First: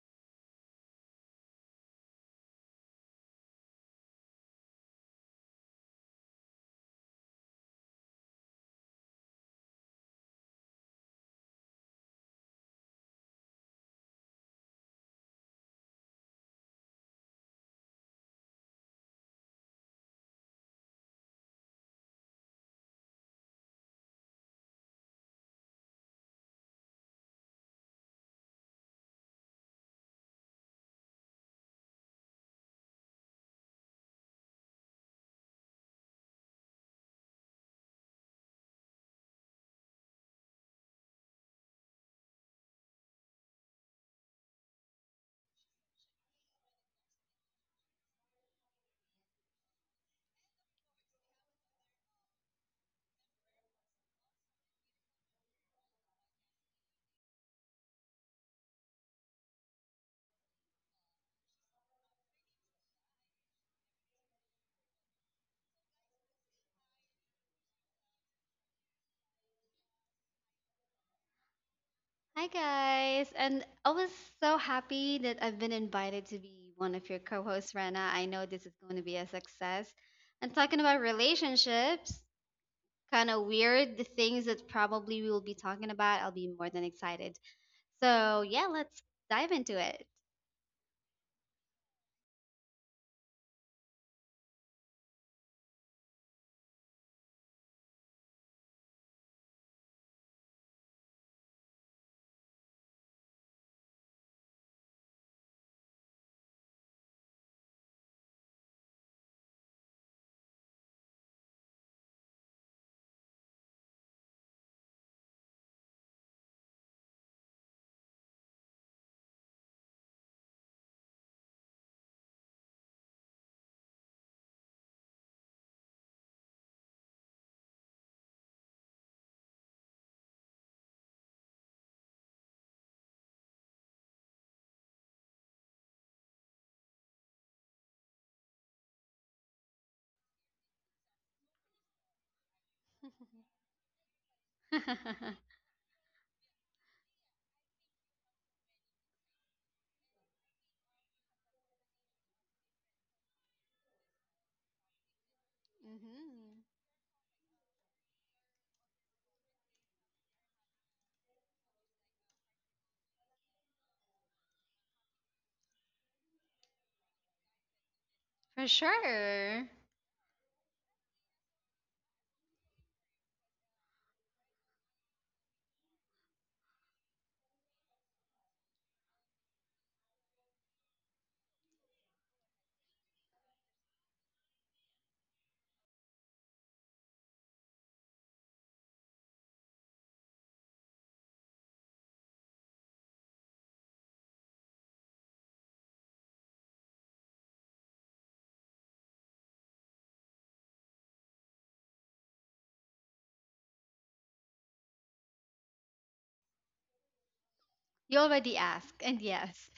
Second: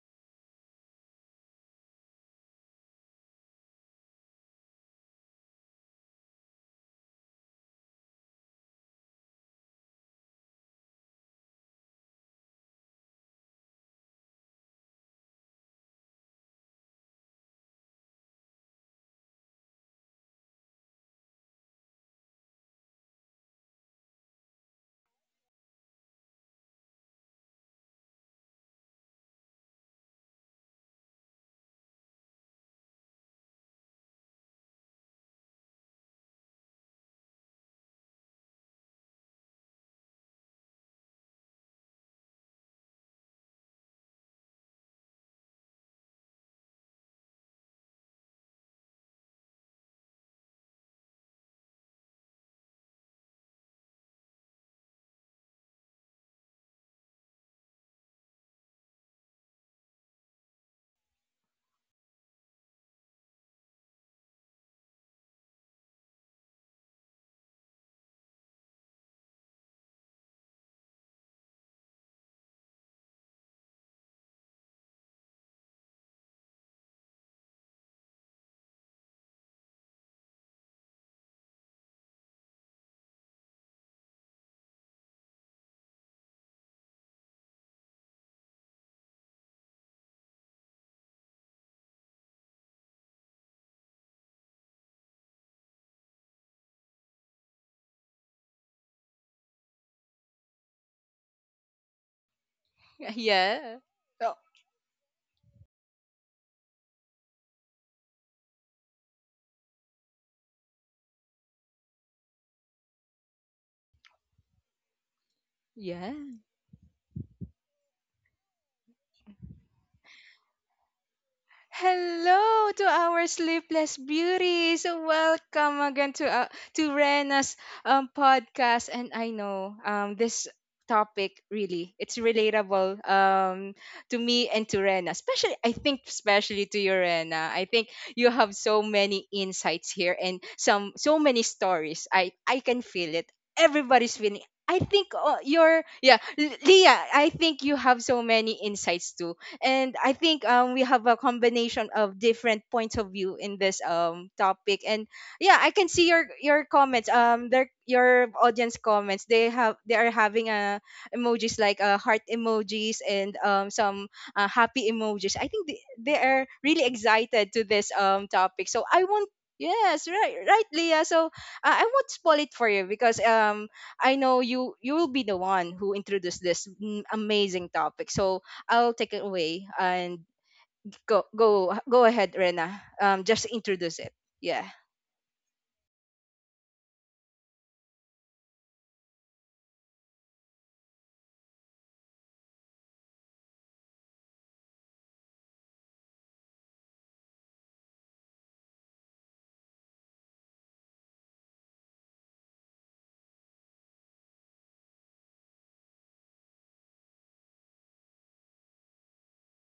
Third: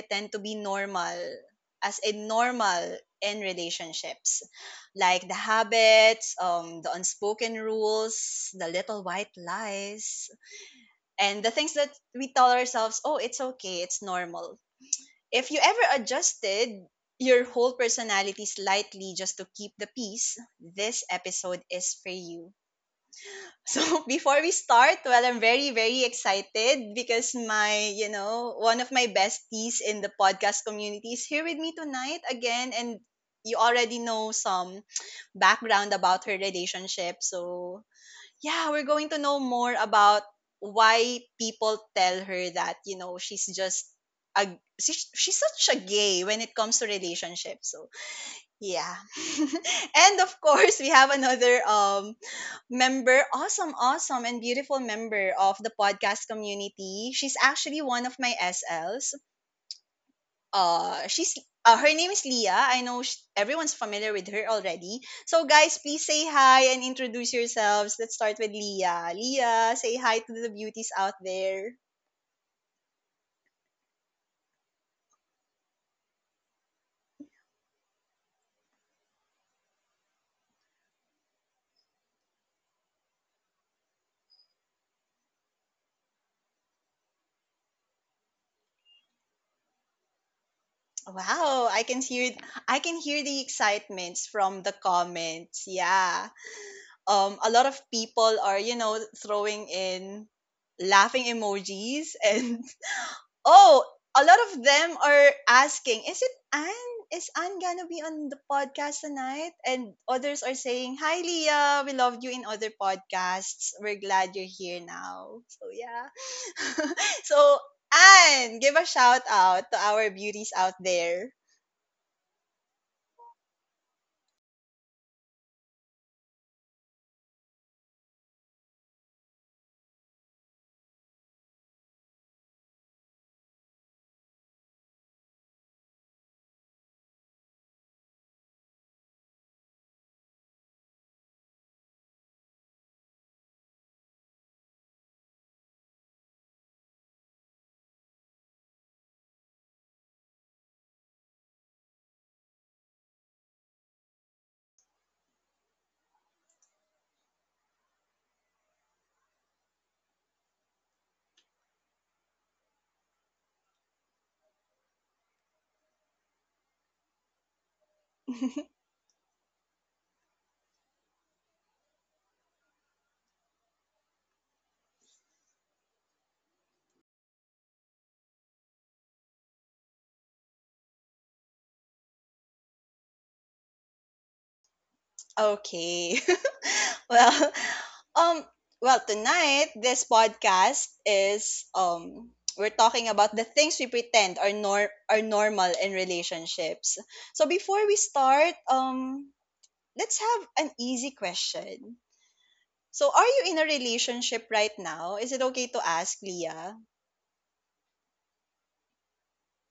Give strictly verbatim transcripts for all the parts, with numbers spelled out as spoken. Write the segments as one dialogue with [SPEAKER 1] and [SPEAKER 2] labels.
[SPEAKER 1] pretend to be normal, as in normal in relationships, like the habits, um, the unspoken rules, the little white lies, and the things that we tell ourselves, "Oh, it's okay, it's normal." If you ever adjusted your whole personality slightly just to keep the peace, this episode is for you. So before we start, well, I'm very, very excited because my, you know, one of my besties in the podcast community is here with me tonight again. And you already know some background about her relationship. So yeah, we're going to know more about why people tell her that, you know, she's just a she's, she's such a gay when it comes to relationships. So, yeah. And of course, we have another um member, awesome, awesome and beautiful member of the podcast community. She's actually one of my S Ls. Uh, she's uh, Her name is Leah. I know sh- everyone's familiar with her already. So guys, please say hi and introduce yourselves. Let's start with Leah. Leah, say hi to the beauties out there.
[SPEAKER 2] Hi guys, and I was so happy that I've been invited to be one of your co-hosts, Rena. I know this is going to be a success. And talking about relationships, kind of weird the things that probably we will be talking about. I'll be more than excited. So yeah, let's dive into it.
[SPEAKER 1] Wow, I can hear I can hear the excitements from the comments. Yeah. Um a lot of people are, you know, throwing in laughing emojis and
[SPEAKER 3] Yeah.
[SPEAKER 1] oh, a
[SPEAKER 3] Oh,
[SPEAKER 1] lot of them are asking, is it Anne? Is Anne gonna be on the podcast tonight? And others are saying, Hi Leah, we loved you in other podcasts. We're glad you're here now. So
[SPEAKER 3] yeah.
[SPEAKER 1] yeah. So Anne, give a shout out to our beauties out there.
[SPEAKER 3] Hello to our sleepless beauties. Welcome again to uh, to Rena's um, podcast. And I know um, this topic really it's relatable um, to me and to Rena. Especially, I think especially to you, Rena. I think you have so many insights here and some so many stories. I I can feel it. Everybody's feeling. I think uh,
[SPEAKER 2] hmm
[SPEAKER 3] you're yeah, L- Leah. I think you have so many insights too and I think um, we have a combination of different points of view in this um topic. And yeah, I can see your your comments. Um, their your audience comments. They have they are having uh, emojis like uh, heart emojis and um some uh, happy emojis. I think they, they are really excited to this um
[SPEAKER 2] For
[SPEAKER 3] topic. So I want.
[SPEAKER 2] sure.
[SPEAKER 3] Yes, right, right, Leah. So uh, I won't spoil it for you because um I know you you will be the one who introduced this mm, amazing topic. So I'll take it away and go go go ahead, Rena. Um, just introduce it. Yeah,
[SPEAKER 1] Okay. well, um, well, tonight this podcast is um we're talking about the things we pretend are nor are normal in relationships. So before we start, um, let's have an easy question. So are you in a relationship right now? Is it okay to ask, Leah?
[SPEAKER 2] You already asked, and yes,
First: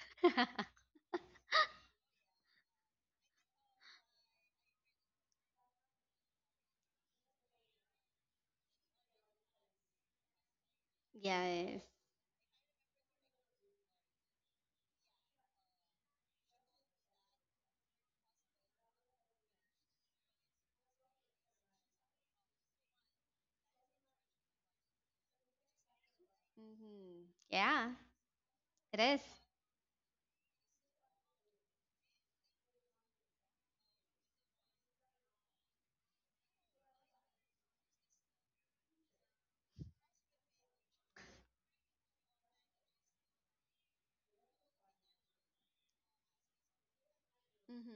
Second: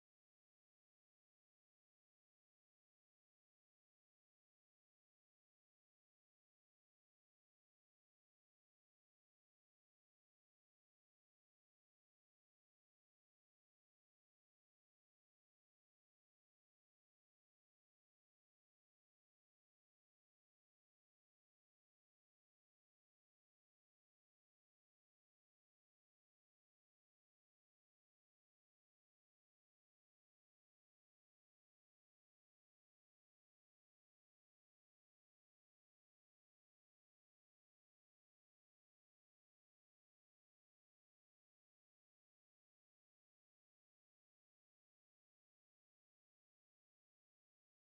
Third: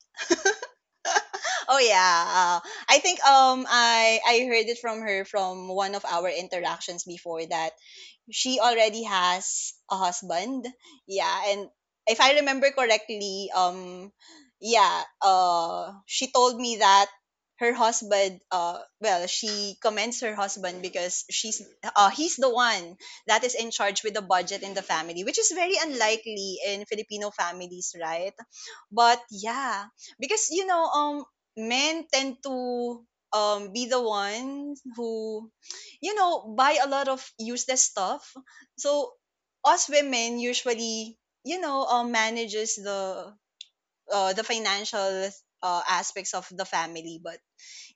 [SPEAKER 1] Oh yeah. Uh, I think um I I heard it from her from one of our interactions before that she already has a husband. Yeah, and
[SPEAKER 2] yes,
[SPEAKER 1] if I remember correctly, um yeah, uh she told me that her husband uh well, she commends her husband because she's uh he's the one that is in charge with the budget in the family, which is very unlikely in
[SPEAKER 2] hmm
[SPEAKER 1] Filipino
[SPEAKER 2] yeah,
[SPEAKER 1] families, right?
[SPEAKER 2] it is.
[SPEAKER 1] But yeah, because you know, um men tend to um be the one who, you know, buy a lot of useless stuff. So us women usually, you know, uh, manages the uh, the financial uh, aspects of the family. But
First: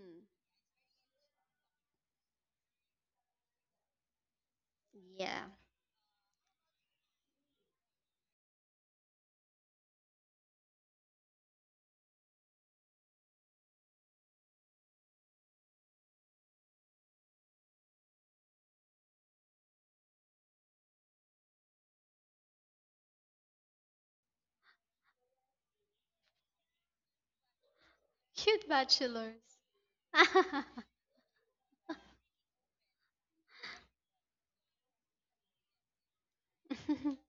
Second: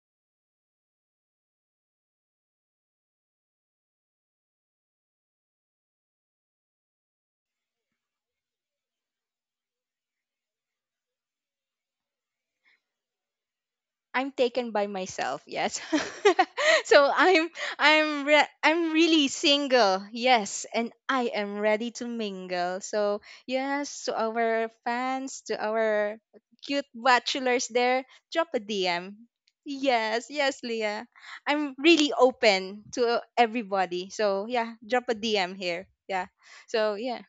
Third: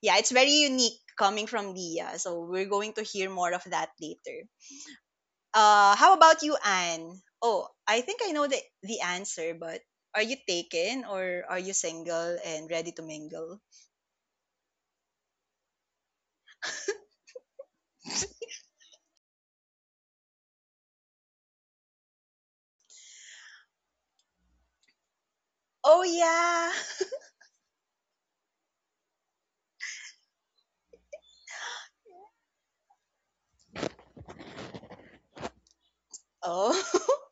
[SPEAKER 1] yeah, it's very unique coming from Leah. So we're going to hear more of that later.
[SPEAKER 2] Yeah,
[SPEAKER 1] Uh, how about you, Anne? Oh, I think I know the the answer, but are you taken or are you single and ready to mingle?
[SPEAKER 3] I'm taken by myself. Yes, so I'm I'm re- I'm really single. Yes, and I am ready to mingle. So yes, to our fans, to
[SPEAKER 1] Oh
[SPEAKER 3] our
[SPEAKER 1] yeah.
[SPEAKER 3] cute bachelors there, drop a
[SPEAKER 2] cute
[SPEAKER 3] D M.
[SPEAKER 2] bachelors.
[SPEAKER 3] Yes, yes, Leah. I'm really open to everybody. So yeah, drop a D M here. Yeah.
[SPEAKER 1] Oh.
[SPEAKER 3] So yeah.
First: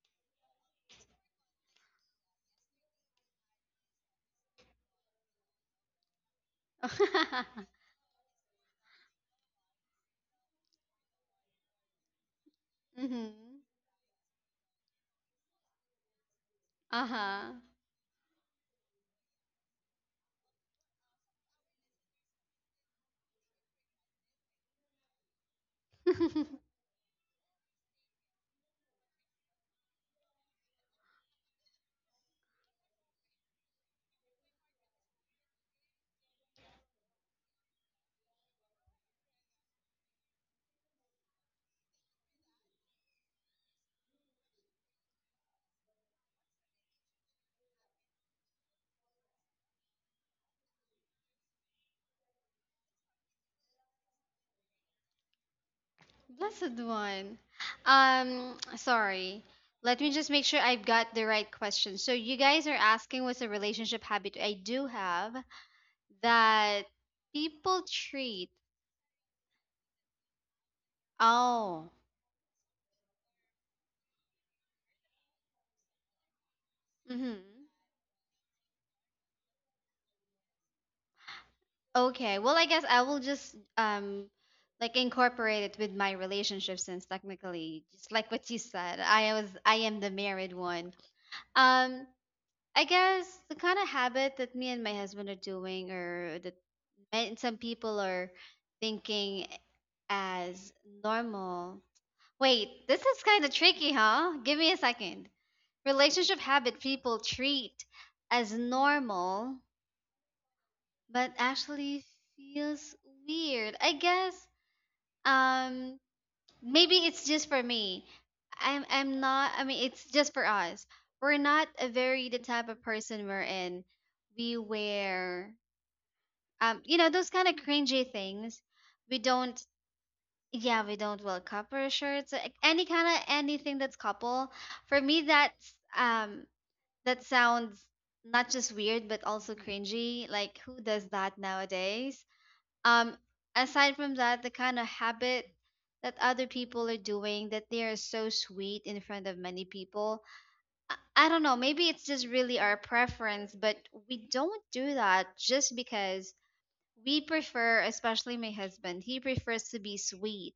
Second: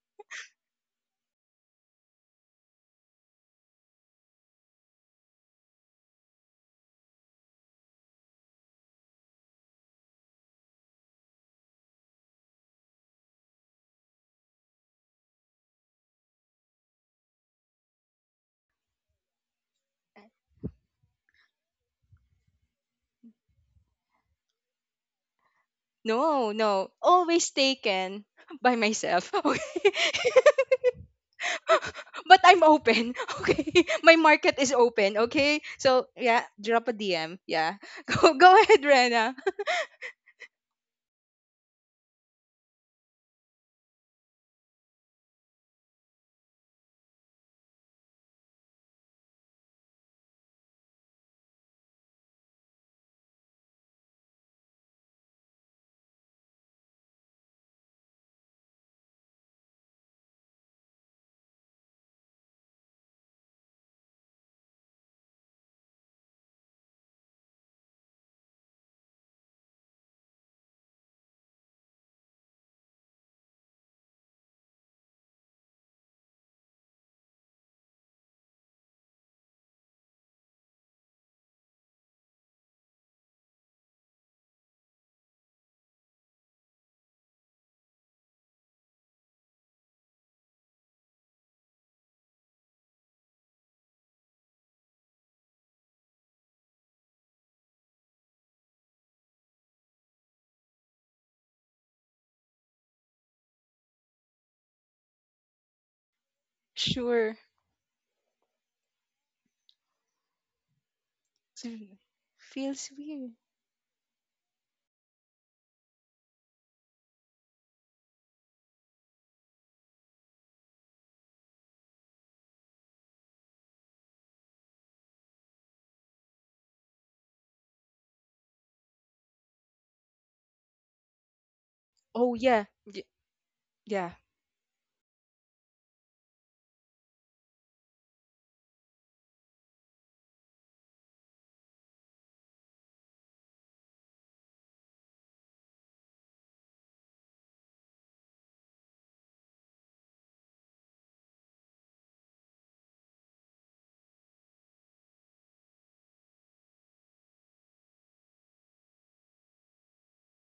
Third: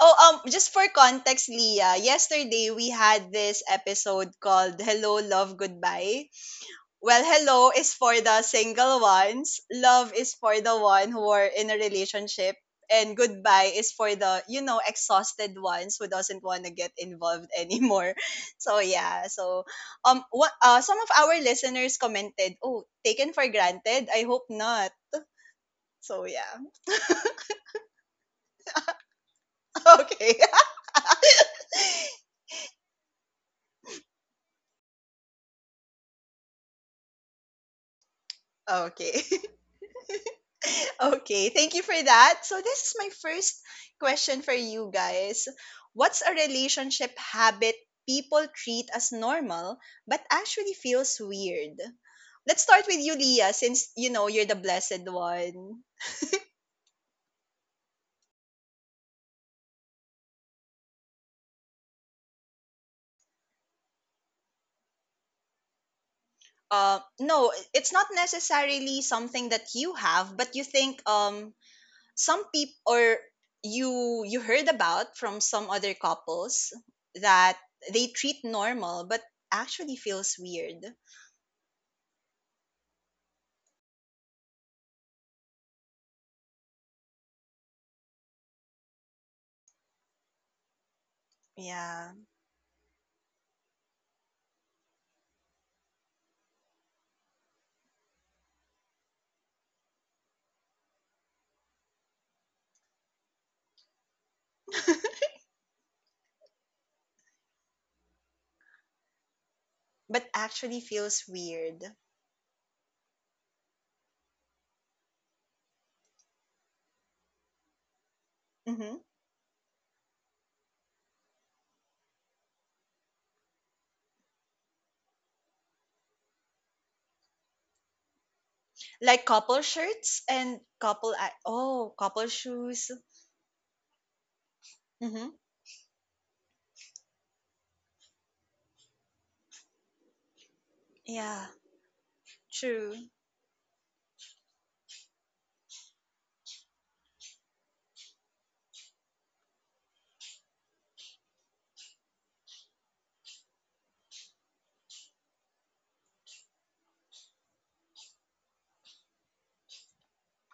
[SPEAKER 1] Oh, um, just for context, Leah, yesterday we had this episode called Hello, Love, Goodbye. Well, hello is for the single ones, love is for the one who are in a relationship, and
[SPEAKER 2] Mhm.
[SPEAKER 1] goodbye is for the, you know, exhausted ones who doesn't want to get involved
[SPEAKER 2] Uh-huh.
[SPEAKER 1] anymore. So, yeah. So, um, what, uh, some of our listeners commented, oh, taken for granted? I hope not. So,
[SPEAKER 3] No,
[SPEAKER 1] yeah.
[SPEAKER 3] no. Always taken by myself.
[SPEAKER 1] Okay.
[SPEAKER 3] Okay. But I'm open. Okay. My market is open. Okay. So, yeah, drop a D M. Yeah. Go, go ahead,
[SPEAKER 1] Okay.
[SPEAKER 3] Rena.
[SPEAKER 1] Okay, thank you for that. So this is my first question for you guys. What's a relationship habit people treat as normal but actually feels weird? Let's start with you, Leah, since you know you're the blessed one.
[SPEAKER 2] Blessed one. Um, sorry. Let me just make sure I've got the right question. So you guys are asking what's a relationship habit I do have that
[SPEAKER 1] Uh, no,
[SPEAKER 2] people
[SPEAKER 1] it's not
[SPEAKER 2] treat.
[SPEAKER 1] necessarily something that you have, but you think um
[SPEAKER 2] Oh.
[SPEAKER 1] some people or you you heard about from some other couples
[SPEAKER 2] Mm-hmm.
[SPEAKER 1] that they treat normal but actually feels weird.
[SPEAKER 2] Okay. Well, I guess I will just um like incorporate it with my relationship since technically, just like what you said, I was I am the married one. Um,
[SPEAKER 1] Yeah.
[SPEAKER 2] I guess the kind of habit that me and my husband are doing, or that and some people are thinking as normal. Wait, this is kind of tricky, huh? Give me a second. Relationship habit people
[SPEAKER 3] Sure.
[SPEAKER 2] treat as normal,
[SPEAKER 1] But actually feels
[SPEAKER 2] but
[SPEAKER 1] weird.
[SPEAKER 3] Mm.
[SPEAKER 2] actually
[SPEAKER 3] Feels
[SPEAKER 2] feels
[SPEAKER 3] weird.
[SPEAKER 2] weird. I guess um maybe it's just for me. I'm
[SPEAKER 1] Hmm.
[SPEAKER 2] I'm not. I mean, it's just for us. We're not a very the type of person we're in. We wear um you know those kind of cringy things we
[SPEAKER 1] Like couple
[SPEAKER 2] don't
[SPEAKER 1] shirts and
[SPEAKER 2] yeah, we
[SPEAKER 1] couple
[SPEAKER 2] don't
[SPEAKER 1] I
[SPEAKER 2] wear couple
[SPEAKER 1] oh couple
[SPEAKER 2] shirts,
[SPEAKER 3] Oh,
[SPEAKER 2] like
[SPEAKER 3] yeah.
[SPEAKER 2] any
[SPEAKER 1] shoes.
[SPEAKER 3] y-
[SPEAKER 2] kind of anything that's
[SPEAKER 3] Yeah.
[SPEAKER 2] couple. For me,
[SPEAKER 1] Hmm.
[SPEAKER 2] that's um that sounds not just weird but also cringy. Like, who does that
[SPEAKER 1] Yeah,
[SPEAKER 2] nowadays?
[SPEAKER 1] true.
[SPEAKER 2] um Aside from that, the kind of habit that other people are doing that they are so sweet in front of many people, I, I don't know, maybe it's just really our preference, but we don't do that just because we prefer, especially my husband, he prefers to be sweet,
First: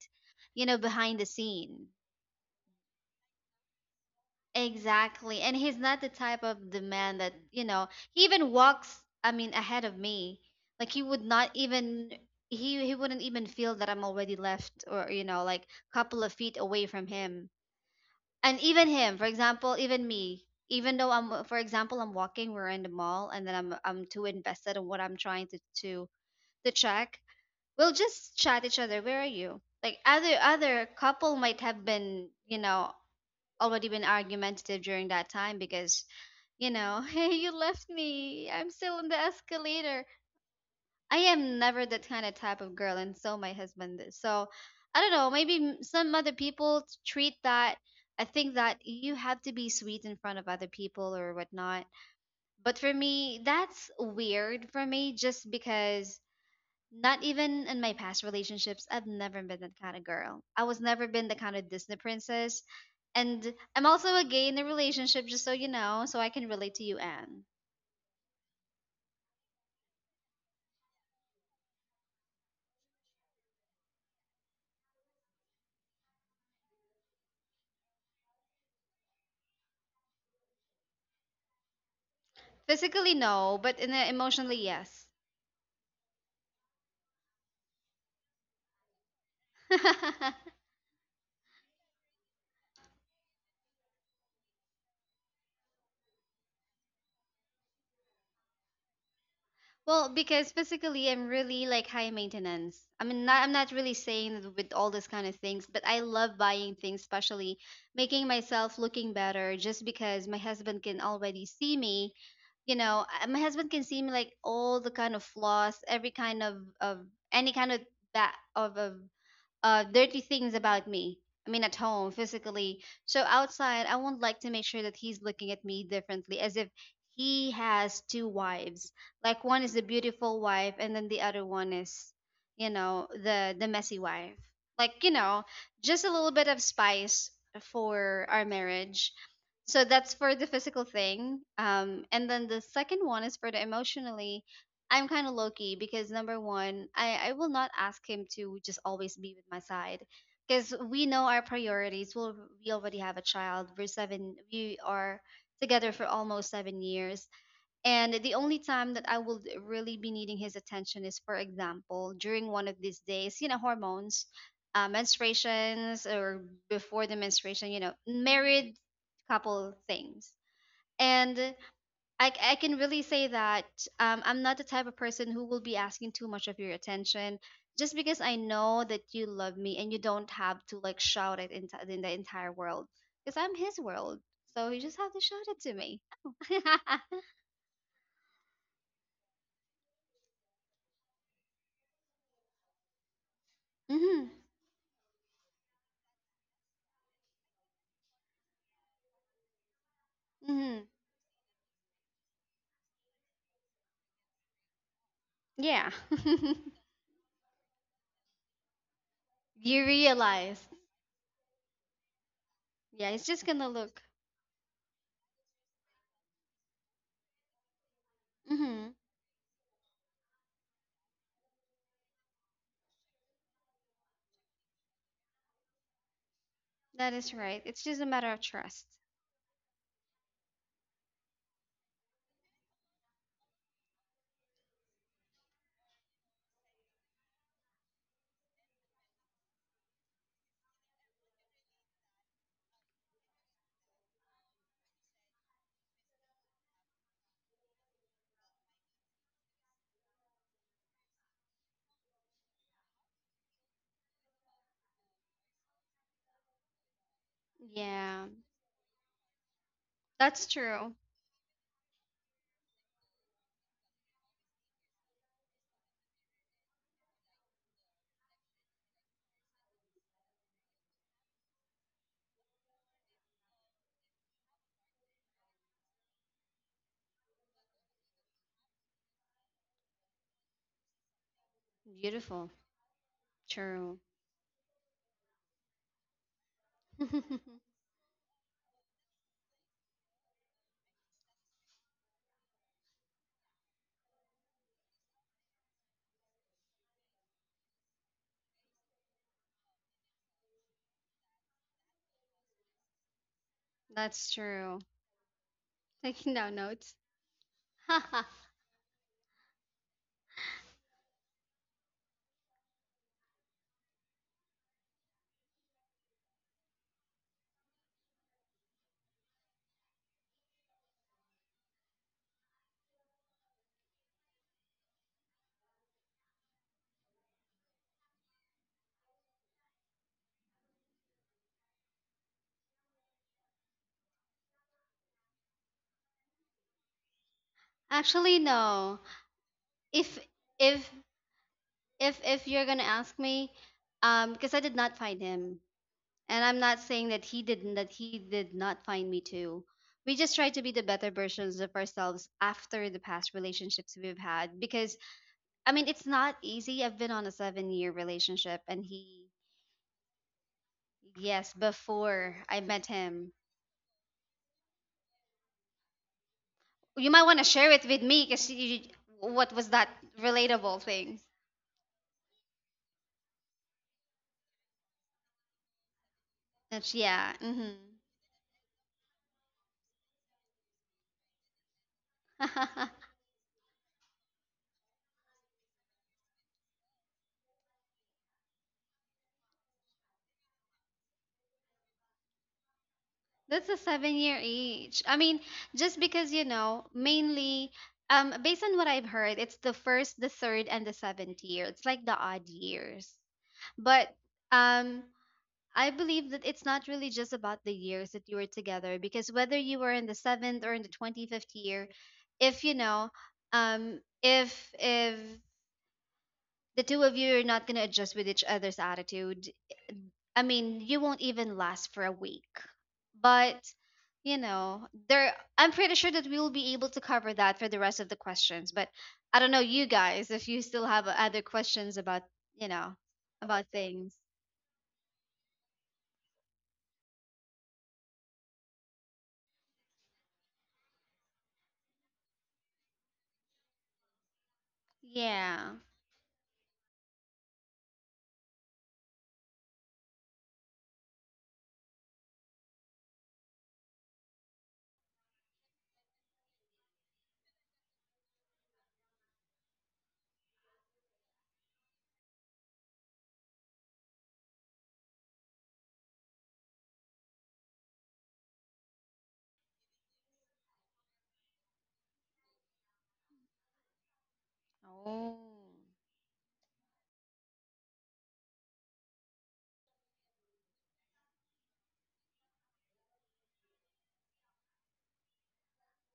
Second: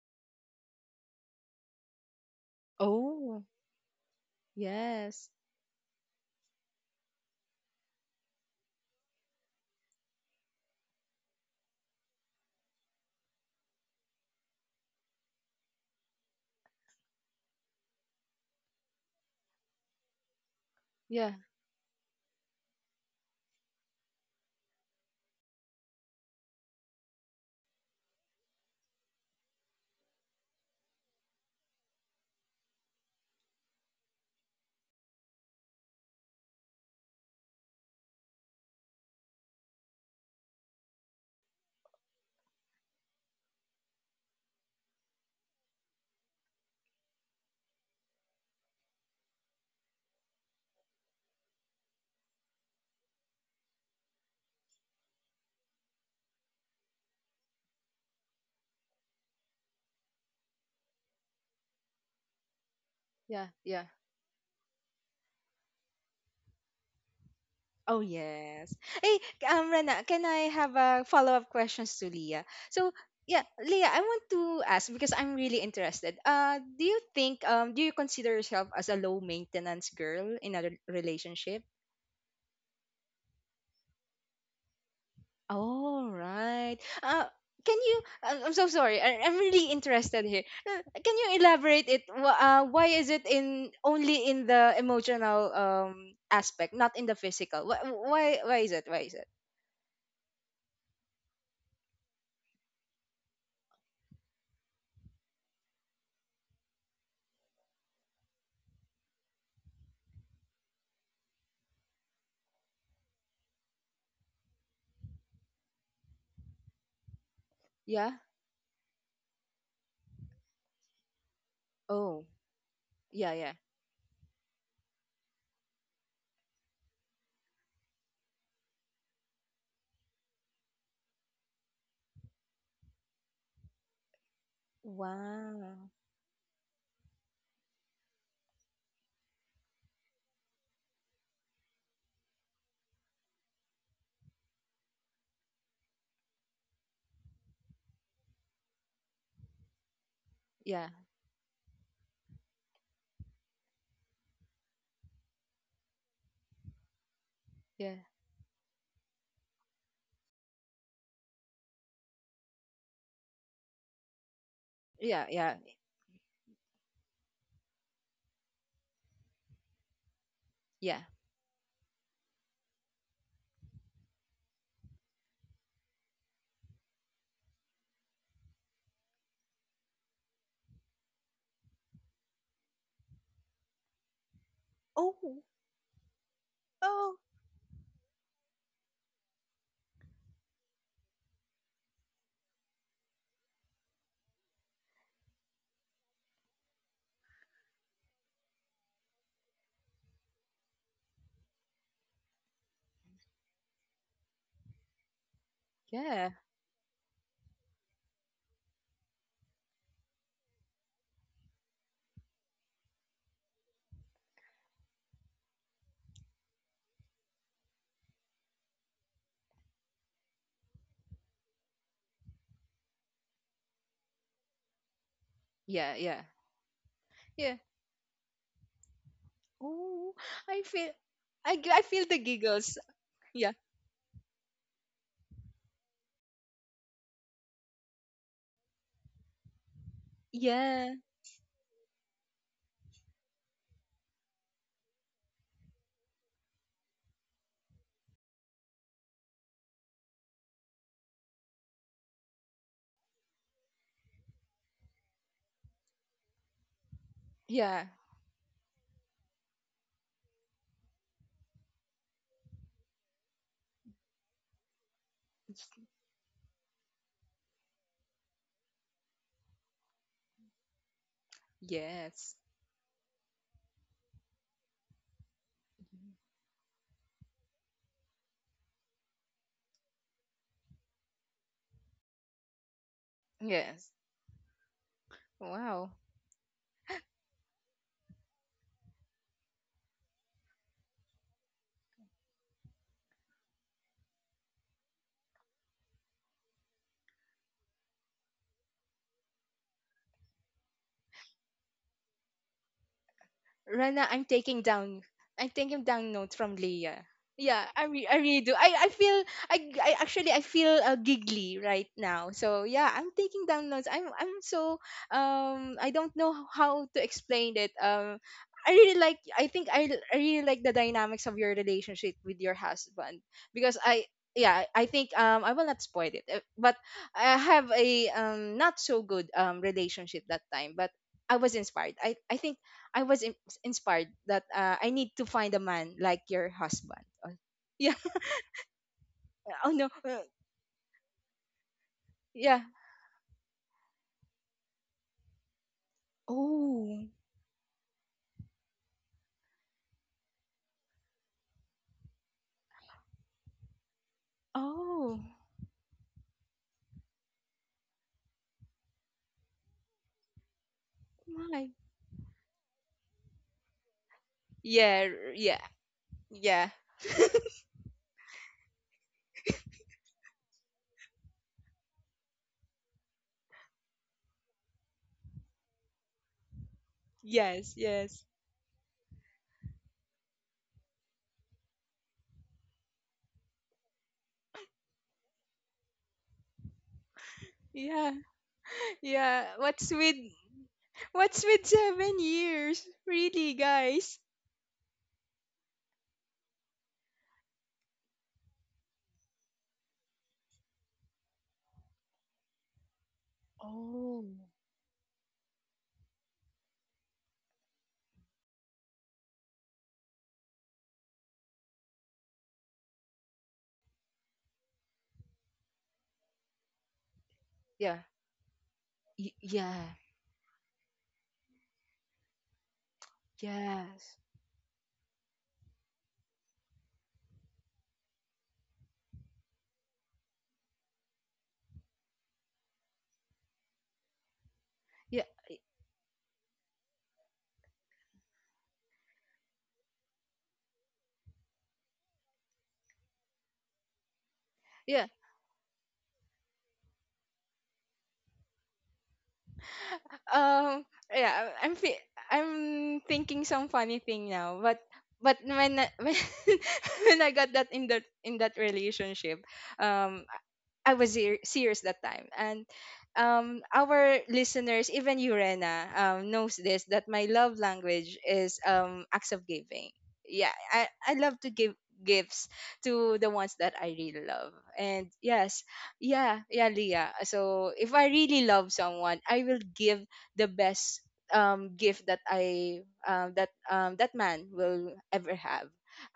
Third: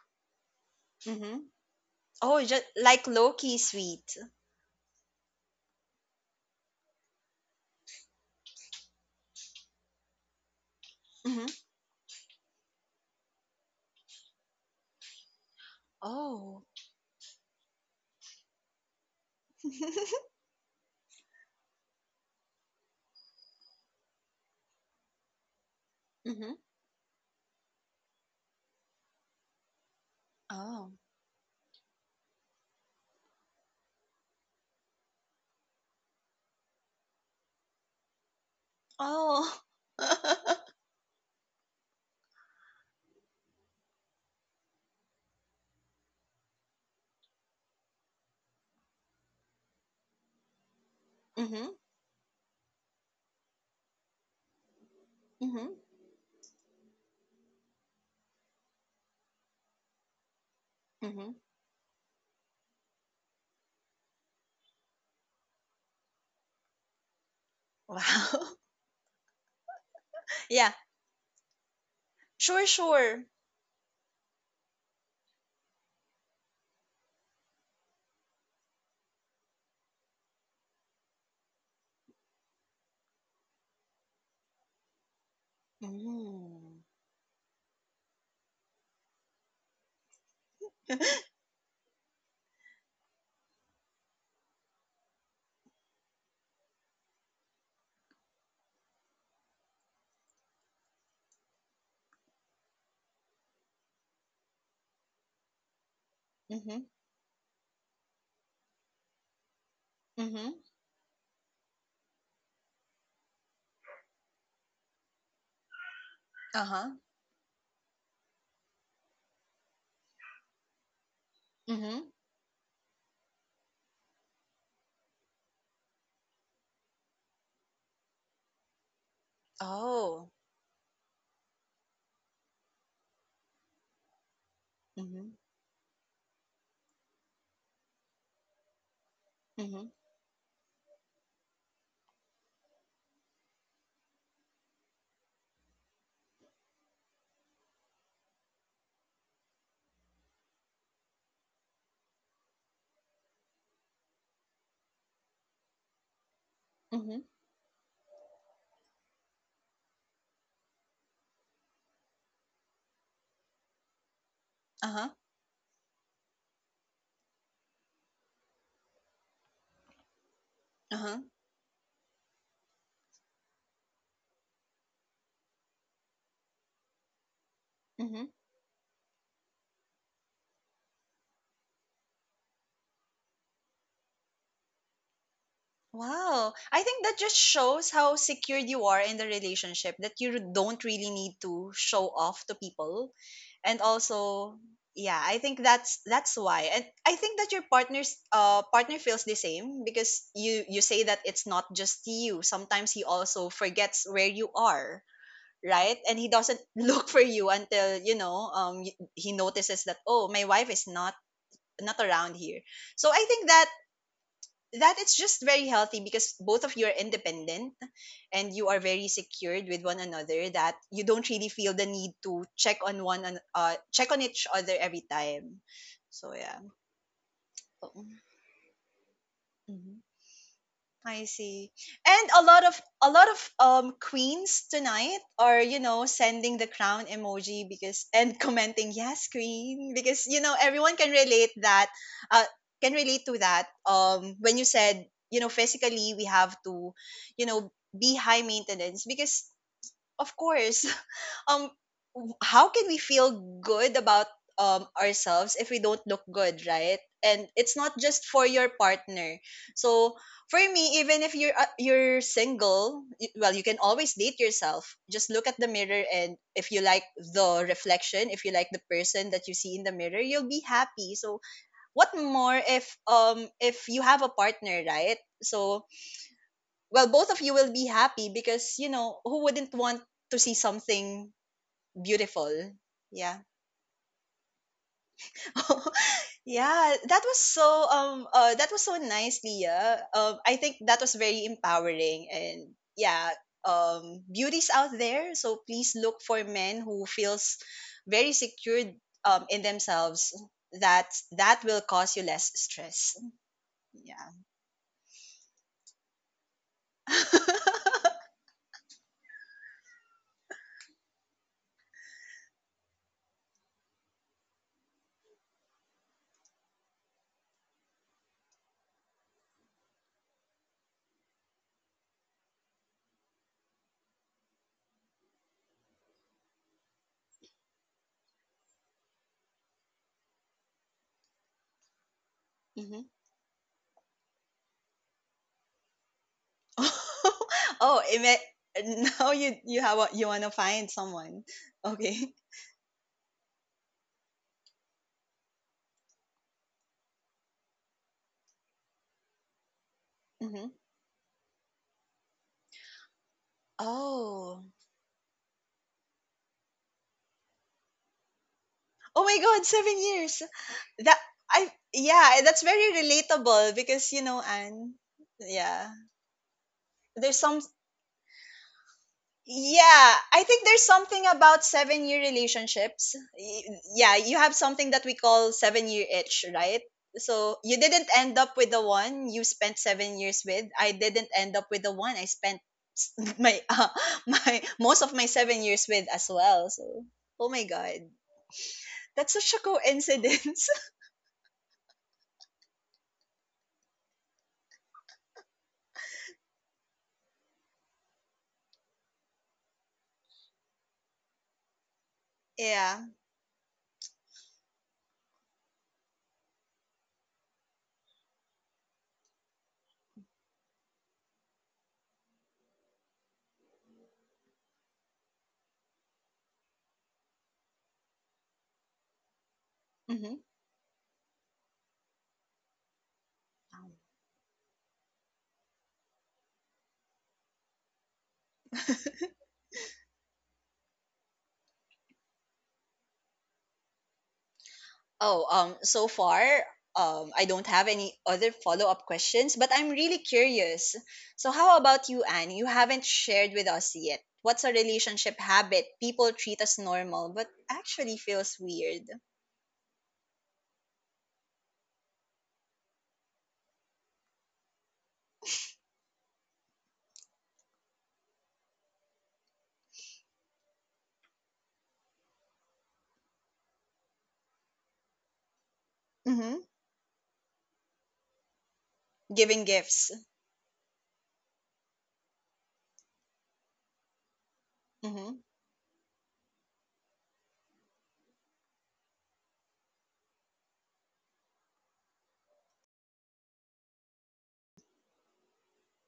[SPEAKER 2] you know, behind the
[SPEAKER 1] Hmm.
[SPEAKER 2] scene.
[SPEAKER 1] Oh, just like low
[SPEAKER 3] Oh,
[SPEAKER 1] key sweet.
[SPEAKER 3] yes.
[SPEAKER 2] Exactly. And he's not the type of the man that, you know, he even walks, I mean, ahead of me. Like he would
[SPEAKER 1] Hmm.
[SPEAKER 2] not even he he wouldn't even feel that I'm already left or, you know, like couple of feet
[SPEAKER 1] Oh.
[SPEAKER 2] away from him. And even him, for example, even me, even though
[SPEAKER 3] Yeah.
[SPEAKER 2] I'm for example, I'm walking, we're in the mall, and then I'm I'm too invested in what I'm trying to to
[SPEAKER 1] Hmm.
[SPEAKER 2] to check. We'll just chat each other, where are you? Like other other
[SPEAKER 1] Oh.
[SPEAKER 2] couple might have been, you know, already been argumentative during that time because, you know, hey, you left me, I'm still on the
[SPEAKER 1] Oh.
[SPEAKER 2] escalator. I am never that kind of type of girl, and so my husband is so, I don't know, maybe m- some other people treat that, I think, that you have to be sweet in front of other people or
[SPEAKER 1] Hmm.
[SPEAKER 2] whatnot, but for me, that's weird for me just
[SPEAKER 1] Hmm.
[SPEAKER 2] because, not even in my past relationships, I've never been that kind of girl. I was never been the
[SPEAKER 1] Hmm.
[SPEAKER 2] kind of Disney princess.
[SPEAKER 3] Yeah.
[SPEAKER 2] And I'm
[SPEAKER 3] Yeah.
[SPEAKER 2] also a gay in a relationship, just so you know, so I can relate to you, Anne.
[SPEAKER 3] Oh
[SPEAKER 1] Wow.
[SPEAKER 3] yes. Hey, um, Rana, can I
[SPEAKER 1] Yeah.
[SPEAKER 3] have a follow-up questions to Leah?
[SPEAKER 1] Sure.
[SPEAKER 3] So
[SPEAKER 1] Sure.
[SPEAKER 3] yeah, Leah, I want to ask because I'm really interested. Uh, do you think um, do you consider yourself as a low maintenance girl in a re- relationship?
[SPEAKER 2] Physically, no, but in a, emotionally, yes.
[SPEAKER 3] All right.
[SPEAKER 1] Mm.
[SPEAKER 3] Uh, can you? I'm I'm so sorry. I, I'm really interested here. Uh, Can you elaborate it? Wh- Uh, why is it in only in the emotional um aspect, not in the physical? Wh- Why? Why is it? Why is it?
[SPEAKER 2] Well, because physically I'm really like high maintenance. I mean, not, I'm not really saying that with all this kind of things, but I love buying
[SPEAKER 1] Mm-hmm.
[SPEAKER 2] things, especially making myself looking better just because my
[SPEAKER 1] Mm-hmm.
[SPEAKER 2] husband can already see me. You know, I- my husband can see me like all the kind of flaws, every kind of
[SPEAKER 1] Uh-huh.
[SPEAKER 2] of any kind of
[SPEAKER 3] Yeah.
[SPEAKER 2] that of of uh, dirty things about me. I mean, at home,
[SPEAKER 1] Mm-hmm.
[SPEAKER 3] Oh.
[SPEAKER 2] physically. So
[SPEAKER 3] Yeah. Yeah.
[SPEAKER 2] outside, I would like to make sure that he's looking at me differently, as if he has two wives. Like, one is the
[SPEAKER 1] Oh.
[SPEAKER 2] beautiful wife, and then the other one is, you know, the the messy wife. Like, you
[SPEAKER 1] Mm-hmm.
[SPEAKER 2] know,
[SPEAKER 3] Wow.
[SPEAKER 2] just a little bit of spice for our marriage. So
[SPEAKER 1] Mm-hmm.
[SPEAKER 2] that's for the physical thing. Um, and then the second one is for the emotionally. I'm kind of low key because number one, I, I will not ask him to just always be with my side because
[SPEAKER 3] Yeah,
[SPEAKER 2] we know our priorities. Well, we already have a child. We're seven. We are together for almost seven
[SPEAKER 1] Mm-hmm.
[SPEAKER 2] years,
[SPEAKER 3] yeah,
[SPEAKER 2] and the only time that I will really be needing his attention is, for example, during one of these days. You know, hormones, uh,
[SPEAKER 1] Uh-huh.
[SPEAKER 3] yeah, yeah,
[SPEAKER 2] menstruations, or before the menstruation. You know, married couple things,
[SPEAKER 3] yeah.
[SPEAKER 1] Uh-huh.
[SPEAKER 2] and I, I can really say that um, I'm not the type of person who will be asking too much of your attention just because
[SPEAKER 1] Hmm.
[SPEAKER 2] I know that you love me, and you don't have to like shout it in, in the entire world because I'm his world. So you just have to
[SPEAKER 3] Oh,
[SPEAKER 2] shout it to me.
[SPEAKER 1] Wow. I think
[SPEAKER 3] oh,
[SPEAKER 1] that just shows how secured you are in the relationship that you don't really need to show off to people. And
[SPEAKER 2] hmm
[SPEAKER 1] also, yeah, I think that's that's why. And I think that your partner's uh partner feels the same because you
[SPEAKER 2] hmm
[SPEAKER 1] you say that it's not just you. Sometimes he also forgets where you are,
[SPEAKER 2] Yeah.
[SPEAKER 1] right? And
[SPEAKER 3] yeah,
[SPEAKER 1] he doesn't look for you until, you know, um y- he
[SPEAKER 2] You
[SPEAKER 1] notices that oh, my
[SPEAKER 2] realize.
[SPEAKER 1] wife is not not around here.
[SPEAKER 2] Yeah,
[SPEAKER 1] So
[SPEAKER 2] it's
[SPEAKER 1] I
[SPEAKER 2] just
[SPEAKER 1] think
[SPEAKER 2] gonna
[SPEAKER 1] that
[SPEAKER 2] look.
[SPEAKER 1] that it's just very healthy because both of you are independent and you are
[SPEAKER 2] Hmm
[SPEAKER 1] very secured with one another that you don't really feel the need to check on one an- uh check on each other every time,
[SPEAKER 3] yeah, yeah,
[SPEAKER 1] so yeah.
[SPEAKER 2] That is
[SPEAKER 3] yeah.
[SPEAKER 2] right. It's just a matter of trust.
[SPEAKER 1] Mhm.
[SPEAKER 3] Oh, I feel,
[SPEAKER 1] I
[SPEAKER 3] I, g-
[SPEAKER 1] see.
[SPEAKER 3] I feel the
[SPEAKER 1] And a lot
[SPEAKER 3] giggles.
[SPEAKER 1] of a lot
[SPEAKER 3] Yeah,
[SPEAKER 1] of um queens tonight are, you know, sending the crown emoji because and commenting, "Yes, queen," because you know,
[SPEAKER 3] yeah,
[SPEAKER 1] everyone can relate that uh can relate to that. Um when you said, you know, physically we have to, you know, be high maintenance because of course um w- how can we feel good about um ourselves if we don't look good, right? And it's
[SPEAKER 3] yeah.
[SPEAKER 1] not
[SPEAKER 2] Yeah,
[SPEAKER 1] just for your partner. So
[SPEAKER 2] that's
[SPEAKER 1] for
[SPEAKER 2] true.
[SPEAKER 1] me, even if you're uh, you're single, y- well you can always date yourself, just look at the mirror, and if you like the reflection, if you like the person that you see in the mirror, you'll be happy. So what
[SPEAKER 3] Yes,
[SPEAKER 1] more if um if you have a partner, right? So well both of you will be happy because you know who wouldn't want to see something
[SPEAKER 2] Beautiful.
[SPEAKER 1] Beautiful. Yeah.
[SPEAKER 3] yes.
[SPEAKER 2] True.
[SPEAKER 3] Wow.
[SPEAKER 1] Yeah, that was so um uh that was so nice, Leah. Um I think that was very empowering and yeah, um beauty's out there, so please look for men who feels very secured um in themselves. That that will cause you less stress.
[SPEAKER 3] Rana, I'm
[SPEAKER 2] That's
[SPEAKER 1] Yeah.
[SPEAKER 3] taking
[SPEAKER 2] true.
[SPEAKER 3] down. I'm taking down
[SPEAKER 2] Taking
[SPEAKER 3] notes
[SPEAKER 2] down
[SPEAKER 3] from
[SPEAKER 2] notes.
[SPEAKER 3] Leah. Yeah, I re- I really do. I, I feel I, I actually I feel uh, giggly right now. So yeah, I'm taking down notes. I'm I'm so um I don't know how to explain it. Um, I really like. I think I I really like the dynamics of your relationship with your husband because I yeah I think um I will not spoil it. Uh, but I have a um not so good um relationship that time. But I was inspired. I I think I
[SPEAKER 1] Hmm.
[SPEAKER 3] was in- inspired that uh, I need to find a man like your husband. Oh, yeah.
[SPEAKER 1] Oh, it
[SPEAKER 2] Actually,
[SPEAKER 1] may,
[SPEAKER 2] no.
[SPEAKER 1] now you
[SPEAKER 3] Oh
[SPEAKER 1] you
[SPEAKER 3] no.
[SPEAKER 1] have
[SPEAKER 3] Uh,
[SPEAKER 2] If
[SPEAKER 1] you want to
[SPEAKER 2] if
[SPEAKER 1] find someone. Okay.
[SPEAKER 2] if if
[SPEAKER 3] yeah.
[SPEAKER 2] you're gonna ask me, um, because I did not find him, and I'm not
[SPEAKER 3] Oh.
[SPEAKER 2] saying that he didn't, that he did not find me too. We just try to be
[SPEAKER 1] Hmm.
[SPEAKER 2] the better versions of ourselves after the past relationships we've had.
[SPEAKER 1] Oh.
[SPEAKER 2] Because,
[SPEAKER 3] Oh
[SPEAKER 2] I mean, it's not easy. I've been on a seven-year relationship, and
[SPEAKER 1] Oh
[SPEAKER 2] he,
[SPEAKER 1] my God, seven years. That
[SPEAKER 2] yes,
[SPEAKER 3] my.
[SPEAKER 1] I
[SPEAKER 2] before
[SPEAKER 1] yeah,
[SPEAKER 2] I
[SPEAKER 1] that's
[SPEAKER 2] met
[SPEAKER 1] very
[SPEAKER 2] him,
[SPEAKER 1] relatable because you know, Anne.
[SPEAKER 3] Yeah. r- Yeah.
[SPEAKER 1] Yeah,
[SPEAKER 3] Yeah.
[SPEAKER 2] you might want
[SPEAKER 1] there's
[SPEAKER 2] to
[SPEAKER 1] some.
[SPEAKER 2] share it with me, because what was that
[SPEAKER 1] Yeah, I think
[SPEAKER 2] relatable
[SPEAKER 1] there's
[SPEAKER 2] thing?
[SPEAKER 1] something about seven year relationships. Y- Yeah, you have something that we call seven year itch, right?
[SPEAKER 2] That's yeah.
[SPEAKER 1] So
[SPEAKER 2] Mm-hmm.
[SPEAKER 3] Yes.
[SPEAKER 1] you didn't
[SPEAKER 3] Yes.
[SPEAKER 1] end up with the one you spent seven years with. I didn't end up with the one I spent s- my uh, my most of my seven years with as well. So oh my God,
[SPEAKER 3] Yeah.
[SPEAKER 1] that's
[SPEAKER 3] Yeah.
[SPEAKER 1] such a
[SPEAKER 3] What's with
[SPEAKER 1] coincidence.
[SPEAKER 3] What's with seven years? Really,
[SPEAKER 2] That's a seven
[SPEAKER 3] guys?
[SPEAKER 2] year age. I mean, just because, you know, mainly um based on what I've heard, it's the first, the third, and the seventh year. It's like the odd years.
[SPEAKER 1] Yeah.
[SPEAKER 2] But
[SPEAKER 3] Oh.
[SPEAKER 2] um I believe that it's not really just about the years that you were together, because whether you were in the seventh or in the twenty fifth year, if you know, um if if the two of you are not gonna
[SPEAKER 3] Yeah.
[SPEAKER 2] adjust with each other's
[SPEAKER 3] Y-
[SPEAKER 2] attitude,
[SPEAKER 3] yeah.
[SPEAKER 1] Hmm.
[SPEAKER 2] I mean, you won't even last for a week. But,
[SPEAKER 3] Yes.
[SPEAKER 2] you know, there I'm pretty sure that we will be able to cover that for the rest of the questions. But I don't know, you guys, if you still have other questions about, you know, about things.
[SPEAKER 3] Yeah.
[SPEAKER 1] Oh, um, so far, um, I don't have any other follow up questions, but I'm really curious. So, how about you, Anne? You haven't shared with us yet. What's a
[SPEAKER 3] Yeah.
[SPEAKER 1] relationship
[SPEAKER 2] Yeah.
[SPEAKER 1] habit people treat as normal, but actually feels weird?
[SPEAKER 3] um yeah, I- am fe- i'm thinking some funny thing now but but when I- when, when I got that in that in that relationship um I was ser- serious that time. And um, our listeners, even you, Rena, um, knows
[SPEAKER 1] Mm-hmm.
[SPEAKER 3] this that my love language is um, acts of
[SPEAKER 1] Giving
[SPEAKER 3] giving.
[SPEAKER 1] gifts.
[SPEAKER 3] Yeah, I, I love to give gifts to the ones that I really love. And
[SPEAKER 2] Oh.
[SPEAKER 1] Mm-hmm.
[SPEAKER 3] yes, yeah, yeah, Leah. So if I really love someone, I will give the best um, gift that I um, that um, that man will ever have,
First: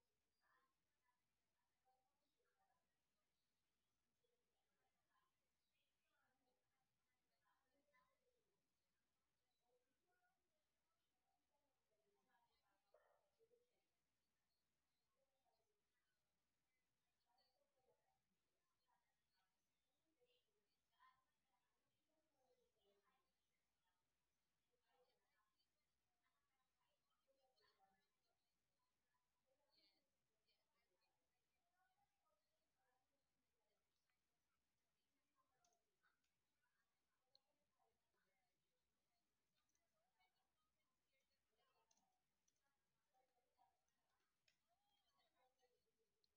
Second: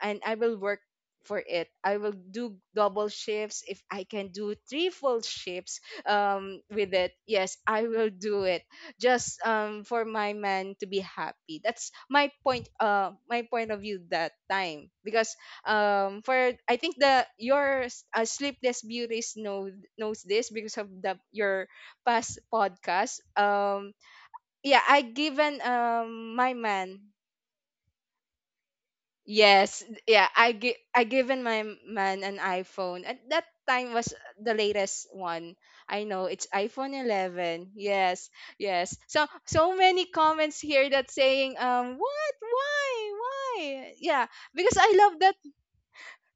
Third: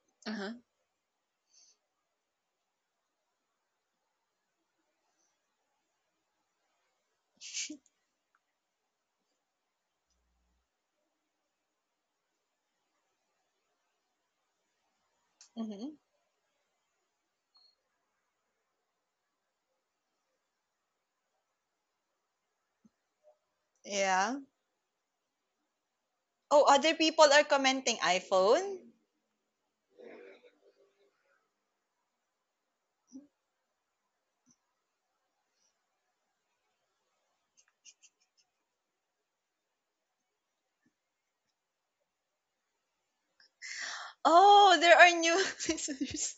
[SPEAKER 3] and I
[SPEAKER 1] Uh-huh.
[SPEAKER 3] will work for it. I will do double shifts if I can do three full shifts um with it. Yes, I will do it just um for my man to be happy. That's my point uh my point of view that time because
[SPEAKER 1] Mm-hmm.
[SPEAKER 3] um for I think the your uh, sleepless beauties know knows this because of the your past podcast um
[SPEAKER 1] Yeah.
[SPEAKER 3] yeah I given um my
[SPEAKER 1] Oh, other
[SPEAKER 3] man.
[SPEAKER 1] people are commenting iPhone.
[SPEAKER 3] Yes, yeah, I gi I given my m- man an iPhone. At that time was the latest one. I know it's iPhone eleven. Yes, yes. So so many comments here that saying um what why why yeah
[SPEAKER 1] Oh,
[SPEAKER 3] because I
[SPEAKER 1] there are
[SPEAKER 3] love
[SPEAKER 1] new
[SPEAKER 3] that
[SPEAKER 1] listeners.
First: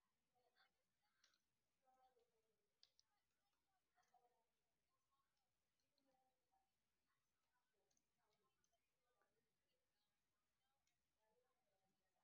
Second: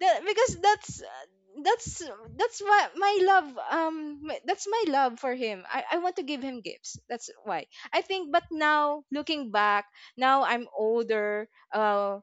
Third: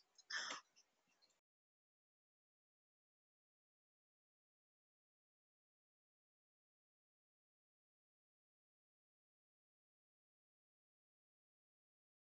[SPEAKER 3] that because that's uh, that's that's my my love um my- that's my love for him. I I want to give him gifts. That's why I think. But now looking back, now I'm older. uh,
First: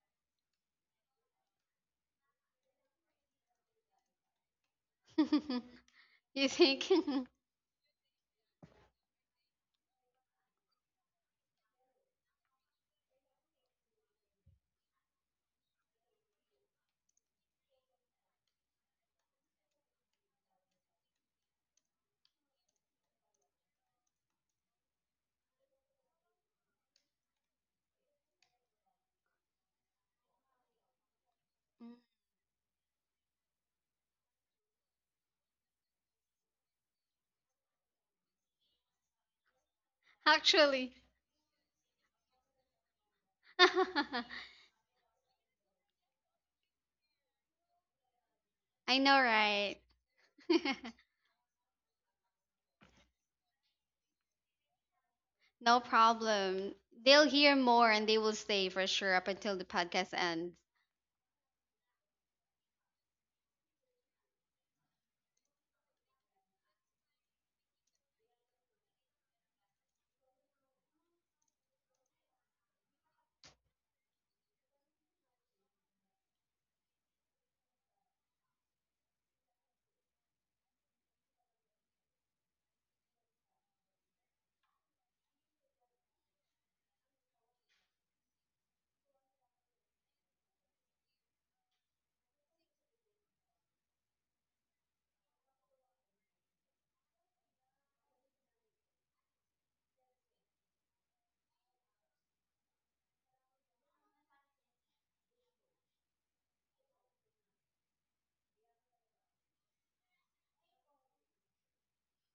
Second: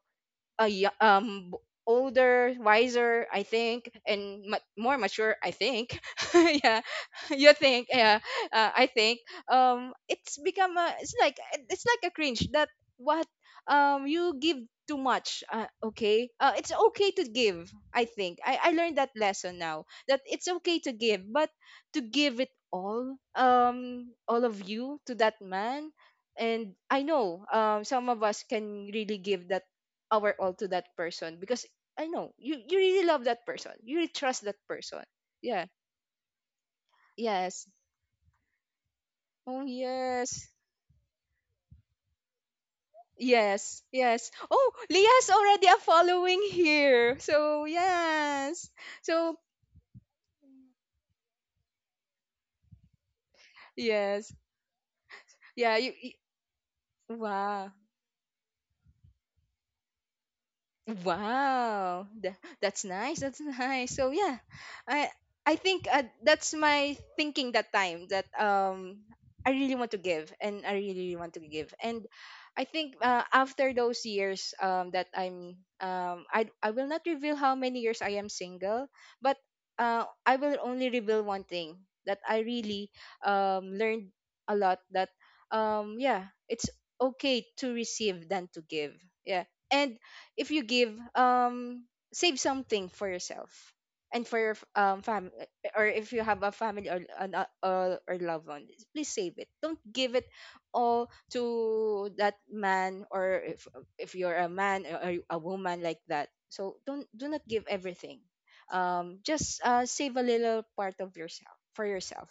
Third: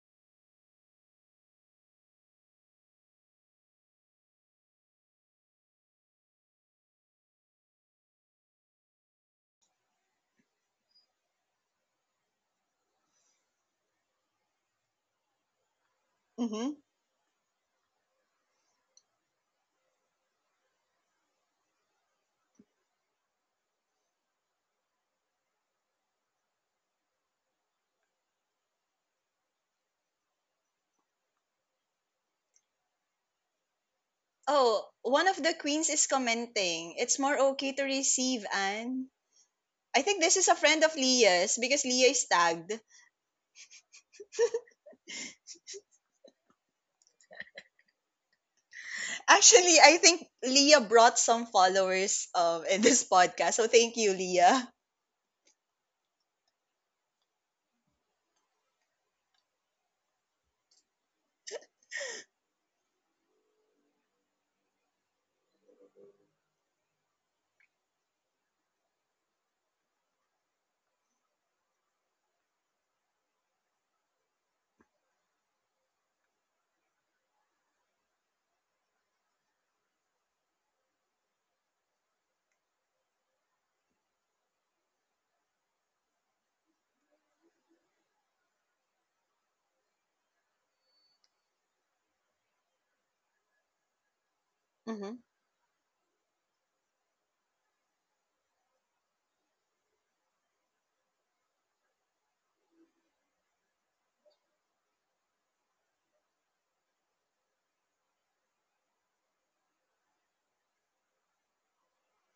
[SPEAKER 3] a yo- um b- Older, wiser, I think, and ma- more mature, I think.
[SPEAKER 2] You
[SPEAKER 3] Yeah,
[SPEAKER 2] think?
[SPEAKER 3] you think? Yeah, uh, I think. Um, it's become a. It's like it's like a cringe that what um you give too much. Uh, okay, uh,
[SPEAKER 1] Mm-hmm.
[SPEAKER 3] it's okay to give. I think I I learned that lesson now that it's okay to give, but to give it all um all of you to that man and I know um some of us can really give that our all to that person because I know you you really love that person. You really trust that
[SPEAKER 1] Oh,
[SPEAKER 3] person.
[SPEAKER 1] one of the
[SPEAKER 3] Yeah.
[SPEAKER 1] queens is commenting. It's more
[SPEAKER 3] Yes.
[SPEAKER 1] okay to receive, Anne.
[SPEAKER 3] Oh
[SPEAKER 1] I think this is
[SPEAKER 3] yes.
[SPEAKER 1] a friend
[SPEAKER 2] Actually.
[SPEAKER 1] of Leah's because Leah is tagged.
[SPEAKER 3] Yes. Yes. Oh, Leah's already a following here. So yes.
[SPEAKER 2] I know,
[SPEAKER 3] So
[SPEAKER 2] right?
[SPEAKER 1] Actually, I think Leah brought some followers, um, in this podcast. So thank you,
[SPEAKER 3] yes.
[SPEAKER 1] Leah.
[SPEAKER 3] Yeah.
[SPEAKER 2] No
[SPEAKER 3] You. You
[SPEAKER 2] problem. They'll hear
[SPEAKER 3] wow.
[SPEAKER 2] more and they will stay for sure up until the podcast ends.
[SPEAKER 3] Wow, tha- that's nice. That's nice. So yeah, I I think uh, that's my thinking that time that um I really want to give and I really really want to give and I think uh, after those years um that I'm um I I will not reveal how many years I am single, but uh I will only reveal one thing that I really um learned a lot that um yeah it's okay to receive than to give, yeah. And if you give, um save something for yourself and for your f- um
[SPEAKER 1] Mm-hmm.
[SPEAKER 3] family or if you have a family or an uh, or, or loved one, please save it. Don't give it all to that man or if if you're a man or or a woman like that, so don't, do not give everything, um just uh save a little part of yourself for yourself.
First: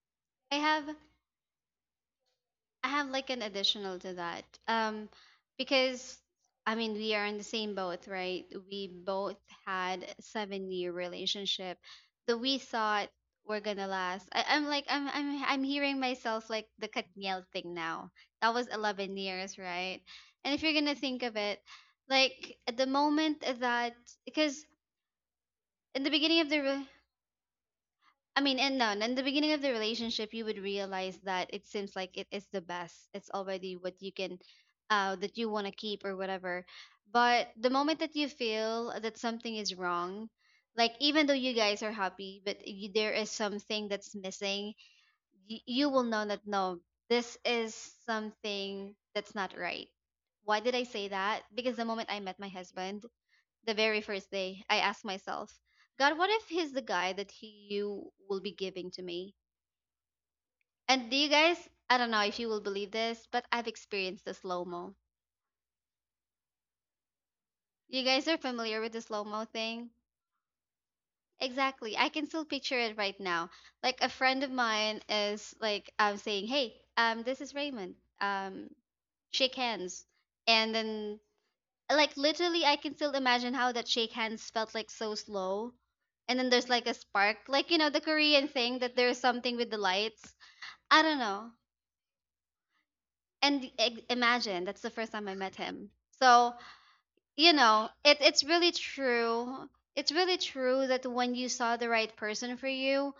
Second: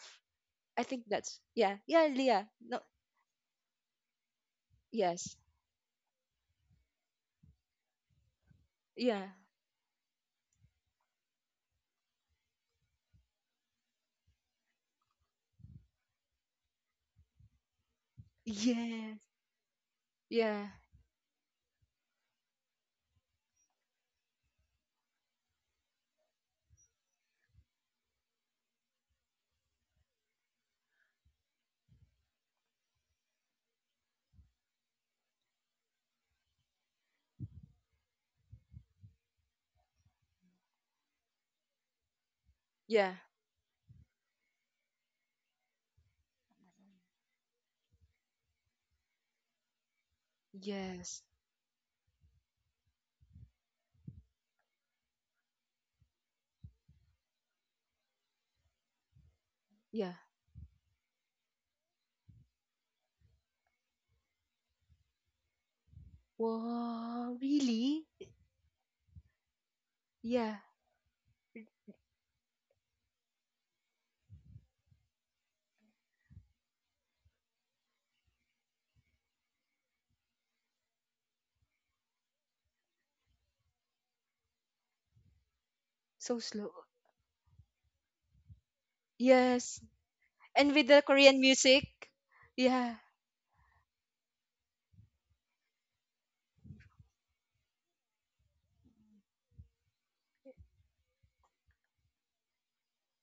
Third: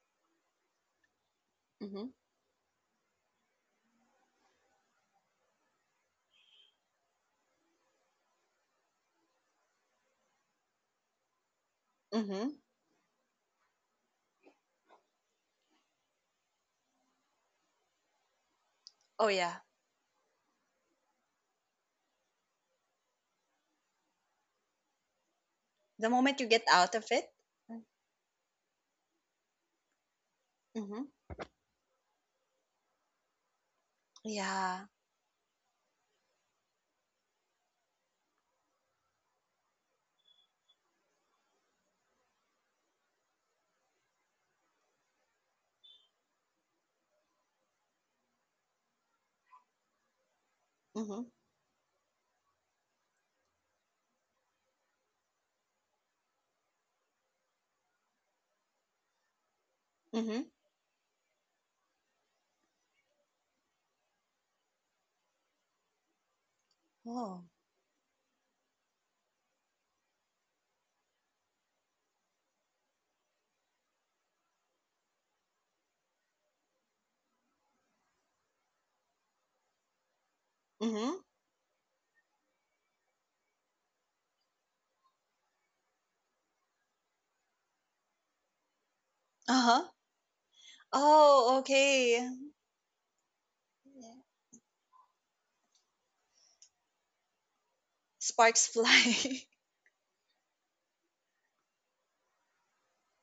[SPEAKER 2] I
[SPEAKER 3] I
[SPEAKER 2] have
[SPEAKER 3] think that's yeah
[SPEAKER 1] Mm-hmm.
[SPEAKER 3] yeah leah, no.
[SPEAKER 2] I have like an additional to that. Um,
[SPEAKER 3] Yes.
[SPEAKER 2] because, I mean, we are in the same boat, right? We
[SPEAKER 3] Yeah.
[SPEAKER 2] both had a seven year relationship that
[SPEAKER 1] Mm-hmm.
[SPEAKER 2] we thought were gonna last. I, I'm like, I'm, I'm, I'm hearing myself like the Katniel thing now. That was
[SPEAKER 3] Yes.
[SPEAKER 2] eleven
[SPEAKER 1] Oh, yeah.
[SPEAKER 2] years, right? And if
[SPEAKER 3] Yeah.
[SPEAKER 2] you're gonna think of it, like at the moment that, because in
[SPEAKER 1] The
[SPEAKER 2] the
[SPEAKER 1] moment
[SPEAKER 2] beginning
[SPEAKER 1] you
[SPEAKER 2] of
[SPEAKER 1] get
[SPEAKER 2] the re-
[SPEAKER 1] out of it.
[SPEAKER 2] I mean, and no, in the beginning of the relationship, you would
[SPEAKER 1] Mm-hmm.
[SPEAKER 2] realize that it seems like it is the best. It's already what you can,
[SPEAKER 1] Yeah.
[SPEAKER 2] uh, that you want to keep or whatever. But the moment that you feel that something is wrong, like even though you guys are happy, but you,
[SPEAKER 3] Yeah.
[SPEAKER 2] there is something that's missing, y- you will know that no, this is something that's not right. Why did I say
[SPEAKER 3] Yes.
[SPEAKER 1] Mm-hmm.
[SPEAKER 2] that? Because the moment I met my husband, the very first day, I asked myself, God, what if he's the guy that he you will be giving to me?
[SPEAKER 3] Yeah.
[SPEAKER 1] Mm-hmm.
[SPEAKER 2] And do you guys, I don't know if you will believe this, but I've experienced the slow mo.
[SPEAKER 3] Wow,
[SPEAKER 1] Oh.
[SPEAKER 2] You
[SPEAKER 3] really?
[SPEAKER 2] guys are familiar with the slow mo thing?
[SPEAKER 3] Yeah,
[SPEAKER 2] Exactly. I can still picture it right now. Like, a friend of mine is like, I'm saying, hey, um, this is Raymond. Um, shake hands. And
[SPEAKER 1] Mm-hmm.
[SPEAKER 2] then like literally I can still imagine how that shake hands felt like, so slow.
[SPEAKER 3] so
[SPEAKER 2] And then
[SPEAKER 3] slow.
[SPEAKER 2] there's like a spark, like, you know, the Korean thing, that there's something with
[SPEAKER 3] Yes.
[SPEAKER 2] the
[SPEAKER 1] Uh-huh.
[SPEAKER 2] lights.
[SPEAKER 3] And with the
[SPEAKER 2] I don't
[SPEAKER 3] Korean
[SPEAKER 2] know.
[SPEAKER 1] Oh,
[SPEAKER 3] music?
[SPEAKER 1] okay.
[SPEAKER 3] Yeah.
[SPEAKER 2] And i- imagine that's the first time I met him. So, you know, it, it's
[SPEAKER 1] Sparks
[SPEAKER 2] really
[SPEAKER 1] fly.
[SPEAKER 2] true, it's really true that when you saw the right person for you,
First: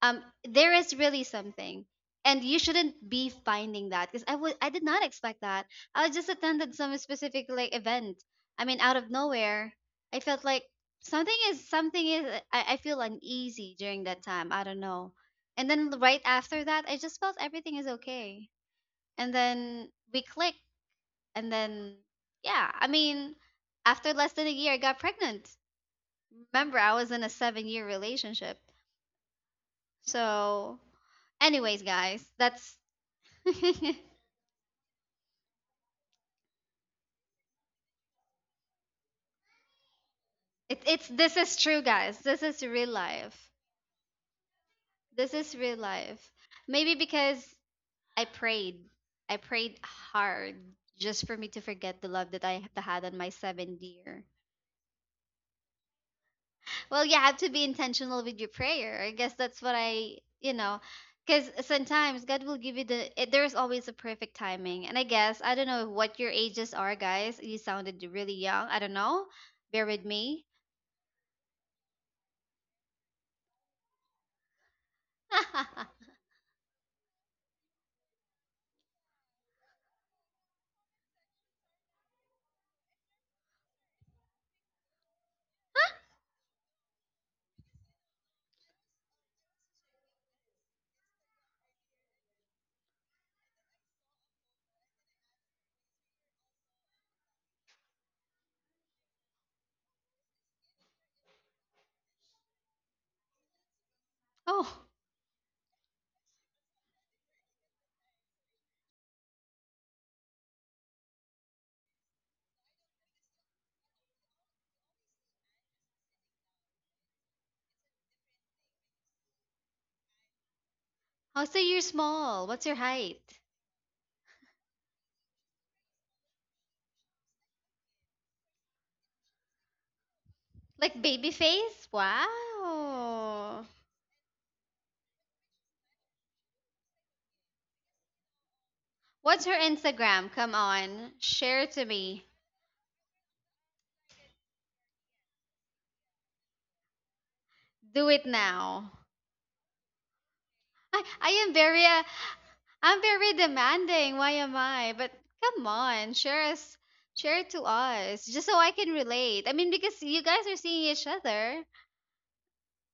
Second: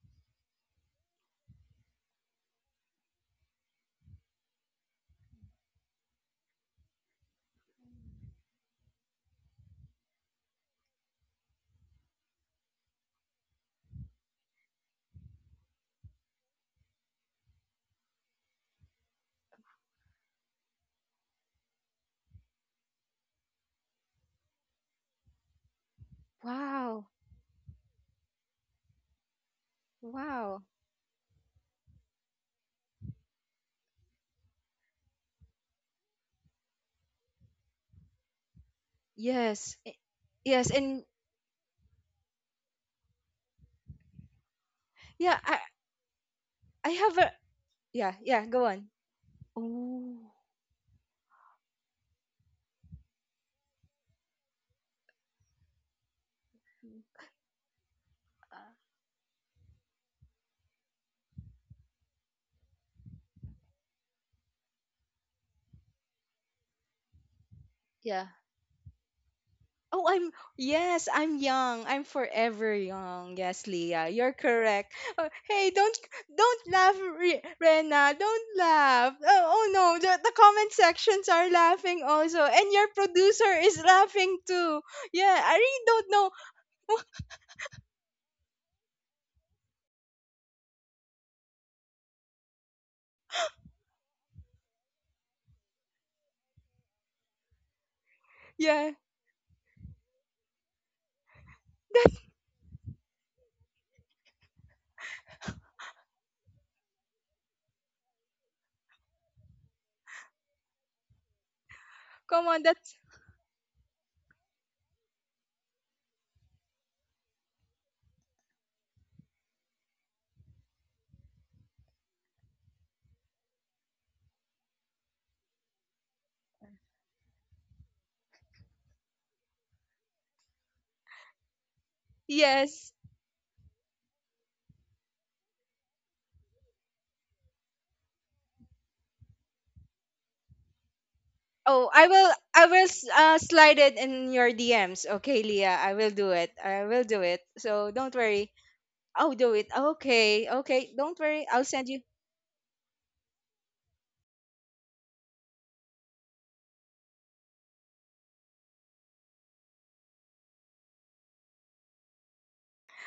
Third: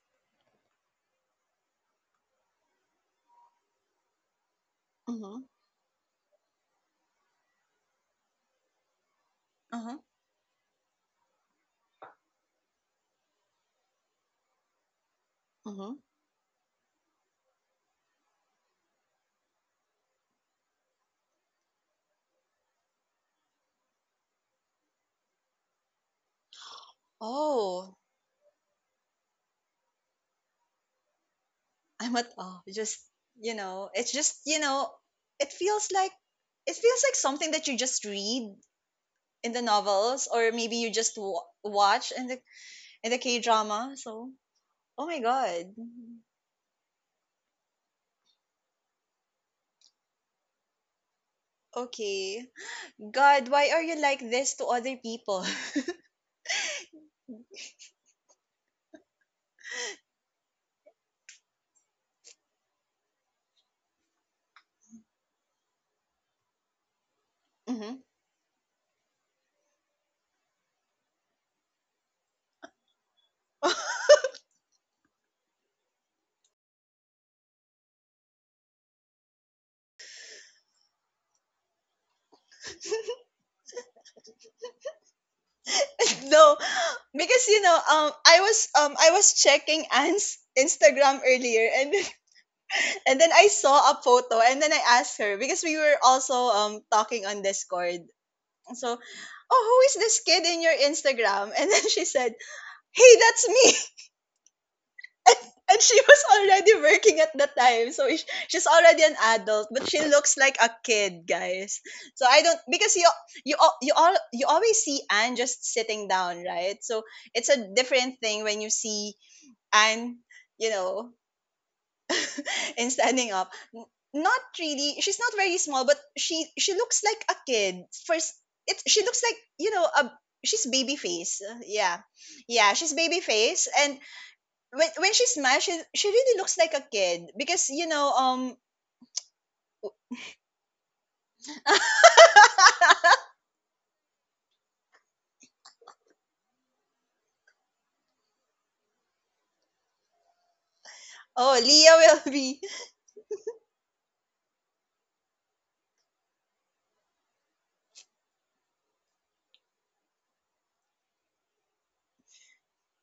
[SPEAKER 2] um there is really something, and you shouldn't be finding that, because I would I did not expect
[SPEAKER 1] Mm-hmm.
[SPEAKER 2] that. I just attended some specific like event. I mean, out of nowhere,
[SPEAKER 1] Uh-huh.
[SPEAKER 2] I felt like something is something is uh, i, I feel uneasy during that time, I don't know, and then
[SPEAKER 1] Mm-hmm.
[SPEAKER 2] right after that I just felt everything is okay, and then we click, and then, yeah, I mean, after less than a year, I got pregnant. Remember, I
[SPEAKER 3] Wow.
[SPEAKER 2] was in a seven year
[SPEAKER 1] Oh,
[SPEAKER 2] relationship.
[SPEAKER 3] Wow.
[SPEAKER 2] So, anyways,
[SPEAKER 1] I'm
[SPEAKER 2] guys,
[SPEAKER 1] at awe.
[SPEAKER 2] that's
[SPEAKER 1] Just you know,
[SPEAKER 2] it,
[SPEAKER 1] it's just you know, it feels like it feels like something that you just read in the
[SPEAKER 3] Yes. I-
[SPEAKER 1] novels, or
[SPEAKER 3] Yes,
[SPEAKER 1] maybe you
[SPEAKER 3] and
[SPEAKER 2] it's,
[SPEAKER 1] just
[SPEAKER 2] this
[SPEAKER 1] wa
[SPEAKER 2] is true,
[SPEAKER 1] watch
[SPEAKER 2] guys.
[SPEAKER 1] in the
[SPEAKER 2] This is real
[SPEAKER 1] in the K
[SPEAKER 2] life.
[SPEAKER 1] drama. So, oh my
[SPEAKER 2] This
[SPEAKER 3] yeah,
[SPEAKER 2] is
[SPEAKER 3] I
[SPEAKER 1] god.
[SPEAKER 2] real life.
[SPEAKER 3] I
[SPEAKER 2] Maybe
[SPEAKER 3] have a
[SPEAKER 2] because
[SPEAKER 3] yeah,
[SPEAKER 2] I
[SPEAKER 3] yeah, go
[SPEAKER 2] prayed,
[SPEAKER 3] on.
[SPEAKER 2] I prayed
[SPEAKER 3] Oh.
[SPEAKER 2] hard just for me to forget the love that
[SPEAKER 1] Okay,
[SPEAKER 2] I had on my
[SPEAKER 1] God, why
[SPEAKER 2] seventh
[SPEAKER 1] are you like
[SPEAKER 2] year.
[SPEAKER 1] this to other people?
[SPEAKER 2] Well, you
[SPEAKER 3] Uh,
[SPEAKER 2] have to be intentional with your prayer. I guess that's what I, you know, because sometimes God will give you the, it, there's always a perfect timing. And I guess, I don't know what your ages are, guys. You
[SPEAKER 1] Hmm.
[SPEAKER 2] sounded
[SPEAKER 3] yeah.
[SPEAKER 2] really young. I don't know. Bear with
[SPEAKER 3] Oh, I'm
[SPEAKER 2] me.
[SPEAKER 3] Yes, I'm young. I'm forever young. Yes, Leah, you're correct. Oh, hey, don't don't laugh, Re- Rena. Don't laugh. Oh, oh no, the, the comment sections are laughing also, and your producer is laughing too. Yeah, I really don't know.
[SPEAKER 1] No, because you know, um, I was um, I was checking Anne's Instagram earlier, and and then I saw a photo, and then I asked her because we were also um talking on Discord,
[SPEAKER 3] Yeah,
[SPEAKER 1] so, oh, who is this kid in your Instagram? And then she said, hey, that's me.
[SPEAKER 2] oh,
[SPEAKER 1] And, and she was already working at the time. So sh- she's already an adult, but she looks like a kid, guys. So I
[SPEAKER 3] come
[SPEAKER 1] don't,
[SPEAKER 3] on, that's
[SPEAKER 1] because you, you, al- you all, you always see Anne just sitting down, right? So it's a different thing when you see Anne, you know,
[SPEAKER 2] oh, so you're small. What's your
[SPEAKER 1] and standing
[SPEAKER 2] height?
[SPEAKER 1] up n- not really, she's not very small but she she looks like a kid first, it she looks like, you know, a she's baby
[SPEAKER 2] Like baby
[SPEAKER 1] face. Uh,
[SPEAKER 2] face?
[SPEAKER 1] yeah, yeah
[SPEAKER 3] yes.
[SPEAKER 1] she's baby face
[SPEAKER 2] Wow.
[SPEAKER 1] and when, when she smashes she really looks like a kid because you know um.
[SPEAKER 2] What's her Instagram? Come on, share
[SPEAKER 3] Oh,
[SPEAKER 2] to
[SPEAKER 3] I will
[SPEAKER 2] me.
[SPEAKER 3] I will s- uh, slide it in your D Ms. Okay, Leah, I will do it. I will do it. So don't
[SPEAKER 2] Do it
[SPEAKER 3] worry.
[SPEAKER 2] now.
[SPEAKER 3] I'll do it. Okay, okay.
[SPEAKER 2] I,
[SPEAKER 3] Don't
[SPEAKER 2] I
[SPEAKER 3] worry. I'll
[SPEAKER 2] am
[SPEAKER 1] Oh
[SPEAKER 3] send
[SPEAKER 2] very
[SPEAKER 3] you.
[SPEAKER 2] uh,
[SPEAKER 1] Leah will be
[SPEAKER 2] I'm very demanding. Why am I? But come on, share us, share it to us, just so I can relate. I mean, because you guys are seeing each other.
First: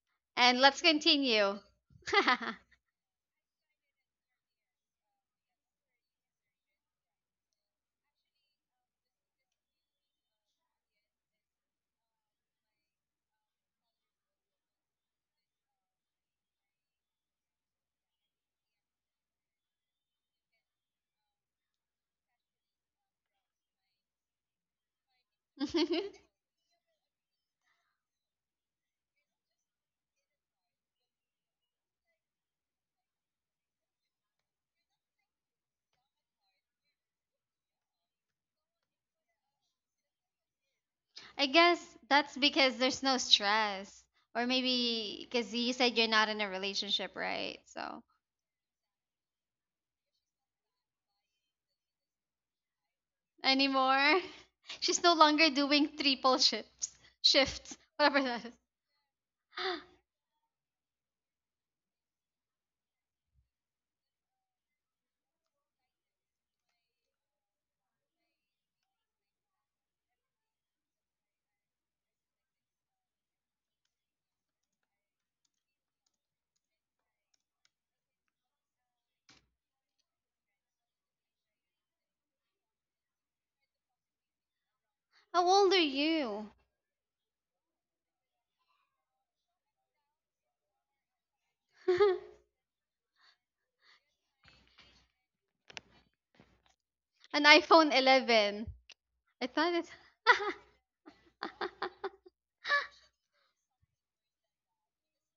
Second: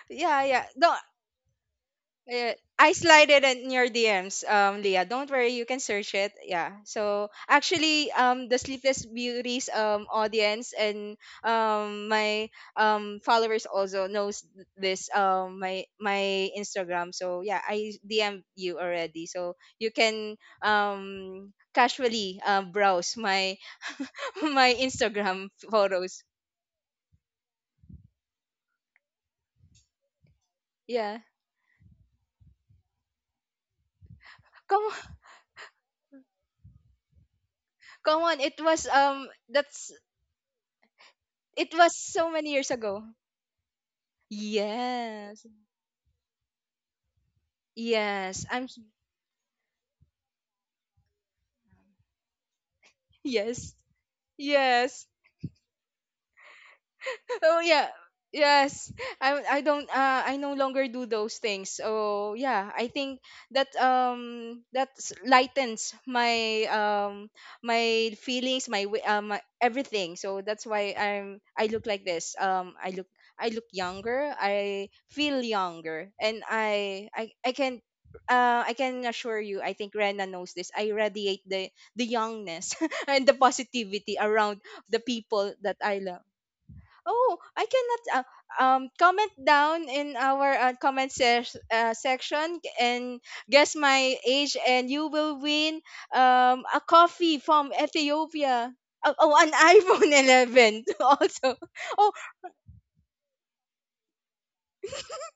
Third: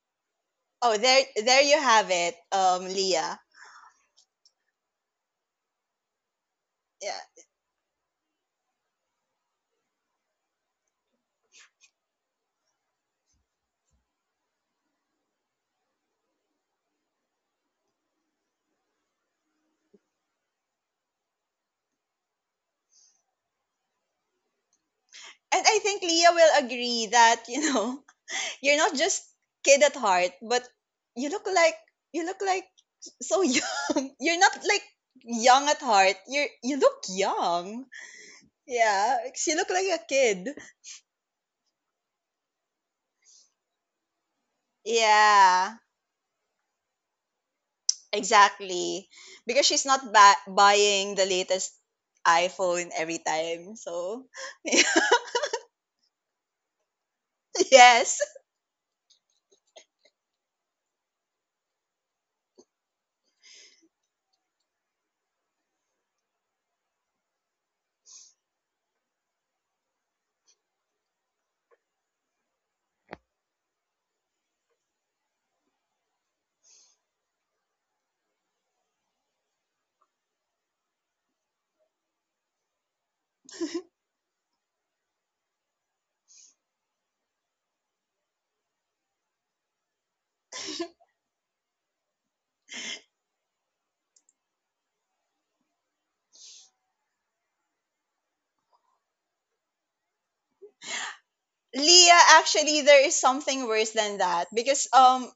[SPEAKER 3] Yeah,
[SPEAKER 2] And
[SPEAKER 3] yeah.
[SPEAKER 2] let's
[SPEAKER 1] oh
[SPEAKER 3] Don't.
[SPEAKER 1] there
[SPEAKER 2] continue.
[SPEAKER 1] there you have it
[SPEAKER 3] Uh,
[SPEAKER 1] um
[SPEAKER 3] I slide
[SPEAKER 1] Leah.
[SPEAKER 3] it in your D Ms, um, Leah. Don't worry, you can search it. Yeah.
[SPEAKER 1] Yeah.
[SPEAKER 3] So actually, um, the Sleepless Beauties um audience and um my um followers also knows th- this um my my Instagram. So yeah, I D M you already, so you can um casually um browse my my Instagram
[SPEAKER 1] And I think
[SPEAKER 3] photos.
[SPEAKER 1] leah will agree that you know you're not just kid at heart but
[SPEAKER 3] Yeah.
[SPEAKER 1] you look like you look like so young. You're not like
[SPEAKER 3] Come on,
[SPEAKER 1] young at heart. You you look young.
[SPEAKER 3] come on. It was
[SPEAKER 1] Yeah,
[SPEAKER 3] um
[SPEAKER 1] she look like
[SPEAKER 3] that's
[SPEAKER 1] a kid.
[SPEAKER 2] I
[SPEAKER 3] It
[SPEAKER 2] guess
[SPEAKER 3] was so
[SPEAKER 2] that's
[SPEAKER 3] many years
[SPEAKER 2] because there's
[SPEAKER 3] ago.
[SPEAKER 2] no stress, or maybe
[SPEAKER 3] Yes.
[SPEAKER 2] because you
[SPEAKER 1] Yeah,
[SPEAKER 2] said you're not in a relationship, right? So
[SPEAKER 3] Yes. I'm s-
[SPEAKER 1] exactly. Because she's not ba- buying the latest iPhone every
[SPEAKER 3] yes.
[SPEAKER 1] time.
[SPEAKER 2] anymore,
[SPEAKER 1] So,
[SPEAKER 2] she's
[SPEAKER 3] Yes.
[SPEAKER 2] no longer doing triple shifts,
[SPEAKER 3] Oh
[SPEAKER 2] shifts,
[SPEAKER 3] yeah.
[SPEAKER 1] yes.
[SPEAKER 2] whatever that is.
[SPEAKER 3] Yes. I I don't uh I no longer do those things. So yeah, I think that um that s- lightens my um my feelings, my wi- uh, my everything. So that's why I'm I look like this. Um I look I look younger. I feel younger and I I I can uh, I can assure you, I think Rena knows this. I radiate the the youngness and the positivity around the
[SPEAKER 2] How
[SPEAKER 3] people that
[SPEAKER 2] old are
[SPEAKER 3] I love.
[SPEAKER 2] you?
[SPEAKER 3] Oh, I cannot uh, um comment down in our uh, comment se- uh, section and guess my age and you will win um a coffee
[SPEAKER 2] An
[SPEAKER 3] from
[SPEAKER 2] iPhone eleven.
[SPEAKER 3] Ethiopia. Oh, oh
[SPEAKER 2] I
[SPEAKER 3] an
[SPEAKER 2] thought it.
[SPEAKER 3] iPhone eleven also. Oh,
[SPEAKER 1] Leah, actually there is something worse than that because um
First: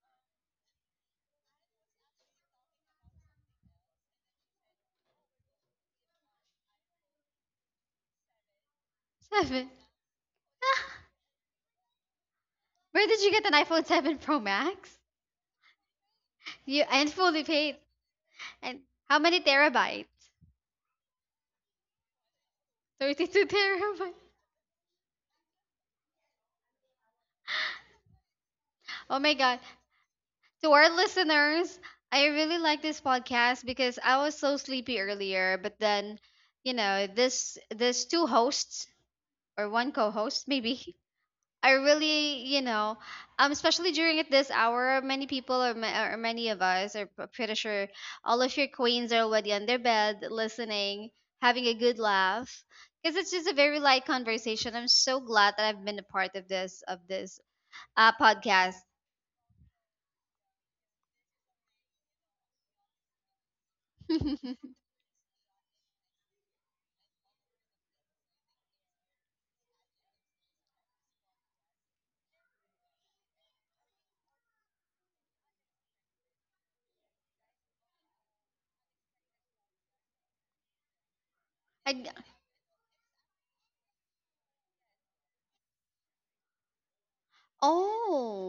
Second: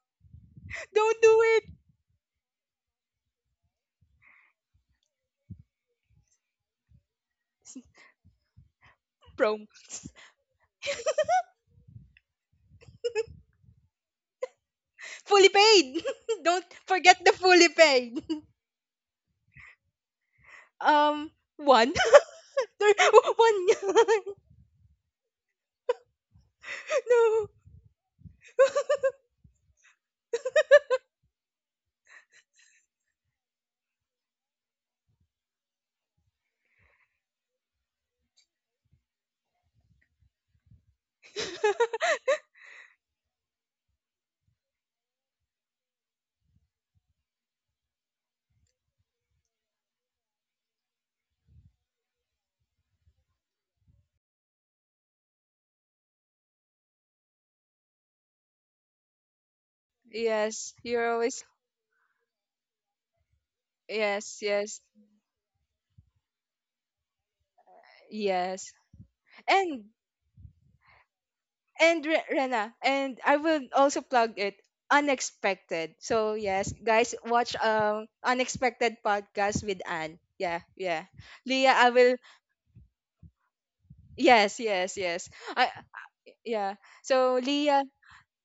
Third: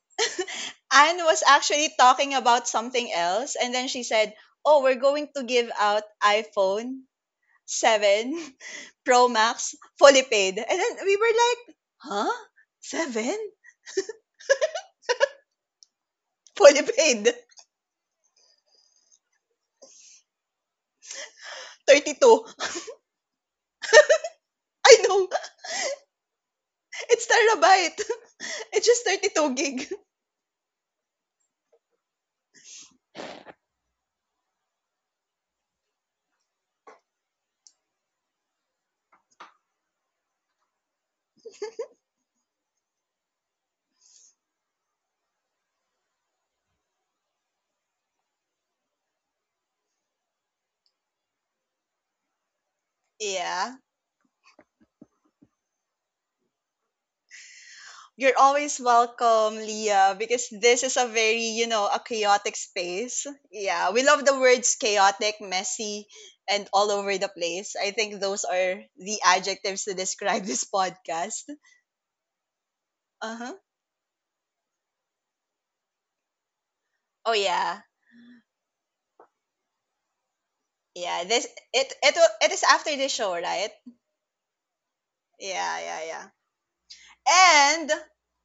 [SPEAKER 3] don't
[SPEAKER 1] Anne
[SPEAKER 3] do
[SPEAKER 1] was
[SPEAKER 3] it.
[SPEAKER 1] actually talking about something else and then she said, "Oh, we're going to give out iPhone seven Pro
[SPEAKER 3] Prom.
[SPEAKER 2] Seven.
[SPEAKER 1] Max fully paid." And then we were like, huh?
[SPEAKER 2] Where did you
[SPEAKER 1] Seven?
[SPEAKER 2] get an iPhone seven Pro Max?
[SPEAKER 3] Fully paid. Don't
[SPEAKER 2] You
[SPEAKER 1] Fully
[SPEAKER 2] and
[SPEAKER 3] forget the
[SPEAKER 2] fully
[SPEAKER 1] paid?
[SPEAKER 3] fully
[SPEAKER 2] paid.
[SPEAKER 3] paid.
[SPEAKER 2] And how many terabytes?
[SPEAKER 3] Um One.
[SPEAKER 1] thirty two.
[SPEAKER 3] There-
[SPEAKER 2] thirty-two
[SPEAKER 3] one.
[SPEAKER 2] terabytes.
[SPEAKER 1] I know. It's
[SPEAKER 3] No.
[SPEAKER 1] terabyte. It's just
[SPEAKER 2] Oh my
[SPEAKER 1] thirty two
[SPEAKER 2] god.
[SPEAKER 1] gig.
[SPEAKER 2] To our listeners, I really like this podcast because I was so sleepy earlier, but then, you know, this this two hosts or one co-host maybe are really, you know, um, especially during at this hour, many people or, ma- or many of us are p- pretty sure all of your queens are already on their bed listening, having a good laugh. Because it's just a
[SPEAKER 1] Yeah.
[SPEAKER 2] very light conversation. I'm so glad that I've been a part of this of this uh,
[SPEAKER 1] You're always
[SPEAKER 2] podcast.
[SPEAKER 1] welcome, Leah, because
[SPEAKER 3] Yes,
[SPEAKER 1] this is a
[SPEAKER 3] you're always
[SPEAKER 1] very, you know, a chaotic space. Yeah. We love
[SPEAKER 3] yes,
[SPEAKER 1] the words
[SPEAKER 3] yes.
[SPEAKER 1] chaotic, messy, and all over the place. I think those
[SPEAKER 3] Yes.
[SPEAKER 1] are the
[SPEAKER 3] And
[SPEAKER 1] adjectives to describe this podcast.
[SPEAKER 3] and Re- Rena, and I
[SPEAKER 1] Uh huh.
[SPEAKER 3] will also plug it. Unexpected. So yes, guys,
[SPEAKER 1] Oh,
[SPEAKER 3] watch
[SPEAKER 1] yeah.
[SPEAKER 3] um Unexpected podcast with Anne. Yeah, yeah.
[SPEAKER 1] Yeah, this
[SPEAKER 3] Leah, I
[SPEAKER 1] it
[SPEAKER 2] I,
[SPEAKER 1] it
[SPEAKER 3] will.
[SPEAKER 1] wa- it is after the show, right?
[SPEAKER 3] Yes, yes, yes. I
[SPEAKER 1] Yeah, yeah, yeah.
[SPEAKER 3] yeah. So Leah,
[SPEAKER 1] And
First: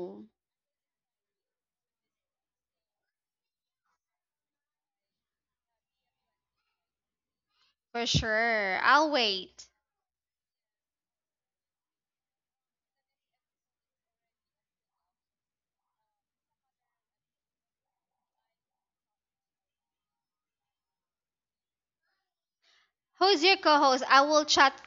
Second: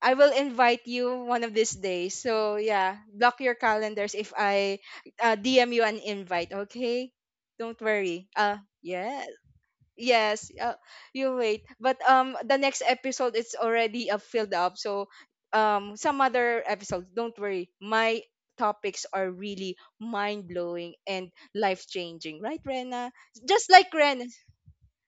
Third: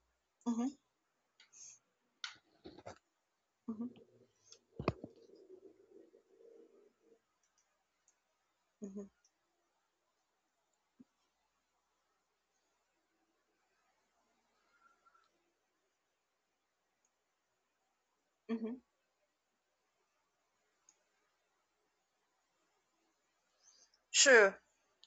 [SPEAKER 3] I will
[SPEAKER 1] mhm,
[SPEAKER 3] invite you one of these days. So yeah, block your
[SPEAKER 1] mhm,
[SPEAKER 3] calendars if I uh, D M you an invite. Okay, don't
[SPEAKER 2] for
[SPEAKER 3] worry. Uh,
[SPEAKER 2] sure.
[SPEAKER 1] mhm,
[SPEAKER 2] I'll
[SPEAKER 3] yeah.
[SPEAKER 2] wait.
[SPEAKER 3] Yes, uh, you wait. But um the next episode it's already uh, filled up. So um some other episodes, don't worry. My
[SPEAKER 1] mhm,
[SPEAKER 3] topics are really mind-blowing and life-changing, right, Rena?
[SPEAKER 2] Who's
[SPEAKER 3] Just
[SPEAKER 2] your
[SPEAKER 3] like
[SPEAKER 2] co-host?
[SPEAKER 3] Ren.
[SPEAKER 2] I
[SPEAKER 1] sure.
[SPEAKER 2] will chat.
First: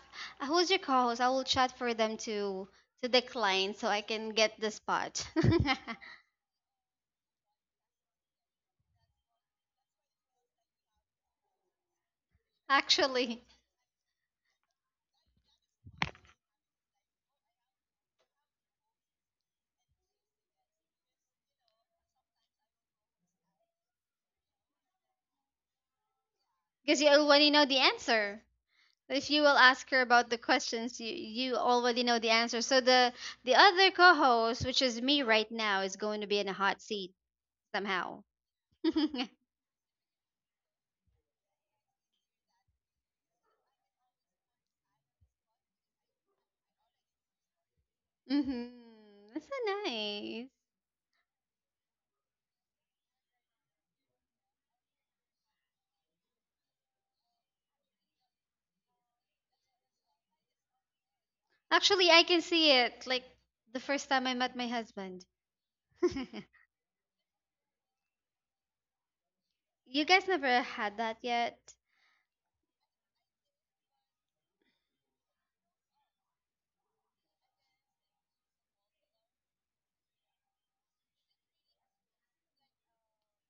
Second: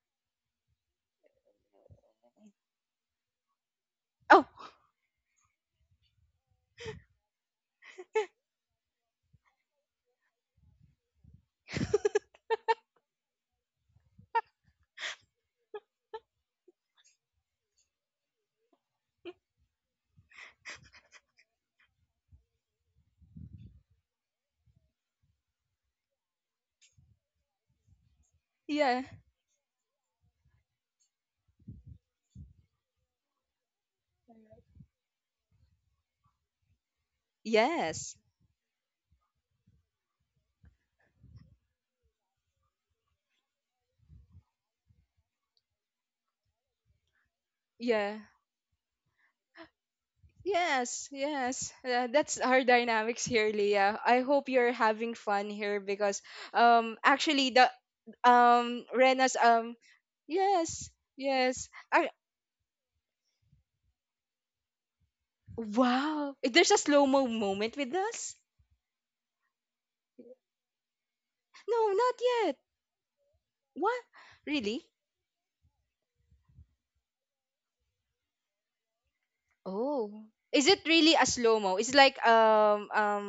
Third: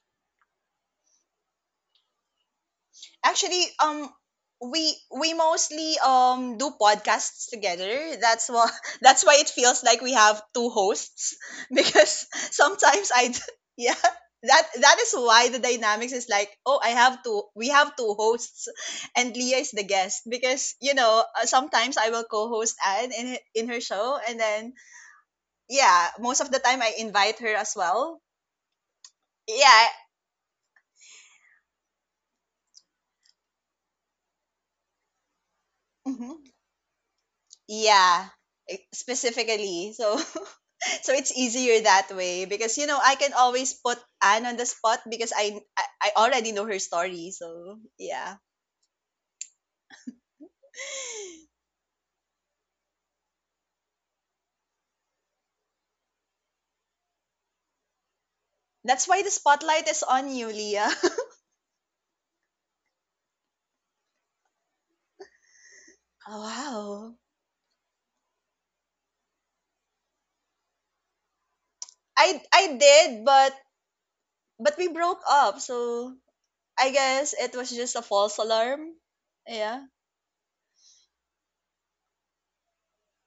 [SPEAKER 2] Who's your co-host? I will chat for them to to
[SPEAKER 1] Actually,
[SPEAKER 2] decline so I
[SPEAKER 1] um,
[SPEAKER 2] can
[SPEAKER 3] Oh,
[SPEAKER 2] get the
[SPEAKER 1] we
[SPEAKER 2] spot.
[SPEAKER 1] we mostly um do podcasts together. That's why that's why it feels like we have two hosts because sometimes
[SPEAKER 2] Actually,
[SPEAKER 1] I d- yeah, that that is why the dynamics is like, oh, I have two we have two hosts and Leah is the guest because you know uh, sometimes I will co-host Anne in her- in her show, and then yeah, most of the
[SPEAKER 2] because
[SPEAKER 1] time
[SPEAKER 2] you
[SPEAKER 1] I
[SPEAKER 2] already
[SPEAKER 1] invite
[SPEAKER 2] know
[SPEAKER 1] her
[SPEAKER 2] the
[SPEAKER 1] as
[SPEAKER 2] answer.
[SPEAKER 1] well.
[SPEAKER 3] yeah.
[SPEAKER 2] If you will ask her
[SPEAKER 1] Yeah,
[SPEAKER 2] about the questions, you, you already know the answer. So the the other co-host, which is me right now, is going to be in a
[SPEAKER 1] mhm.
[SPEAKER 2] hot seat somehow.
[SPEAKER 3] Yes.
[SPEAKER 1] Yeah. eh,
[SPEAKER 2] hmm
[SPEAKER 1] Specifically. So so it's easier that way because you know, I can always put Anne on the spot because I I, I already know her story. So,
[SPEAKER 3] Yeah.
[SPEAKER 1] yeah.
[SPEAKER 2] That's so nice.
[SPEAKER 3] Yes, yes. Uh, that's our dynamics here, Leah. I hope you're having fun here because um actually the um
[SPEAKER 1] That's why the
[SPEAKER 3] Rena's um
[SPEAKER 1] spotlight is on you,
[SPEAKER 3] yes,
[SPEAKER 1] Leah.
[SPEAKER 3] yes.
[SPEAKER 2] Actually, I
[SPEAKER 3] I,
[SPEAKER 2] can see it. Like the first time I met my husband.
[SPEAKER 3] Wow.
[SPEAKER 1] Oh,
[SPEAKER 3] There's a
[SPEAKER 1] wow.
[SPEAKER 3] slow-mo moment with us?
[SPEAKER 2] You guys never had that yet.
[SPEAKER 3] No, not
[SPEAKER 1] I
[SPEAKER 3] yet.
[SPEAKER 1] I did, but
[SPEAKER 3] What?
[SPEAKER 1] but
[SPEAKER 3] Really?
[SPEAKER 1] we broke up. So, I guess it was just a false alarm. Yeah.
[SPEAKER 3] Oh. Is it really a slow-mo? It's like um um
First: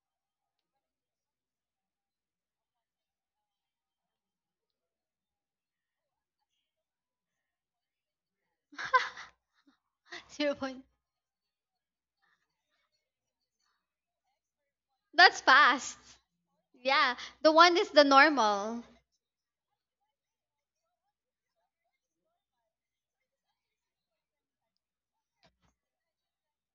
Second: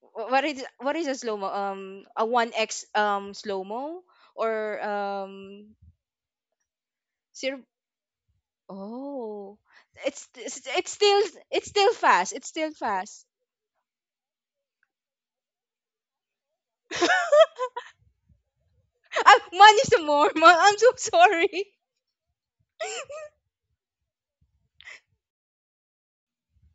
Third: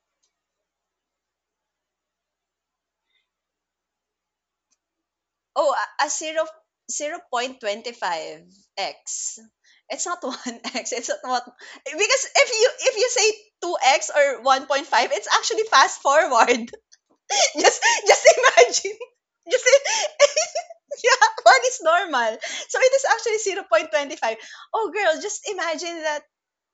[SPEAKER 3] wh- what is what is a slow-mo? Um a one x um slow-mo or um
[SPEAKER 1] Oh, a a zero
[SPEAKER 3] zero.
[SPEAKER 1] zero point two five x.
[SPEAKER 3] Oh.
[SPEAKER 1] It's not
[SPEAKER 3] It's
[SPEAKER 2] Zero
[SPEAKER 3] it's
[SPEAKER 2] point.
[SPEAKER 3] it's
[SPEAKER 1] one x, it's not
[SPEAKER 3] still,
[SPEAKER 1] what.
[SPEAKER 3] it's still
[SPEAKER 1] Because
[SPEAKER 3] fast. It's
[SPEAKER 1] if you
[SPEAKER 3] still
[SPEAKER 1] if you
[SPEAKER 3] fast.
[SPEAKER 1] say two x or one point five, it's
[SPEAKER 2] That's
[SPEAKER 1] actually
[SPEAKER 2] fast.
[SPEAKER 1] fast forward.
[SPEAKER 2] Yeah, the one
[SPEAKER 1] just
[SPEAKER 2] is the
[SPEAKER 1] just
[SPEAKER 2] normal.
[SPEAKER 1] imagine.
[SPEAKER 3] Ah,
[SPEAKER 1] Just
[SPEAKER 3] man is a
[SPEAKER 1] i-
[SPEAKER 3] Mormon. I'm so
[SPEAKER 1] yeah, one
[SPEAKER 3] sorry.
[SPEAKER 1] is normal. So it is actually zero point 0.25. Oh girl, just imagine that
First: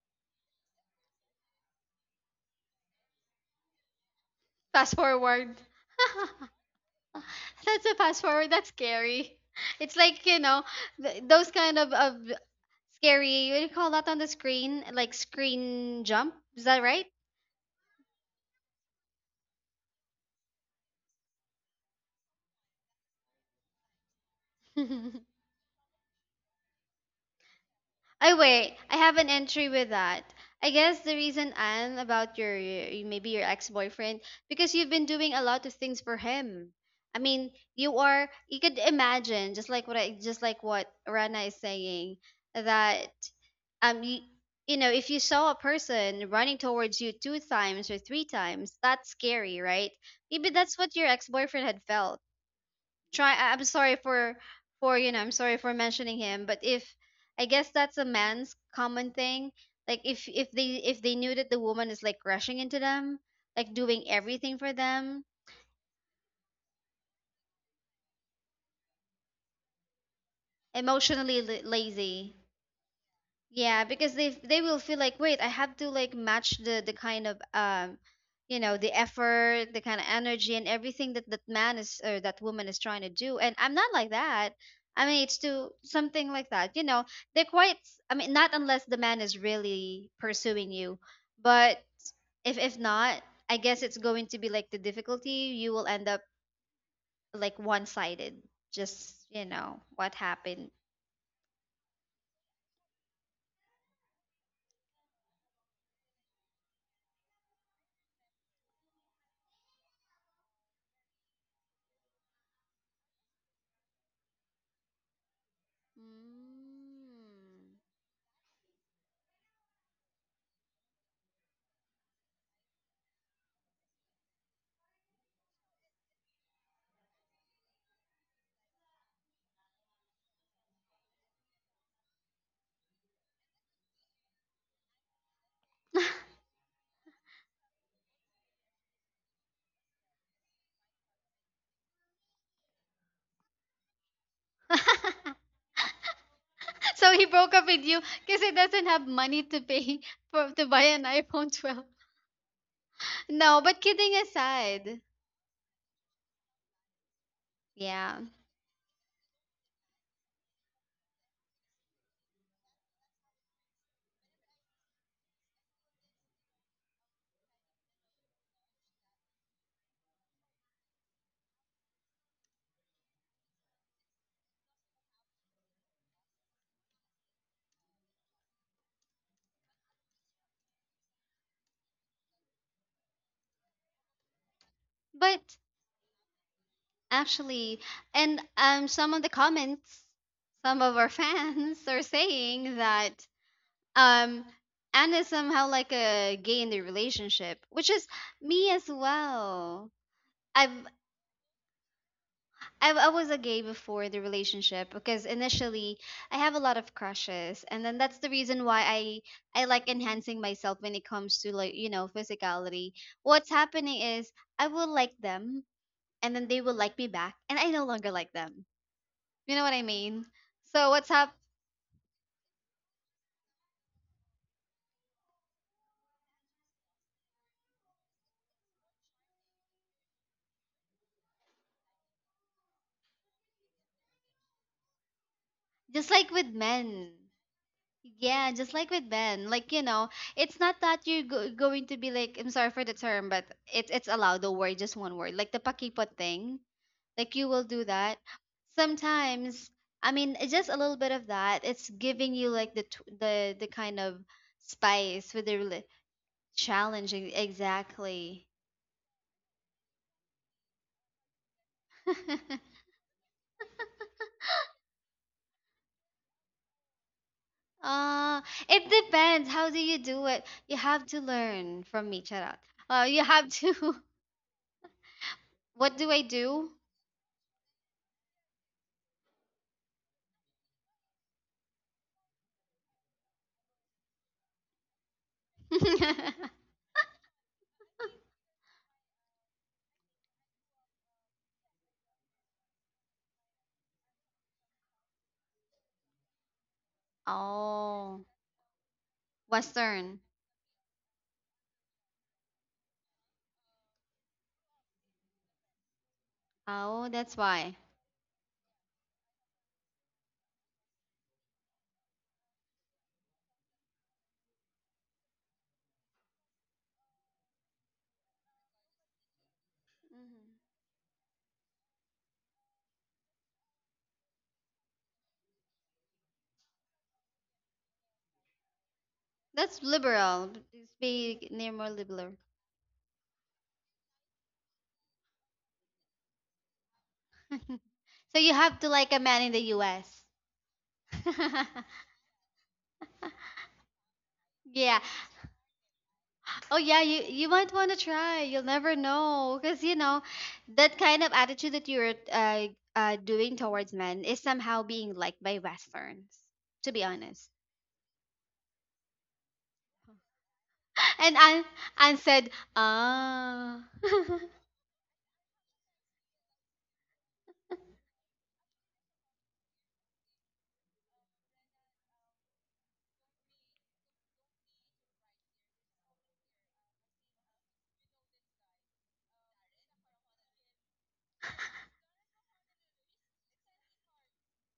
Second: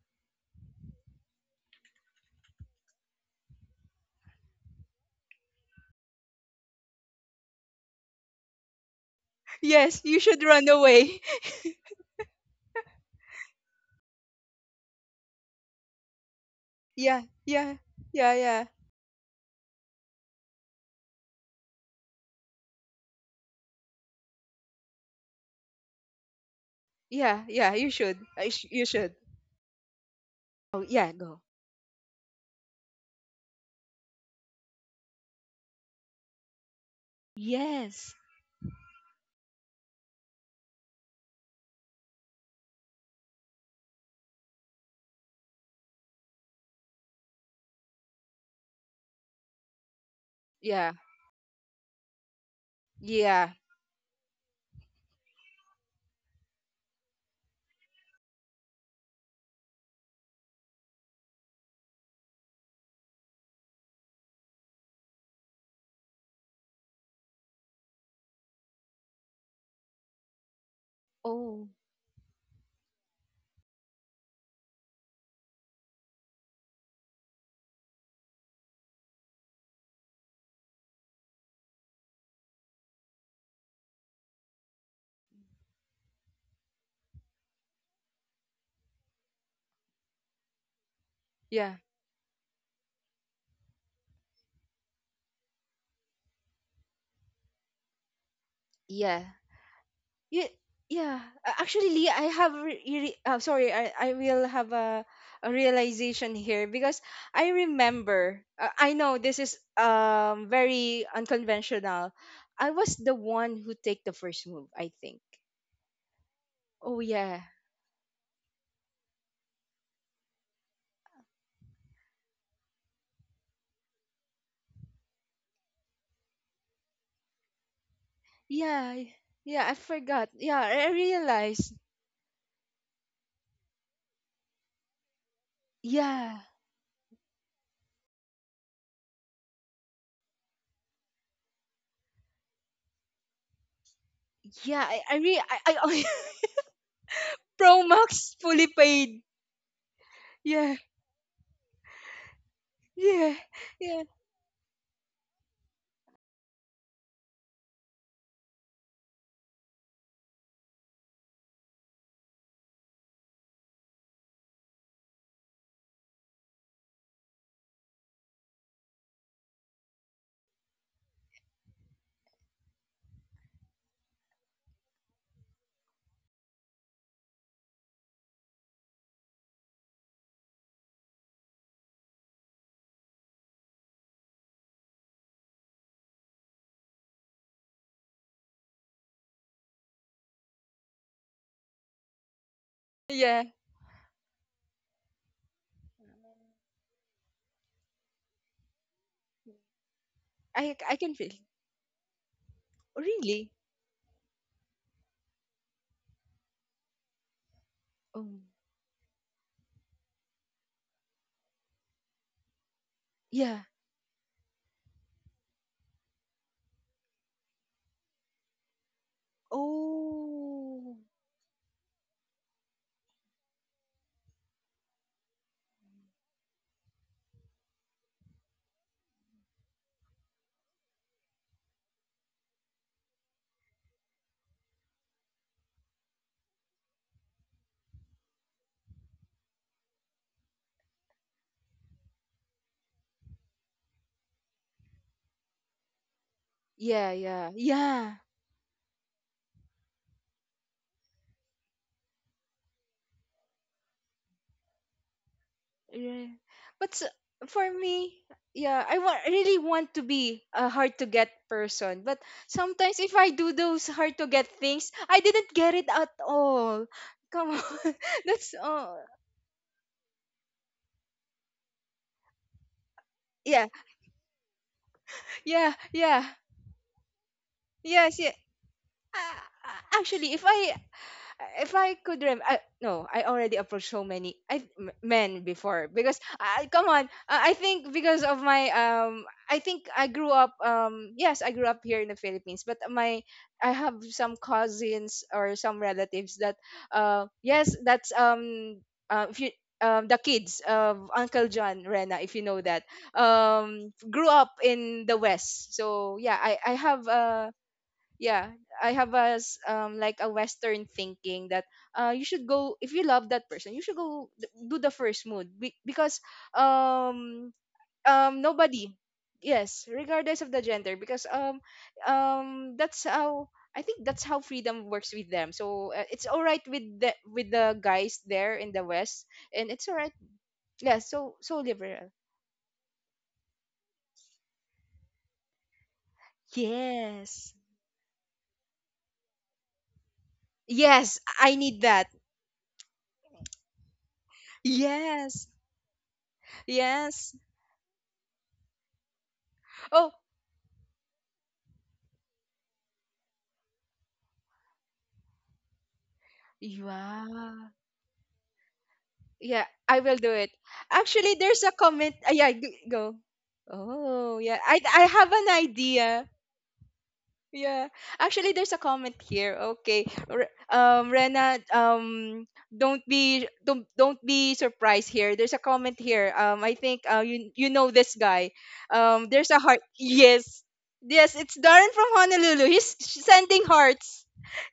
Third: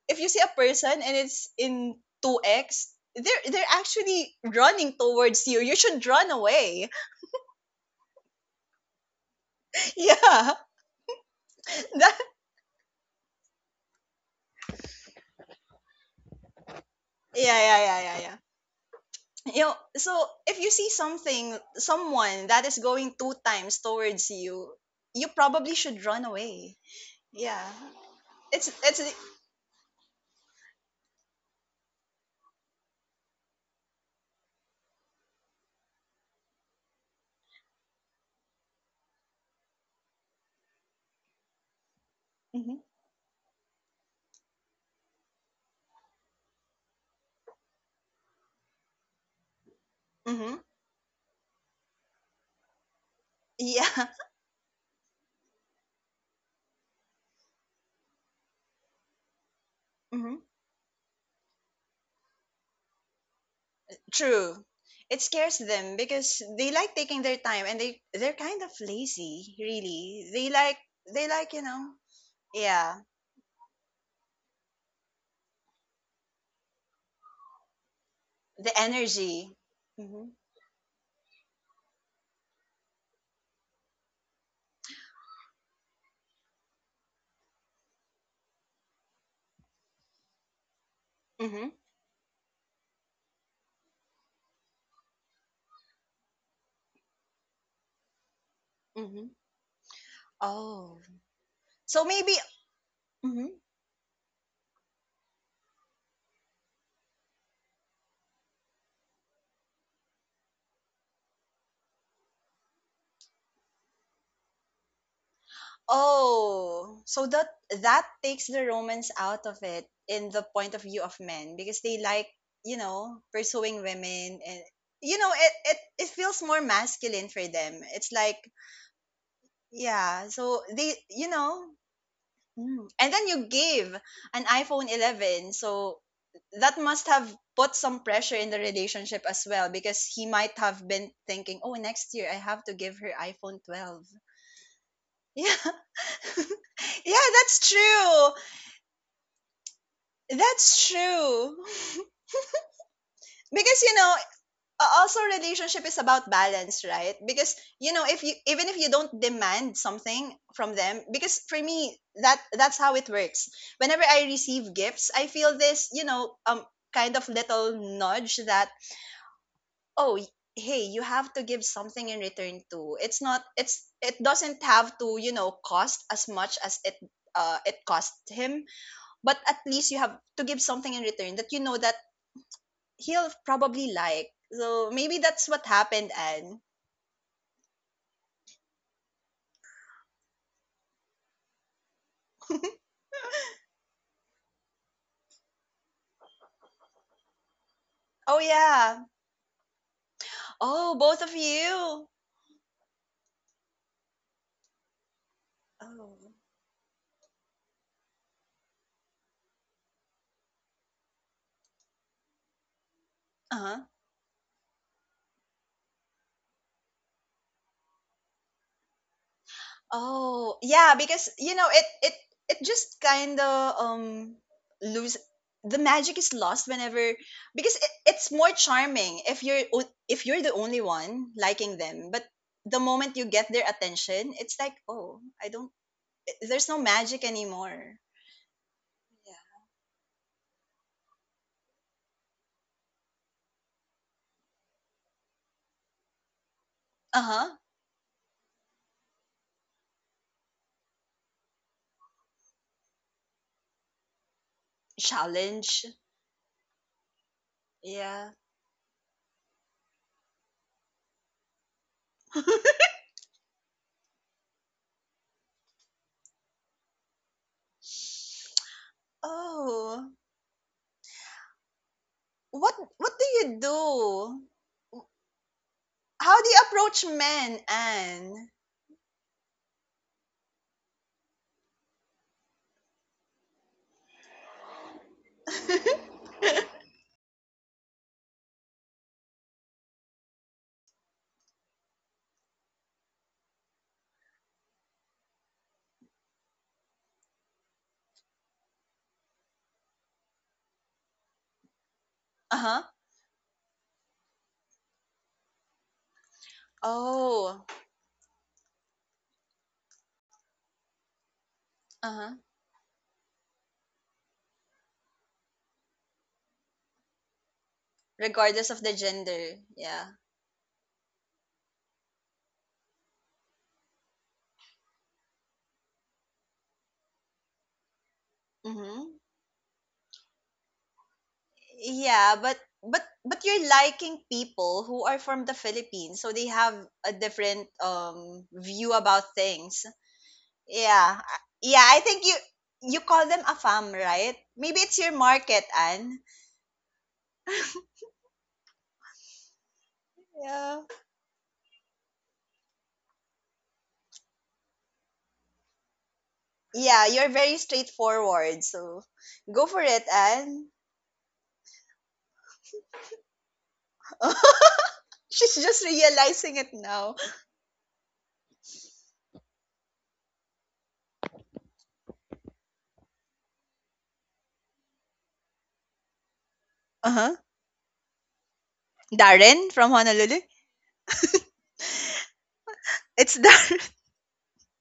[SPEAKER 1] if you see a person and it's in two x, they're they're actually running
[SPEAKER 2] Fast
[SPEAKER 1] towards
[SPEAKER 2] forward.
[SPEAKER 1] you. You should run away.
[SPEAKER 2] That's a fast forward. That's scary. It's
[SPEAKER 3] Yes, you
[SPEAKER 2] like, you
[SPEAKER 3] should
[SPEAKER 1] Yeah.
[SPEAKER 2] know,
[SPEAKER 3] run
[SPEAKER 2] th-
[SPEAKER 3] away.
[SPEAKER 2] those kind of, of
[SPEAKER 1] That,
[SPEAKER 2] scary, what do you call that on the screen? Like screen jump. Is that right?
[SPEAKER 3] Yeah,
[SPEAKER 1] yeah,
[SPEAKER 3] yeah,
[SPEAKER 1] yeah, yeah, yeah,
[SPEAKER 3] yeah,
[SPEAKER 1] yeah.
[SPEAKER 3] yeah.
[SPEAKER 1] You know, so if you see something, someone that is going two times towards you, you probably should run away,
[SPEAKER 3] Yeah,
[SPEAKER 1] yeah.
[SPEAKER 3] yeah, you should.
[SPEAKER 2] I
[SPEAKER 3] I sh-
[SPEAKER 1] it's
[SPEAKER 2] wait.
[SPEAKER 3] you
[SPEAKER 2] I
[SPEAKER 1] it's
[SPEAKER 3] should.
[SPEAKER 2] have an entry with that. I
[SPEAKER 3] Oh,
[SPEAKER 2] guess
[SPEAKER 3] yeah,
[SPEAKER 2] the
[SPEAKER 3] go.
[SPEAKER 2] reason Anne about your your- maybe your ex-boyfriend because you've been doing a lot of things for him. I mean, you
[SPEAKER 3] Yes.
[SPEAKER 2] are you could imagine just like what I just like what Rana is saying
[SPEAKER 1] mm-hmm,
[SPEAKER 2] that um you, you know, if you saw a person running towards you two times or three times, that's scary, right? Maybe
[SPEAKER 1] mm-hmm,
[SPEAKER 2] that's
[SPEAKER 3] Yeah.
[SPEAKER 2] what your ex-boyfriend had felt. try I-
[SPEAKER 3] Yeah.
[SPEAKER 2] I'm sorry
[SPEAKER 1] yeah.
[SPEAKER 2] for for you know I'm sorry for mentioning him, but if I guess that's a man's common thing, like if
[SPEAKER 1] Mm-hmm,
[SPEAKER 2] if they if they knew that the woman is like rushing into them, like doing everything
[SPEAKER 1] true.
[SPEAKER 2] for them.
[SPEAKER 1] It scares them because they like taking their time, and they they're kind of lazy, really. They like, they
[SPEAKER 2] Emotionally
[SPEAKER 1] like,
[SPEAKER 2] la-
[SPEAKER 1] you
[SPEAKER 3] Oh,
[SPEAKER 1] know,
[SPEAKER 2] lazy.
[SPEAKER 1] yeah.
[SPEAKER 2] Yeah, because they they will feel like, wait, I have to like match the the kind of um, you
[SPEAKER 1] The
[SPEAKER 2] know, the
[SPEAKER 1] energy,
[SPEAKER 2] effort, the kind of
[SPEAKER 1] mm-hmm,
[SPEAKER 2] energy and everything that that man is or that woman is trying to do. And I'm not like that. I mean, it's to something like that. You know, they're quite. I mean, not unless the man is really pursuing you,
[SPEAKER 1] mm-hmm,
[SPEAKER 3] yeah.
[SPEAKER 2] but if if not, I guess it's going to be like the difficulty. You will end up like one sided. Just
[SPEAKER 3] Yeah.
[SPEAKER 1] mm-hmm.
[SPEAKER 2] you know what
[SPEAKER 3] Yeah.
[SPEAKER 2] happened.
[SPEAKER 1] Oh,
[SPEAKER 3] Yeah. Uh, actually,
[SPEAKER 1] so
[SPEAKER 3] Lee, I
[SPEAKER 1] maybe
[SPEAKER 3] have re- re- uh,
[SPEAKER 1] mhm.
[SPEAKER 3] sorry, I, I will have a, a realization here because I remember uh, I know this is um very unconventional. I was the one who take the first move, I think.
[SPEAKER 1] Oh,
[SPEAKER 3] Oh
[SPEAKER 1] so
[SPEAKER 3] yeah.
[SPEAKER 1] that that takes the romance out of it in the point of view of men, because they like, you know, pursuing women, and you know, it it it feels more masculine for them. It's like,
[SPEAKER 3] Yeah. Yeah, I
[SPEAKER 1] yeah,
[SPEAKER 3] forgot. Yeah,
[SPEAKER 1] so
[SPEAKER 3] I I
[SPEAKER 1] they, you know,
[SPEAKER 3] realized.
[SPEAKER 1] mm, and then you gave an iPhone eleven, so
[SPEAKER 3] Yeah,
[SPEAKER 1] that must have put some pressure in the relationship as well, because he might have been thinking, "Oh, next year I have to give her iPhone twelve."
[SPEAKER 3] yeah, I, I
[SPEAKER 2] Mm.
[SPEAKER 3] really,
[SPEAKER 1] Yeah.
[SPEAKER 3] I, I
[SPEAKER 2] So he
[SPEAKER 1] Yeah,
[SPEAKER 2] broke up
[SPEAKER 1] that's
[SPEAKER 2] with
[SPEAKER 3] Pro
[SPEAKER 2] you
[SPEAKER 1] true.
[SPEAKER 3] Max
[SPEAKER 2] because he
[SPEAKER 3] fully
[SPEAKER 2] doesn't have
[SPEAKER 3] paid.
[SPEAKER 2] money to pay for to
[SPEAKER 3] Yeah,
[SPEAKER 2] buy
[SPEAKER 1] That's
[SPEAKER 2] an iPhone
[SPEAKER 1] true.
[SPEAKER 2] twelve.
[SPEAKER 3] yeah,
[SPEAKER 2] No, but
[SPEAKER 1] Because you
[SPEAKER 3] yeah,
[SPEAKER 2] kidding
[SPEAKER 1] know, a-
[SPEAKER 2] aside,
[SPEAKER 1] also, relationship is about balance, right? Because you know,
[SPEAKER 2] yeah.
[SPEAKER 1] if you, even if you don't demand something from them, because for me that that's how it works. Whenever I receive gifts, I feel this, you know, um kind of little nudge that, oh, y- hey, you have to give something in return too. It's not, it's it doesn't have to, you know, cost as much as it uh, it cost him, but at least you have to give something in return that you know that he'll probably like. So maybe that's
[SPEAKER 2] But
[SPEAKER 1] what happened, Anne.
[SPEAKER 2] actually, and um, some of the comments, some of our fans are saying that
[SPEAKER 3] yeah.
[SPEAKER 2] um, Anna is somehow like a gay in the relationship, which is
[SPEAKER 1] Oh
[SPEAKER 2] me as
[SPEAKER 1] yeah.
[SPEAKER 2] well.
[SPEAKER 3] I,
[SPEAKER 2] I've
[SPEAKER 3] I
[SPEAKER 1] Oh,
[SPEAKER 3] can
[SPEAKER 1] both
[SPEAKER 3] feel.
[SPEAKER 1] of you.
[SPEAKER 2] I, I was a
[SPEAKER 3] Really?
[SPEAKER 2] gay before the relationship because initially
[SPEAKER 1] Oh.
[SPEAKER 2] I have a lot of crushes, and then that's
[SPEAKER 3] Oh,
[SPEAKER 2] the reason why I I like enhancing myself when it comes to like you know physicality. What's
[SPEAKER 3] yeah.
[SPEAKER 1] Uh-huh.
[SPEAKER 2] happening is I will like them, and then they will like me back, and I no longer like them. You know what I mean?
[SPEAKER 1] Oh,
[SPEAKER 2] So
[SPEAKER 1] yeah,
[SPEAKER 3] Oh,
[SPEAKER 2] what's
[SPEAKER 1] because
[SPEAKER 2] up?
[SPEAKER 1] you know, it it it just kind of um lose, the magic is lost whenever, because it, it's more charming if you're o- if you're the only one liking them, but the moment you get their attention, it's like, "Oh, I don't,
[SPEAKER 2] Just like with
[SPEAKER 1] there's no magic
[SPEAKER 2] men.
[SPEAKER 1] anymore."
[SPEAKER 2] Yeah, just like with
[SPEAKER 1] Yeah.
[SPEAKER 2] men, like you know, it's not that you're go- going to be like I'm sorry for the term, but it's it's allowed the word just one word, like the pakipot thing,
[SPEAKER 3] yeah,
[SPEAKER 2] like you
[SPEAKER 3] yeah,
[SPEAKER 1] Uh-huh.
[SPEAKER 2] will do
[SPEAKER 3] yeah.
[SPEAKER 2] that sometimes. I mean, it's just a little bit of that. It's giving you like the tw- the the kind of spice with the rela-
[SPEAKER 1] Challenge.
[SPEAKER 3] Yeah. But s-
[SPEAKER 2] challenging
[SPEAKER 3] for me,
[SPEAKER 1] Yeah.
[SPEAKER 2] exactly.
[SPEAKER 3] yeah, I want, I really want to be a hard to get person. But sometimes if I do those hard to get things, I didn't get it at all. Come on,
[SPEAKER 2] uh
[SPEAKER 3] that's
[SPEAKER 2] it
[SPEAKER 3] oh,
[SPEAKER 2] depends how do you
[SPEAKER 1] Oh,
[SPEAKER 2] do it. You have to learn from me, Charat.
[SPEAKER 1] what
[SPEAKER 2] Uh
[SPEAKER 1] what do
[SPEAKER 2] you have
[SPEAKER 1] you
[SPEAKER 3] yeah,
[SPEAKER 2] to.
[SPEAKER 1] do?
[SPEAKER 3] yeah,
[SPEAKER 2] What do I
[SPEAKER 3] yeah.
[SPEAKER 1] How do you
[SPEAKER 2] do?
[SPEAKER 1] approach men,
[SPEAKER 3] Yes, yeah.
[SPEAKER 1] Anne?
[SPEAKER 3] Uh, actually, if I if I could rem uh, no, I already approached so many I, m- men before because uh, come on, uh, I think because of my um I think I grew up um yes, I grew up here in the Philippines, but my I have some cousins or some relatives that uh yes, that's
[SPEAKER 2] oh
[SPEAKER 3] um uh, if you um,
[SPEAKER 2] Western.
[SPEAKER 3] the kids of Uncle John Rena, if you know
[SPEAKER 1] Uh-huh.
[SPEAKER 3] that, um, grew up in the West. So yeah, I, I have
[SPEAKER 2] oh that's
[SPEAKER 3] uh
[SPEAKER 1] Oh,
[SPEAKER 2] why.
[SPEAKER 3] yeah, I have a s- um like a western thinking that uh you
[SPEAKER 1] uh-huh.
[SPEAKER 3] should go, if you love that person, you should go th- do the first mood be- because um um
[SPEAKER 1] Regardless of
[SPEAKER 3] nobody.
[SPEAKER 1] the gender.
[SPEAKER 3] Yes,
[SPEAKER 1] Yeah.
[SPEAKER 2] Mhm.
[SPEAKER 3] regardless of the gender, because um um that's how I think, that's how freedom works with them. So uh, it's all right with the with the guys there in the
[SPEAKER 1] Mm-hmm.
[SPEAKER 3] west.
[SPEAKER 2] That's
[SPEAKER 3] And it's all right.
[SPEAKER 2] liberal. Just
[SPEAKER 3] Yeah,
[SPEAKER 2] be
[SPEAKER 3] so so
[SPEAKER 2] near more
[SPEAKER 3] liberal.
[SPEAKER 1] Yeah,
[SPEAKER 2] liberal.
[SPEAKER 1] but but but you're liking people who are from the Philippines, so they have a
[SPEAKER 3] Yes.
[SPEAKER 1] different
[SPEAKER 2] So
[SPEAKER 1] um
[SPEAKER 2] you have
[SPEAKER 1] view
[SPEAKER 2] to like a
[SPEAKER 1] about
[SPEAKER 2] man in the
[SPEAKER 1] things.
[SPEAKER 2] U S.
[SPEAKER 1] Yeah.
[SPEAKER 3] Yes,
[SPEAKER 1] I-
[SPEAKER 3] I
[SPEAKER 1] Yeah,
[SPEAKER 3] need
[SPEAKER 1] I
[SPEAKER 3] that.
[SPEAKER 1] think you you call them a fam, right? Maybe it's
[SPEAKER 2] Yeah.
[SPEAKER 1] your
[SPEAKER 3] Yes.
[SPEAKER 1] market, Anne.
[SPEAKER 2] Oh yeah, you
[SPEAKER 3] Yes.
[SPEAKER 2] you might want to try. You'll never know because you
[SPEAKER 3] Oh,
[SPEAKER 2] know
[SPEAKER 1] Yeah.
[SPEAKER 2] that kind of attitude that you're uh, uh doing towards men is somehow being liked by westerns, to
[SPEAKER 1] Yeah,
[SPEAKER 2] be
[SPEAKER 1] you're
[SPEAKER 2] honest.
[SPEAKER 1] very
[SPEAKER 3] yeah.
[SPEAKER 1] straightforward. So go
[SPEAKER 3] Yeah,
[SPEAKER 1] for
[SPEAKER 3] I
[SPEAKER 1] it,
[SPEAKER 3] will do it.
[SPEAKER 1] Anne.
[SPEAKER 2] And
[SPEAKER 3] Actually,
[SPEAKER 2] I
[SPEAKER 3] there's a
[SPEAKER 2] and
[SPEAKER 3] comment. Uh,
[SPEAKER 2] said,
[SPEAKER 3] yeah, g- go.
[SPEAKER 2] "Ah."
[SPEAKER 3] Oh, yeah. I I have
[SPEAKER 1] She's
[SPEAKER 3] an
[SPEAKER 1] just
[SPEAKER 3] idea.
[SPEAKER 1] realizing it now.
[SPEAKER 3] Yeah. Actually, there's a comment here. Okay. Re- um Rena, um don't be don't don't be surprised here. There's a comment here. Um, I think
[SPEAKER 1] Uh
[SPEAKER 3] uh,
[SPEAKER 1] huh.
[SPEAKER 3] you you know this guy. Um, there's a
[SPEAKER 1] Darren
[SPEAKER 3] heart.
[SPEAKER 1] from Honolulu.
[SPEAKER 3] Yes. Yes, it's Darren from Honolulu. He's
[SPEAKER 1] It's
[SPEAKER 3] sending
[SPEAKER 1] Darren.
[SPEAKER 3] hearts.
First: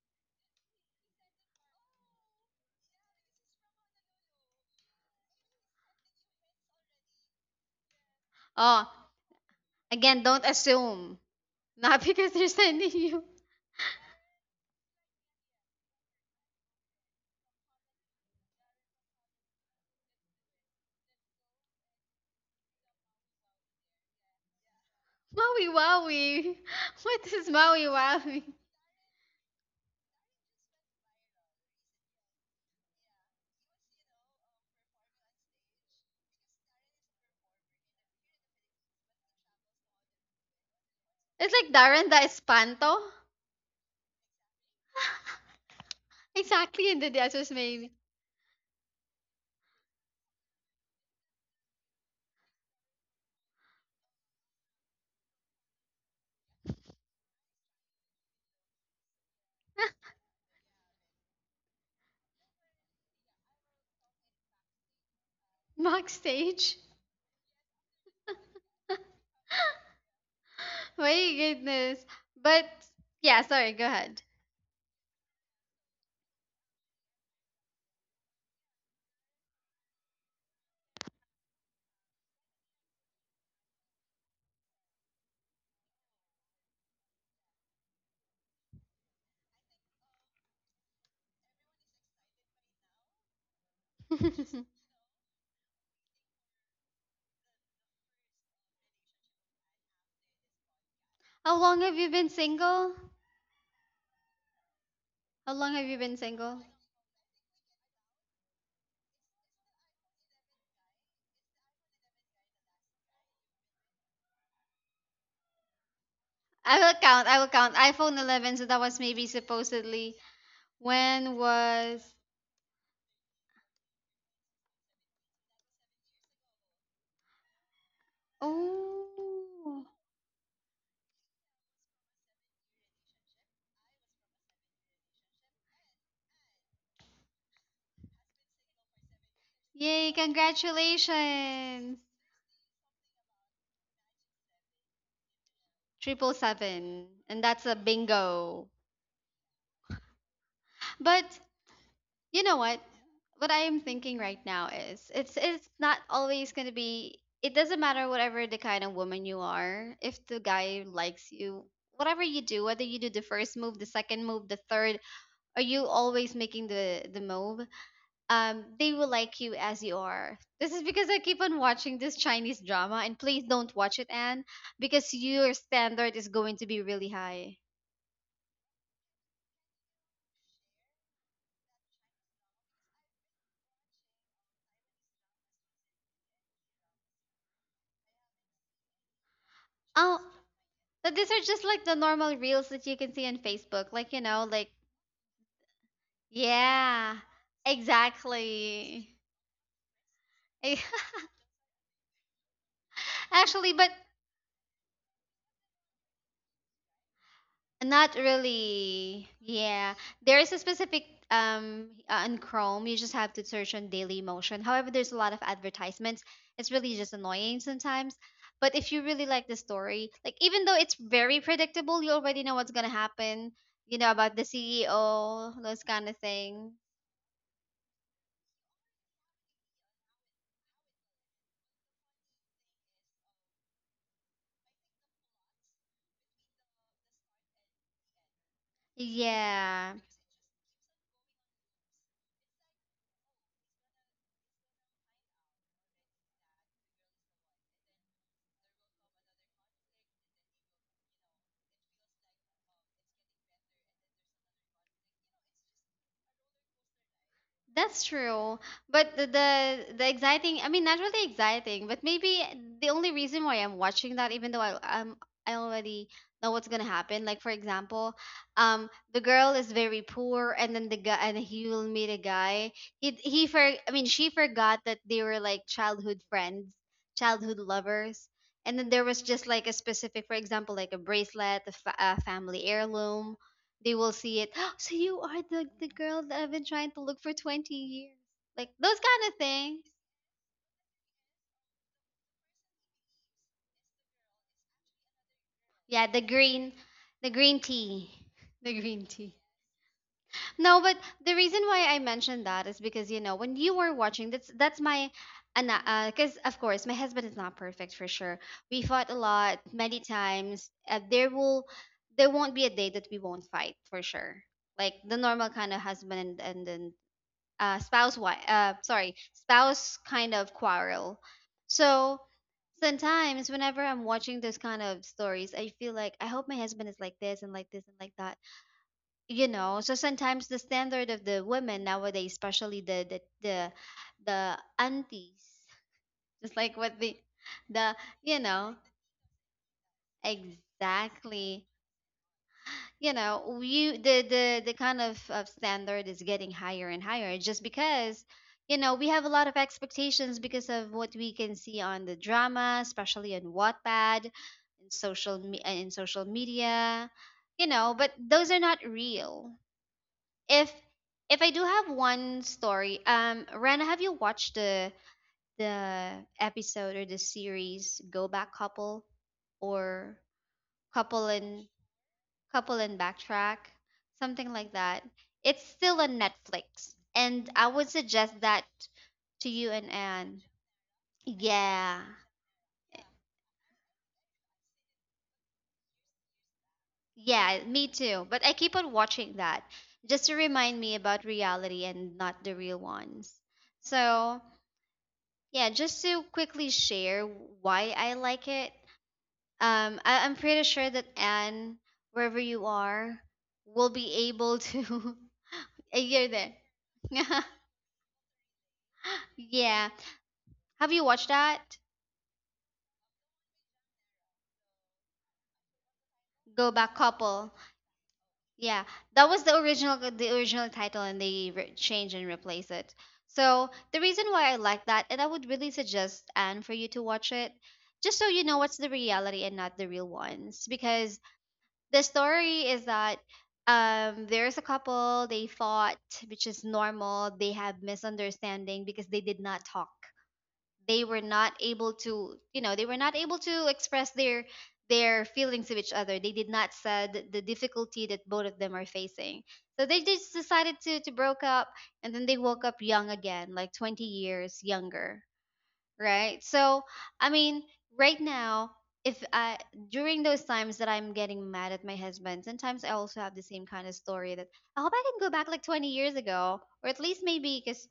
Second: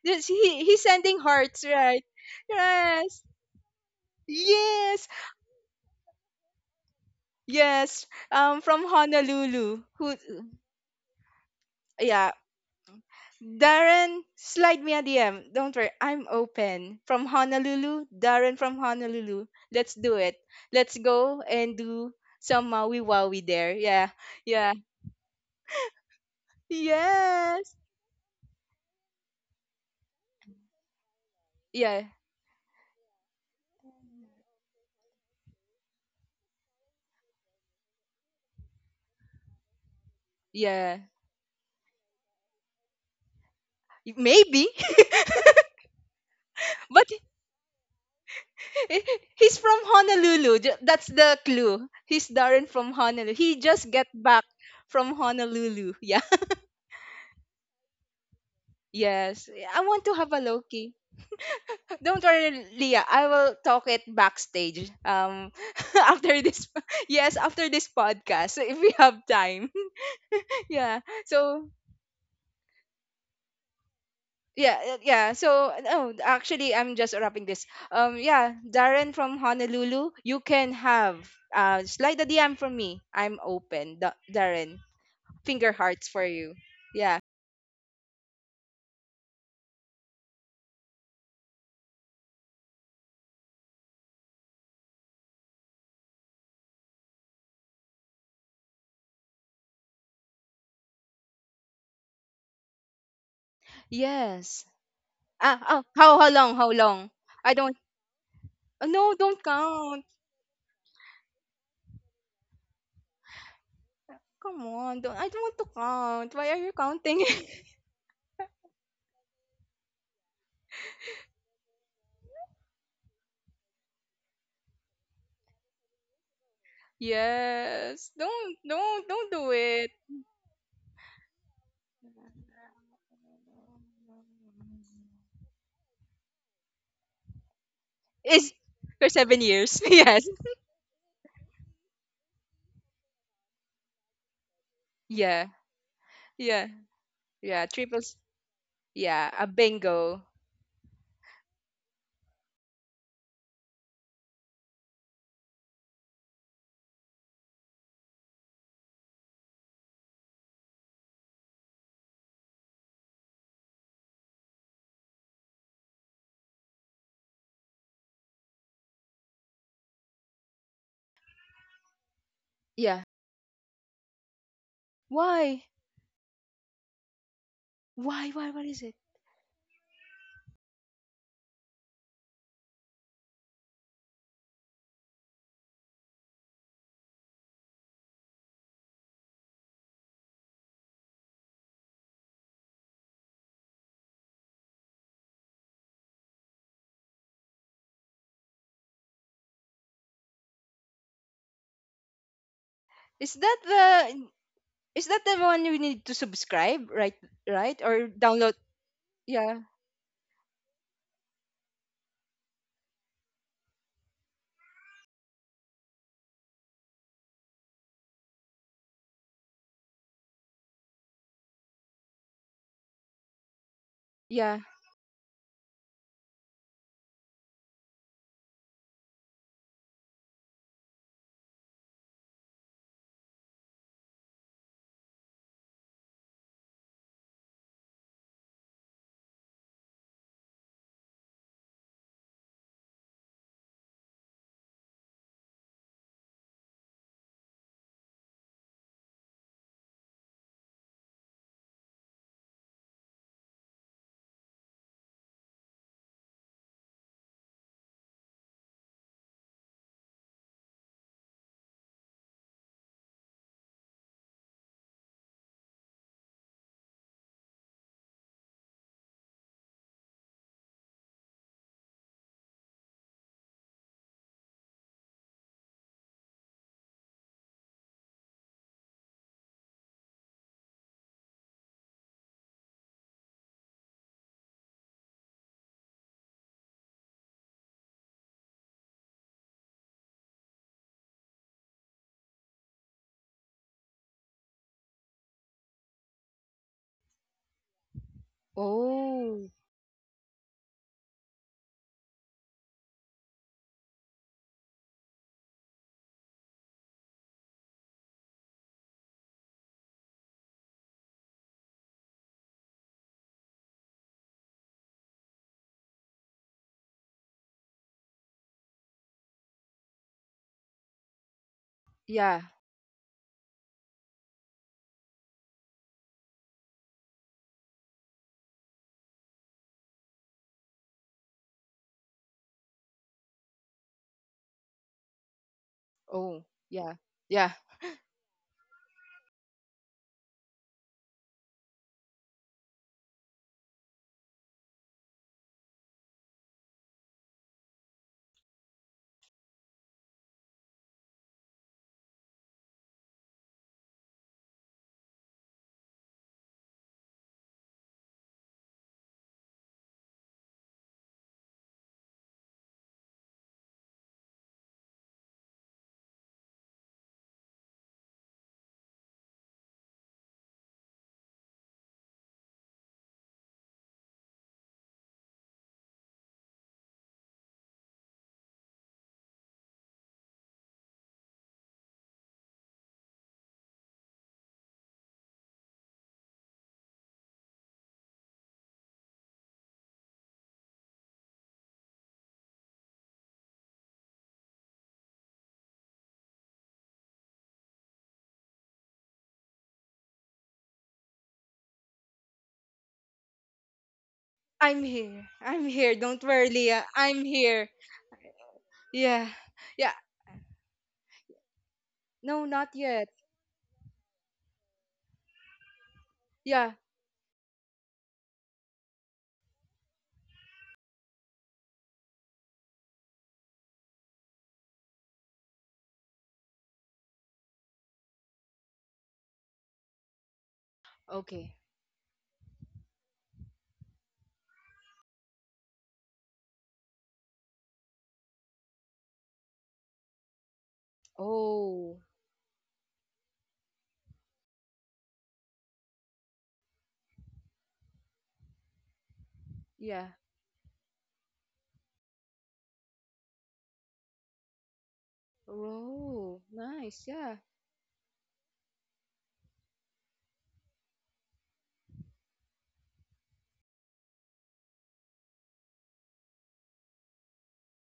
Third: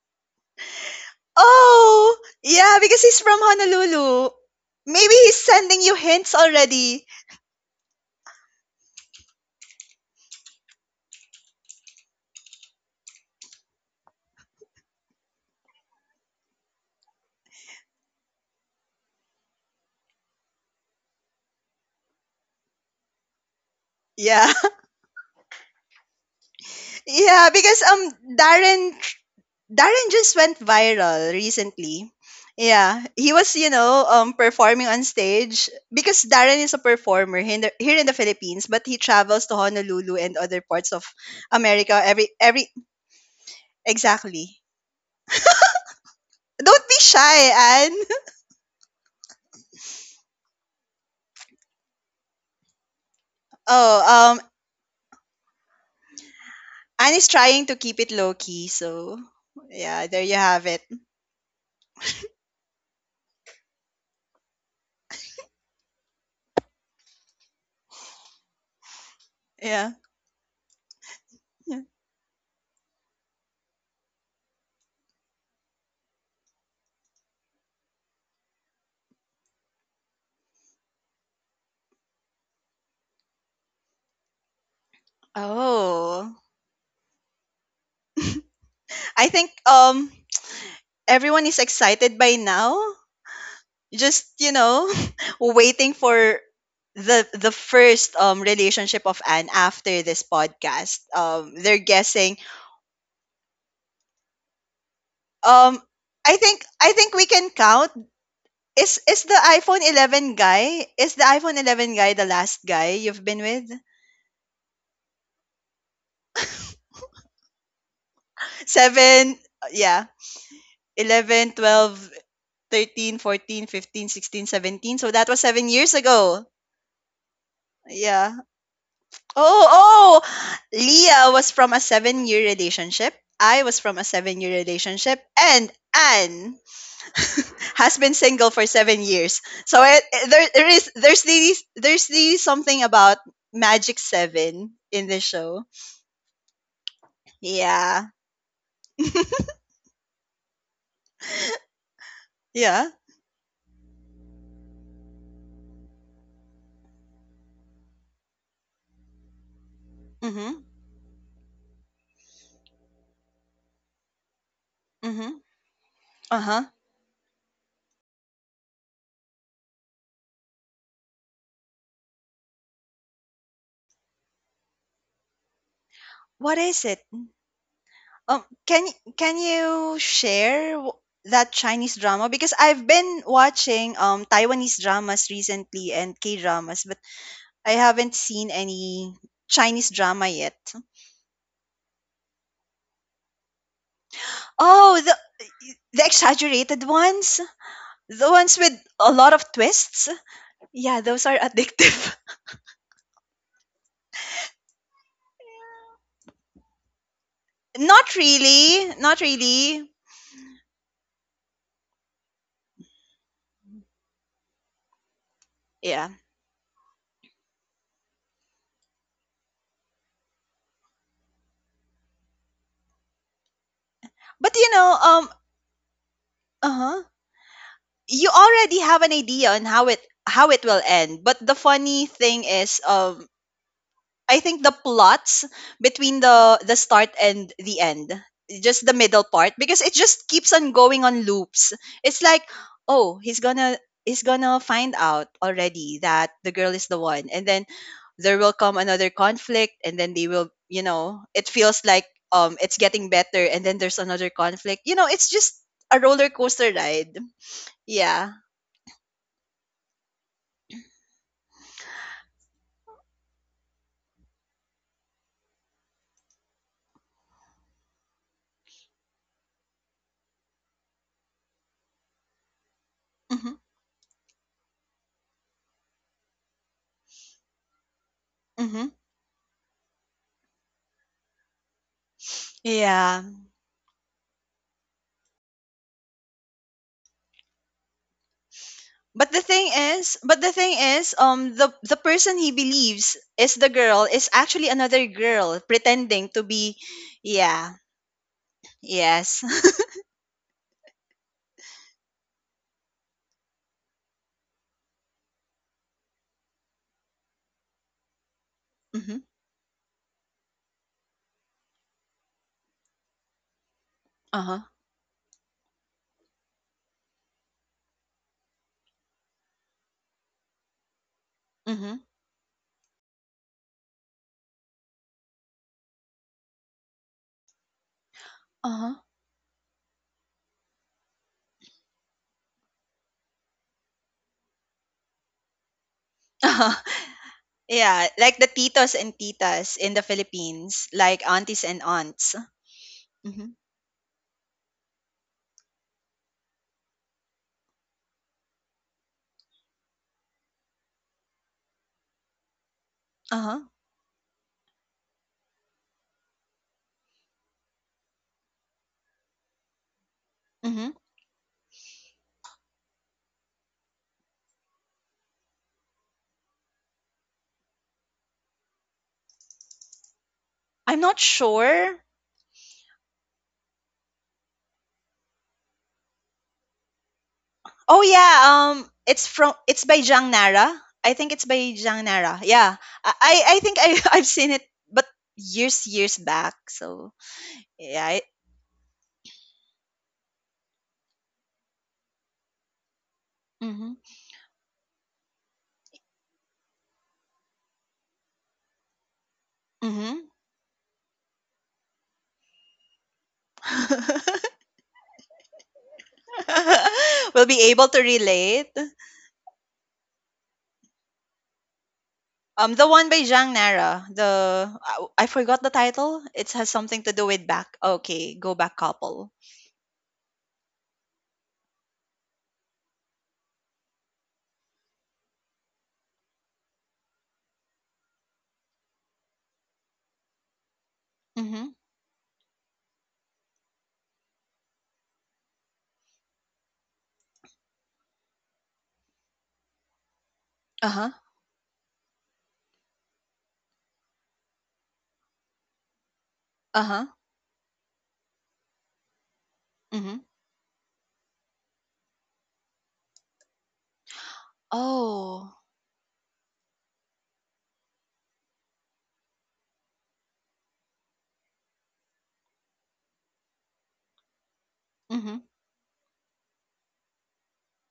[SPEAKER 3] This, he he's sending hearts, right?
[SPEAKER 1] Oh, yeah, because he's
[SPEAKER 3] Yes.
[SPEAKER 1] from Honolulu.
[SPEAKER 3] Yes,
[SPEAKER 1] Maybe he's sending you hints already.
[SPEAKER 3] yes. Um, from
[SPEAKER 2] Oh,
[SPEAKER 3] Honolulu. Who?
[SPEAKER 2] again, don't assume. Not
[SPEAKER 3] Yeah,
[SPEAKER 2] because they're sending you
[SPEAKER 3] Darren, slide me a D M. Don't worry, I'm open. From Honolulu, Darren from Honolulu. Let's do it. Let's go and do some Maui Wowie there. Yeah,
[SPEAKER 1] Yeah,
[SPEAKER 3] yeah,
[SPEAKER 2] Maui Wowie. What
[SPEAKER 1] yeah,
[SPEAKER 2] is
[SPEAKER 3] yes,
[SPEAKER 1] because
[SPEAKER 2] Maui
[SPEAKER 1] um,
[SPEAKER 2] Wowie?
[SPEAKER 1] Darren Darren just went viral
[SPEAKER 3] yeah,
[SPEAKER 1] recently. Yeah, he was, you know, um, performing on stage because Darren is a performer here in, the, here in the Philippines, but he travels to Honolulu and other parts
[SPEAKER 3] yeah.
[SPEAKER 1] of
[SPEAKER 2] It's like
[SPEAKER 1] America
[SPEAKER 2] Darren the
[SPEAKER 1] every every
[SPEAKER 2] Espanto.
[SPEAKER 1] exactly.
[SPEAKER 3] Maybe,
[SPEAKER 1] Don't
[SPEAKER 2] Exactly
[SPEAKER 1] be
[SPEAKER 2] in
[SPEAKER 3] but
[SPEAKER 2] the Dazzle's
[SPEAKER 1] shy,
[SPEAKER 2] main
[SPEAKER 1] Anne.
[SPEAKER 3] he- he's from Honolulu. Ju- That's the clue. He's Darren from Honolulu. He just
[SPEAKER 1] Oh,
[SPEAKER 3] get
[SPEAKER 1] um,
[SPEAKER 3] back from Honolulu. Yeah.
[SPEAKER 1] Anne is trying to keep it low key. So
[SPEAKER 3] Yes, I want
[SPEAKER 1] yeah,
[SPEAKER 3] to
[SPEAKER 1] there
[SPEAKER 3] have
[SPEAKER 1] you
[SPEAKER 3] a
[SPEAKER 1] have it.
[SPEAKER 3] Loki. Don't worry, Leah. I will talk it backstage. Um,
[SPEAKER 2] mock
[SPEAKER 3] after this,
[SPEAKER 2] stage.
[SPEAKER 3] yes, after this podcast, so if we have time.
[SPEAKER 1] Yeah,
[SPEAKER 3] Yeah.
[SPEAKER 2] My
[SPEAKER 3] So
[SPEAKER 1] yeah.
[SPEAKER 2] goodness. But yeah, sorry, go ahead.
[SPEAKER 3] yeah, uh, yeah. So no, actually, I'm just wrapping this. Um, yeah, Darren from Honolulu, you can have uh slide a D M from me. I'm open, Da- Darren. Finger hearts for
[SPEAKER 1] Oh,
[SPEAKER 3] you. Yeah.
[SPEAKER 1] I think um everyone is excited by now, just you know waiting for the the first um relationship of Anne after this podcast. Um,
[SPEAKER 2] How
[SPEAKER 1] they're
[SPEAKER 2] long have you been
[SPEAKER 1] guessing.
[SPEAKER 2] single?
[SPEAKER 3] Yes.
[SPEAKER 2] How
[SPEAKER 3] Ah,
[SPEAKER 2] long
[SPEAKER 1] Um,
[SPEAKER 3] oh,
[SPEAKER 2] have you been
[SPEAKER 3] how how
[SPEAKER 1] I
[SPEAKER 3] long?
[SPEAKER 2] single?
[SPEAKER 1] think
[SPEAKER 3] How
[SPEAKER 1] I
[SPEAKER 3] long?
[SPEAKER 1] think we can
[SPEAKER 3] I don't.
[SPEAKER 1] count.
[SPEAKER 3] Oh,
[SPEAKER 1] Is
[SPEAKER 3] no,
[SPEAKER 1] is the
[SPEAKER 3] don't
[SPEAKER 1] iPhone
[SPEAKER 3] count.
[SPEAKER 1] eleven guy, is the iPhone eleven guy the last guy you've been with?
[SPEAKER 3] Come on, don't. I don't want to count. Why are you
[SPEAKER 2] I will
[SPEAKER 3] counting?
[SPEAKER 2] count. I will count. iPhone eleven, so that was maybe
[SPEAKER 1] Seven, yeah,
[SPEAKER 2] supposedly when
[SPEAKER 1] Eleven,
[SPEAKER 2] was
[SPEAKER 1] twelve, thirteen, fourteen, fifteen, sixteen, seventeen. So that was seven years ago.
[SPEAKER 3] Yes.
[SPEAKER 1] Yeah.
[SPEAKER 3] Don't don't don't do
[SPEAKER 1] Oh,
[SPEAKER 2] Oh.
[SPEAKER 3] it.
[SPEAKER 1] oh! Leah was from a seven year relationship. I was from a seven year relationship. And Anne has been single
[SPEAKER 3] Is
[SPEAKER 1] for seven
[SPEAKER 3] for seven
[SPEAKER 1] years.
[SPEAKER 3] years.
[SPEAKER 1] So it,
[SPEAKER 2] Yay,
[SPEAKER 3] Yes.
[SPEAKER 1] it- there, there is, there's these,
[SPEAKER 2] congratulations.
[SPEAKER 1] there's these something about Magic Seven in the
[SPEAKER 3] Yeah.
[SPEAKER 1] show.
[SPEAKER 2] Triple
[SPEAKER 3] Yeah.
[SPEAKER 2] seven. And
[SPEAKER 3] Yeah.
[SPEAKER 2] that's a
[SPEAKER 1] Yeah.
[SPEAKER 3] Triples.
[SPEAKER 2] bingo.
[SPEAKER 3] Yeah. A bingo.
[SPEAKER 2] But you know what?
[SPEAKER 1] Yeah.
[SPEAKER 2] What I am thinking right now is it's it's not always gonna be it doesn't matter whatever the kind of woman you are, if the
[SPEAKER 1] Mm-hmm.
[SPEAKER 2] guy likes you, whatever you do, whether you do the first move, the second move, the third,
[SPEAKER 1] Mm-hmm.
[SPEAKER 2] are you always
[SPEAKER 1] Uh-huh.
[SPEAKER 2] making the the move? Um, they will like you as you are. This is because I keep on watching this Chinese
[SPEAKER 3] Yeah.
[SPEAKER 2] drama and please don't watch it, Anne, because your
[SPEAKER 3] Why?
[SPEAKER 2] standard is
[SPEAKER 1] What
[SPEAKER 2] going to
[SPEAKER 1] is
[SPEAKER 2] be
[SPEAKER 1] it?
[SPEAKER 2] really high.
[SPEAKER 3] Why?
[SPEAKER 1] Um,
[SPEAKER 3] Why? What is
[SPEAKER 1] can
[SPEAKER 3] it?
[SPEAKER 1] y- can you share w- that Chinese drama? Because I've been watching um Taiwanese dramas recently and K dramas, I haven't seen any Chinese
[SPEAKER 2] Oh,
[SPEAKER 1] drama yet.
[SPEAKER 2] but these are just like the normal reels that you can see on Facebook. Like, you know, like
[SPEAKER 1] Oh, the the exaggerated
[SPEAKER 2] yeah,
[SPEAKER 1] ones, the ones with a
[SPEAKER 2] exactly.
[SPEAKER 1] lot of twists.
[SPEAKER 2] Eh,
[SPEAKER 1] Yeah, those are addictive.
[SPEAKER 3] Is that
[SPEAKER 2] actually, but
[SPEAKER 3] the, is that the one you need to subscribe? Right. Right. Or
[SPEAKER 2] not
[SPEAKER 1] Not
[SPEAKER 3] download?
[SPEAKER 1] really, not
[SPEAKER 2] really.
[SPEAKER 3] Yeah.
[SPEAKER 1] really.
[SPEAKER 2] Yeah, there is a specific um uh, on Chrome. You just have to search on Daily Motion. However, there's a lot of
[SPEAKER 1] Yeah,
[SPEAKER 2] advertisements. It's really just annoying sometimes. But if you really like the story, like even though it's very predictable, you already know what's gonna happen. You know about the
[SPEAKER 1] but
[SPEAKER 3] Yeah.
[SPEAKER 1] you know, um,
[SPEAKER 2] C E O, those kind of
[SPEAKER 1] uh
[SPEAKER 2] thing.
[SPEAKER 1] huh. You already have an idea on how it how it will end, but the funny thing is, um, I think the plots between the the start and the end, just the middle part, because it
[SPEAKER 2] Yeah.
[SPEAKER 1] just keeps on going on loops. It's like, oh, he's gonna, he's gonna find out already that the girl is the one, and then there will come another conflict, and then they will, you know, it feels like um it's getting better, and then there's another conflict. You know, it's just a roller coaster ride.
[SPEAKER 2] That's
[SPEAKER 1] Yeah.
[SPEAKER 2] true. But the, the the exciting, I mean, not really exciting, but maybe the only reason why I'm watching that, even though I I'm, I already know what's gonna happen. Like for example, um, the girl is very poor, and then the guy, and he will meet a guy. He he
[SPEAKER 1] Mm-hmm.
[SPEAKER 2] for, I mean, she forgot that they were like childhood friends, childhood lovers, and
[SPEAKER 1] Mm-hmm.
[SPEAKER 2] then there was just like a specific, for example, like a bracelet, a, fa- a family
[SPEAKER 1] Yeah.
[SPEAKER 2] heirloom they will see it. So you are the the girl that I've been trying to look for twenty years. Like those kind
[SPEAKER 1] But
[SPEAKER 2] of
[SPEAKER 1] the thing
[SPEAKER 2] things.
[SPEAKER 1] is, but the thing is, um, the the person he believes is the girl is actually another girl
[SPEAKER 2] Yeah, the
[SPEAKER 1] pretending to
[SPEAKER 2] green
[SPEAKER 1] be,
[SPEAKER 2] the green
[SPEAKER 1] yeah,
[SPEAKER 2] tea. The green tea.
[SPEAKER 1] yes,
[SPEAKER 3] Oh.
[SPEAKER 2] No, but the reason why I mentioned that is because you know, when you were watching that's that's my and uh, cuz of course my husband is not perfect for sure. We fought a
[SPEAKER 1] mm-hmm.
[SPEAKER 2] lot many times. Uh, there will there won't be a day that we won't fight for sure.
[SPEAKER 1] Uh huh,
[SPEAKER 2] Like the normal kind of husband and, and then uh, spouse wi uh, sorry, spouse kind of quarrel.
[SPEAKER 1] mm-hmm.
[SPEAKER 2] So
[SPEAKER 3] Yeah.
[SPEAKER 2] sometimes whenever I'm watching this kind of stories, I feel like I hope my husband is like this and like this and like that,
[SPEAKER 1] Uh huh,
[SPEAKER 2] you know. So sometimes the standard of the women nowadays, especially the the the, the aunties,
[SPEAKER 3] Oh.
[SPEAKER 2] just like
[SPEAKER 1] uh-huh.
[SPEAKER 3] Yeah.
[SPEAKER 2] what the
[SPEAKER 3] Yeah.
[SPEAKER 2] the
[SPEAKER 1] yeah,
[SPEAKER 2] you
[SPEAKER 1] like the
[SPEAKER 2] know
[SPEAKER 1] titos and titas in the Philippines, like
[SPEAKER 2] exactly
[SPEAKER 1] aunties and aunts.
[SPEAKER 2] you know
[SPEAKER 1] Mm-hmm.
[SPEAKER 2] you the the the kind of, of standard is getting higher and higher just because you know we have a lot of expectations because of what we can see on the drama, especially on
[SPEAKER 1] Uh huh,
[SPEAKER 2] Wattpad in social me- uh, in social media, you know, but those are not real. if
[SPEAKER 1] mm-hmm.
[SPEAKER 2] if I do have one story, um, Rana, have you watched the the episode or the series Go Back Couple or
[SPEAKER 1] I'm not
[SPEAKER 2] Couple in
[SPEAKER 1] sure.
[SPEAKER 2] Couple and Backtrack, something like that. It's still on Netflix, and I would
[SPEAKER 1] Oh
[SPEAKER 2] suggest
[SPEAKER 1] yeah,
[SPEAKER 2] that
[SPEAKER 1] um, it's
[SPEAKER 2] to
[SPEAKER 1] from
[SPEAKER 2] you
[SPEAKER 1] it's
[SPEAKER 2] and
[SPEAKER 1] by Jang
[SPEAKER 2] Anne.
[SPEAKER 1] Nara. I think it's by
[SPEAKER 2] Yeah,
[SPEAKER 1] Jang Nara. Yeah, I I I think I I've seen it, but years years back. So
[SPEAKER 2] yeah, me
[SPEAKER 1] yeah. I,
[SPEAKER 2] too. But I keep on watching that just to remind me about reality and not the real ones.
[SPEAKER 1] mm-hmm.
[SPEAKER 2] So, yeah, just to quickly share why I like it. Um,
[SPEAKER 1] Mm-hmm.
[SPEAKER 2] I, I'm pretty sure that Anne, wherever you are, will be able
[SPEAKER 3] I'm
[SPEAKER 2] to.
[SPEAKER 3] here. I'm here. Don't
[SPEAKER 2] You're
[SPEAKER 3] worry,
[SPEAKER 2] there.
[SPEAKER 3] Leah. I'm
[SPEAKER 1] we'll
[SPEAKER 3] here.
[SPEAKER 1] be able to relate.
[SPEAKER 3] Yeah. Yeah.
[SPEAKER 2] Yeah. Have you watched that?
[SPEAKER 3] No, not
[SPEAKER 1] Um, the
[SPEAKER 3] yet.
[SPEAKER 1] one by Jang Nara. The I, I forgot the title. It has
[SPEAKER 2] Go
[SPEAKER 3] Yeah.
[SPEAKER 2] Back
[SPEAKER 1] something to do with
[SPEAKER 2] Couple.
[SPEAKER 1] back. Okay, Go Back
[SPEAKER 2] Yeah, that
[SPEAKER 1] Couple.
[SPEAKER 2] was the original the original title, and they re- changed and replaced it. So the reason why I like that, and I would really suggest Anne for you to watch it, just so you know what's the reality and not the real ones, because
[SPEAKER 3] Okay.
[SPEAKER 1] Mm-hmm.
[SPEAKER 2] the story is that um there's a couple they fought, which is normal. They have misunderstanding because they did not talk,
[SPEAKER 1] Uh
[SPEAKER 2] they
[SPEAKER 1] huh.
[SPEAKER 2] were not
[SPEAKER 3] Oh.
[SPEAKER 2] able to, you know, they were not able to express their their feelings of each other. They did not
[SPEAKER 1] Uh huh.
[SPEAKER 2] said the difficulty that both of them are facing, so they
[SPEAKER 3] Yeah.
[SPEAKER 1] Mm-hmm.
[SPEAKER 2] just decided to to broke up, and then they woke up young again, like twenty years younger,
[SPEAKER 1] Oh.
[SPEAKER 3] Oh,
[SPEAKER 2] right? So,
[SPEAKER 3] nice.
[SPEAKER 2] I
[SPEAKER 3] Yeah.
[SPEAKER 2] mean, right now, if I, during those times that I'm getting mad at my husband, sometimes I also have the same kind of story that I hope I can go
[SPEAKER 1] Mm-hmm.
[SPEAKER 2] back like twenty years ago, or at least maybe because,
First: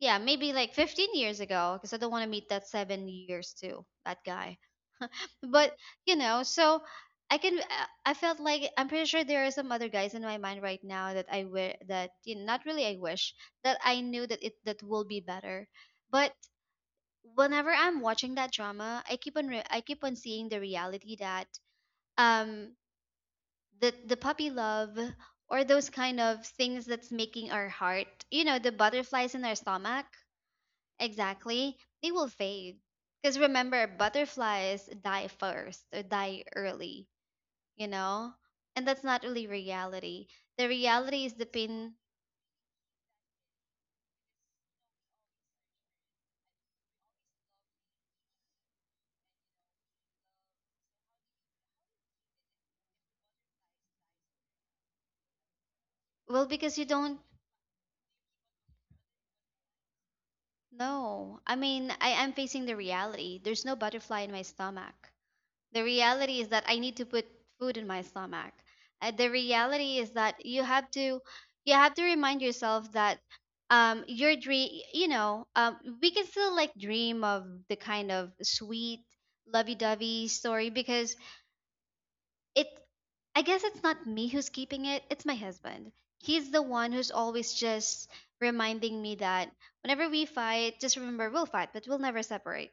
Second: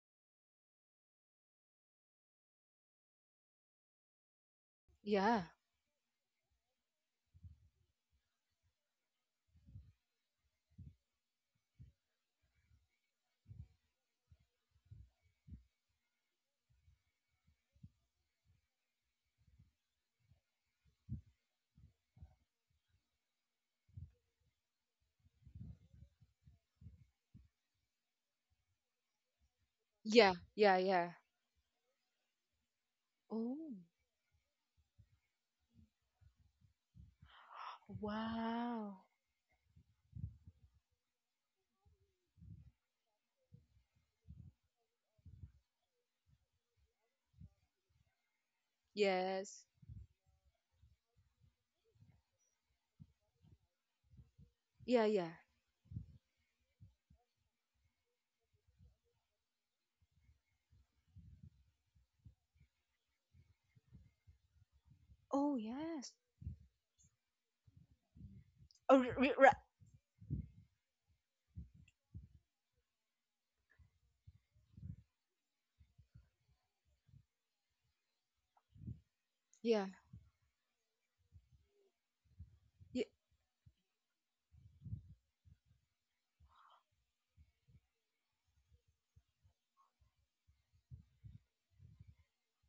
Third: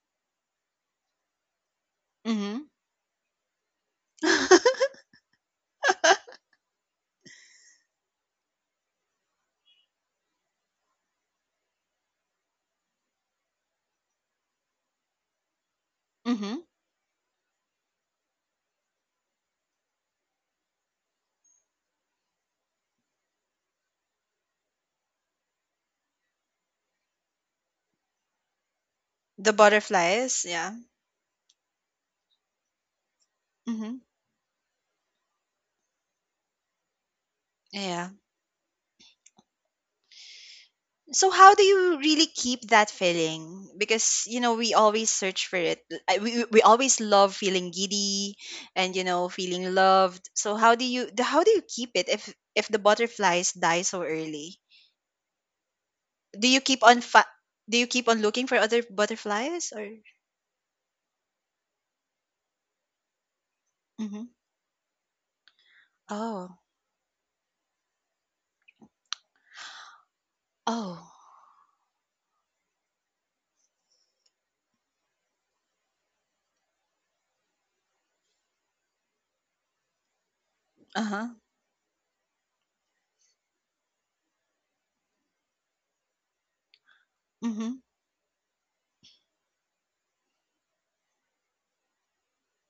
[SPEAKER 2] yeah, maybe like fifteen years ago, because I don't want to meet
[SPEAKER 1] Mm-hmm.
[SPEAKER 2] that seven years too, that guy.
[SPEAKER 3] Yeah.
[SPEAKER 2] But you know, so. I can. I I felt like I'm pretty sure there are some other guys in my mind right now that I wish that, you know, not really I wish that I knew that it that will be better, but
[SPEAKER 1] Mm-hmm.
[SPEAKER 2] whenever I'm watching that drama, I keep on re- I keep on seeing the reality that um the the puppy love, or those kind of things that's making our heart, you know, the butterflies in our
[SPEAKER 1] The
[SPEAKER 2] stomach,
[SPEAKER 3] Yeah.
[SPEAKER 1] butterflies.
[SPEAKER 3] Yeah.
[SPEAKER 1] Yeah.
[SPEAKER 3] Yeah.
[SPEAKER 2] exactly, they will fade. Because
[SPEAKER 3] Oh.
[SPEAKER 2] remember,
[SPEAKER 1] Mm-hmm.
[SPEAKER 2] butterflies die first or die early, you
[SPEAKER 1] Yeah.
[SPEAKER 2] know, and
[SPEAKER 3] Wow.
[SPEAKER 2] that's not really reality. The reality
[SPEAKER 1] So
[SPEAKER 2] is the
[SPEAKER 1] how do
[SPEAKER 2] pain.
[SPEAKER 1] you really keep that feeling? Because you know we always search for it. L- I- We, we always love feeling giddy and you know
[SPEAKER 3] Yes.
[SPEAKER 1] feeling loved. So how do you the- how do you keep it if if the butterflies die so early?
[SPEAKER 3] Yeah. Yeah.
[SPEAKER 2] Well,
[SPEAKER 1] Do you
[SPEAKER 2] because
[SPEAKER 1] keep
[SPEAKER 2] you
[SPEAKER 1] on
[SPEAKER 2] don't
[SPEAKER 1] fa- do you keep on looking for other butterflies? Or
[SPEAKER 2] know. I mean, I am facing the reality. There's no butterfly
[SPEAKER 1] mhm.
[SPEAKER 2] in my stomach.
[SPEAKER 3] Oh,
[SPEAKER 2] The
[SPEAKER 3] yes.
[SPEAKER 2] reality is
[SPEAKER 1] Oh.
[SPEAKER 2] that I need to put food in my stomach.
[SPEAKER 3] Oh,
[SPEAKER 2] Uh,
[SPEAKER 3] r-
[SPEAKER 2] the
[SPEAKER 3] r- r-
[SPEAKER 2] reality is that you have
[SPEAKER 1] Oh.
[SPEAKER 2] to you have to remind yourself that um your dream, you know, um we can still like dream of the kind of sweet
[SPEAKER 3] yeah.
[SPEAKER 2] lovey-dovey story because
[SPEAKER 1] Uh-huh.
[SPEAKER 2] it,
[SPEAKER 3] Yeah.
[SPEAKER 2] I guess it's not me who's keeping it, it's my husband. He's the one who's always
[SPEAKER 1] Mhm.
[SPEAKER 2] just reminding me that whenever we fight, just remember we'll fight, but we'll never separate.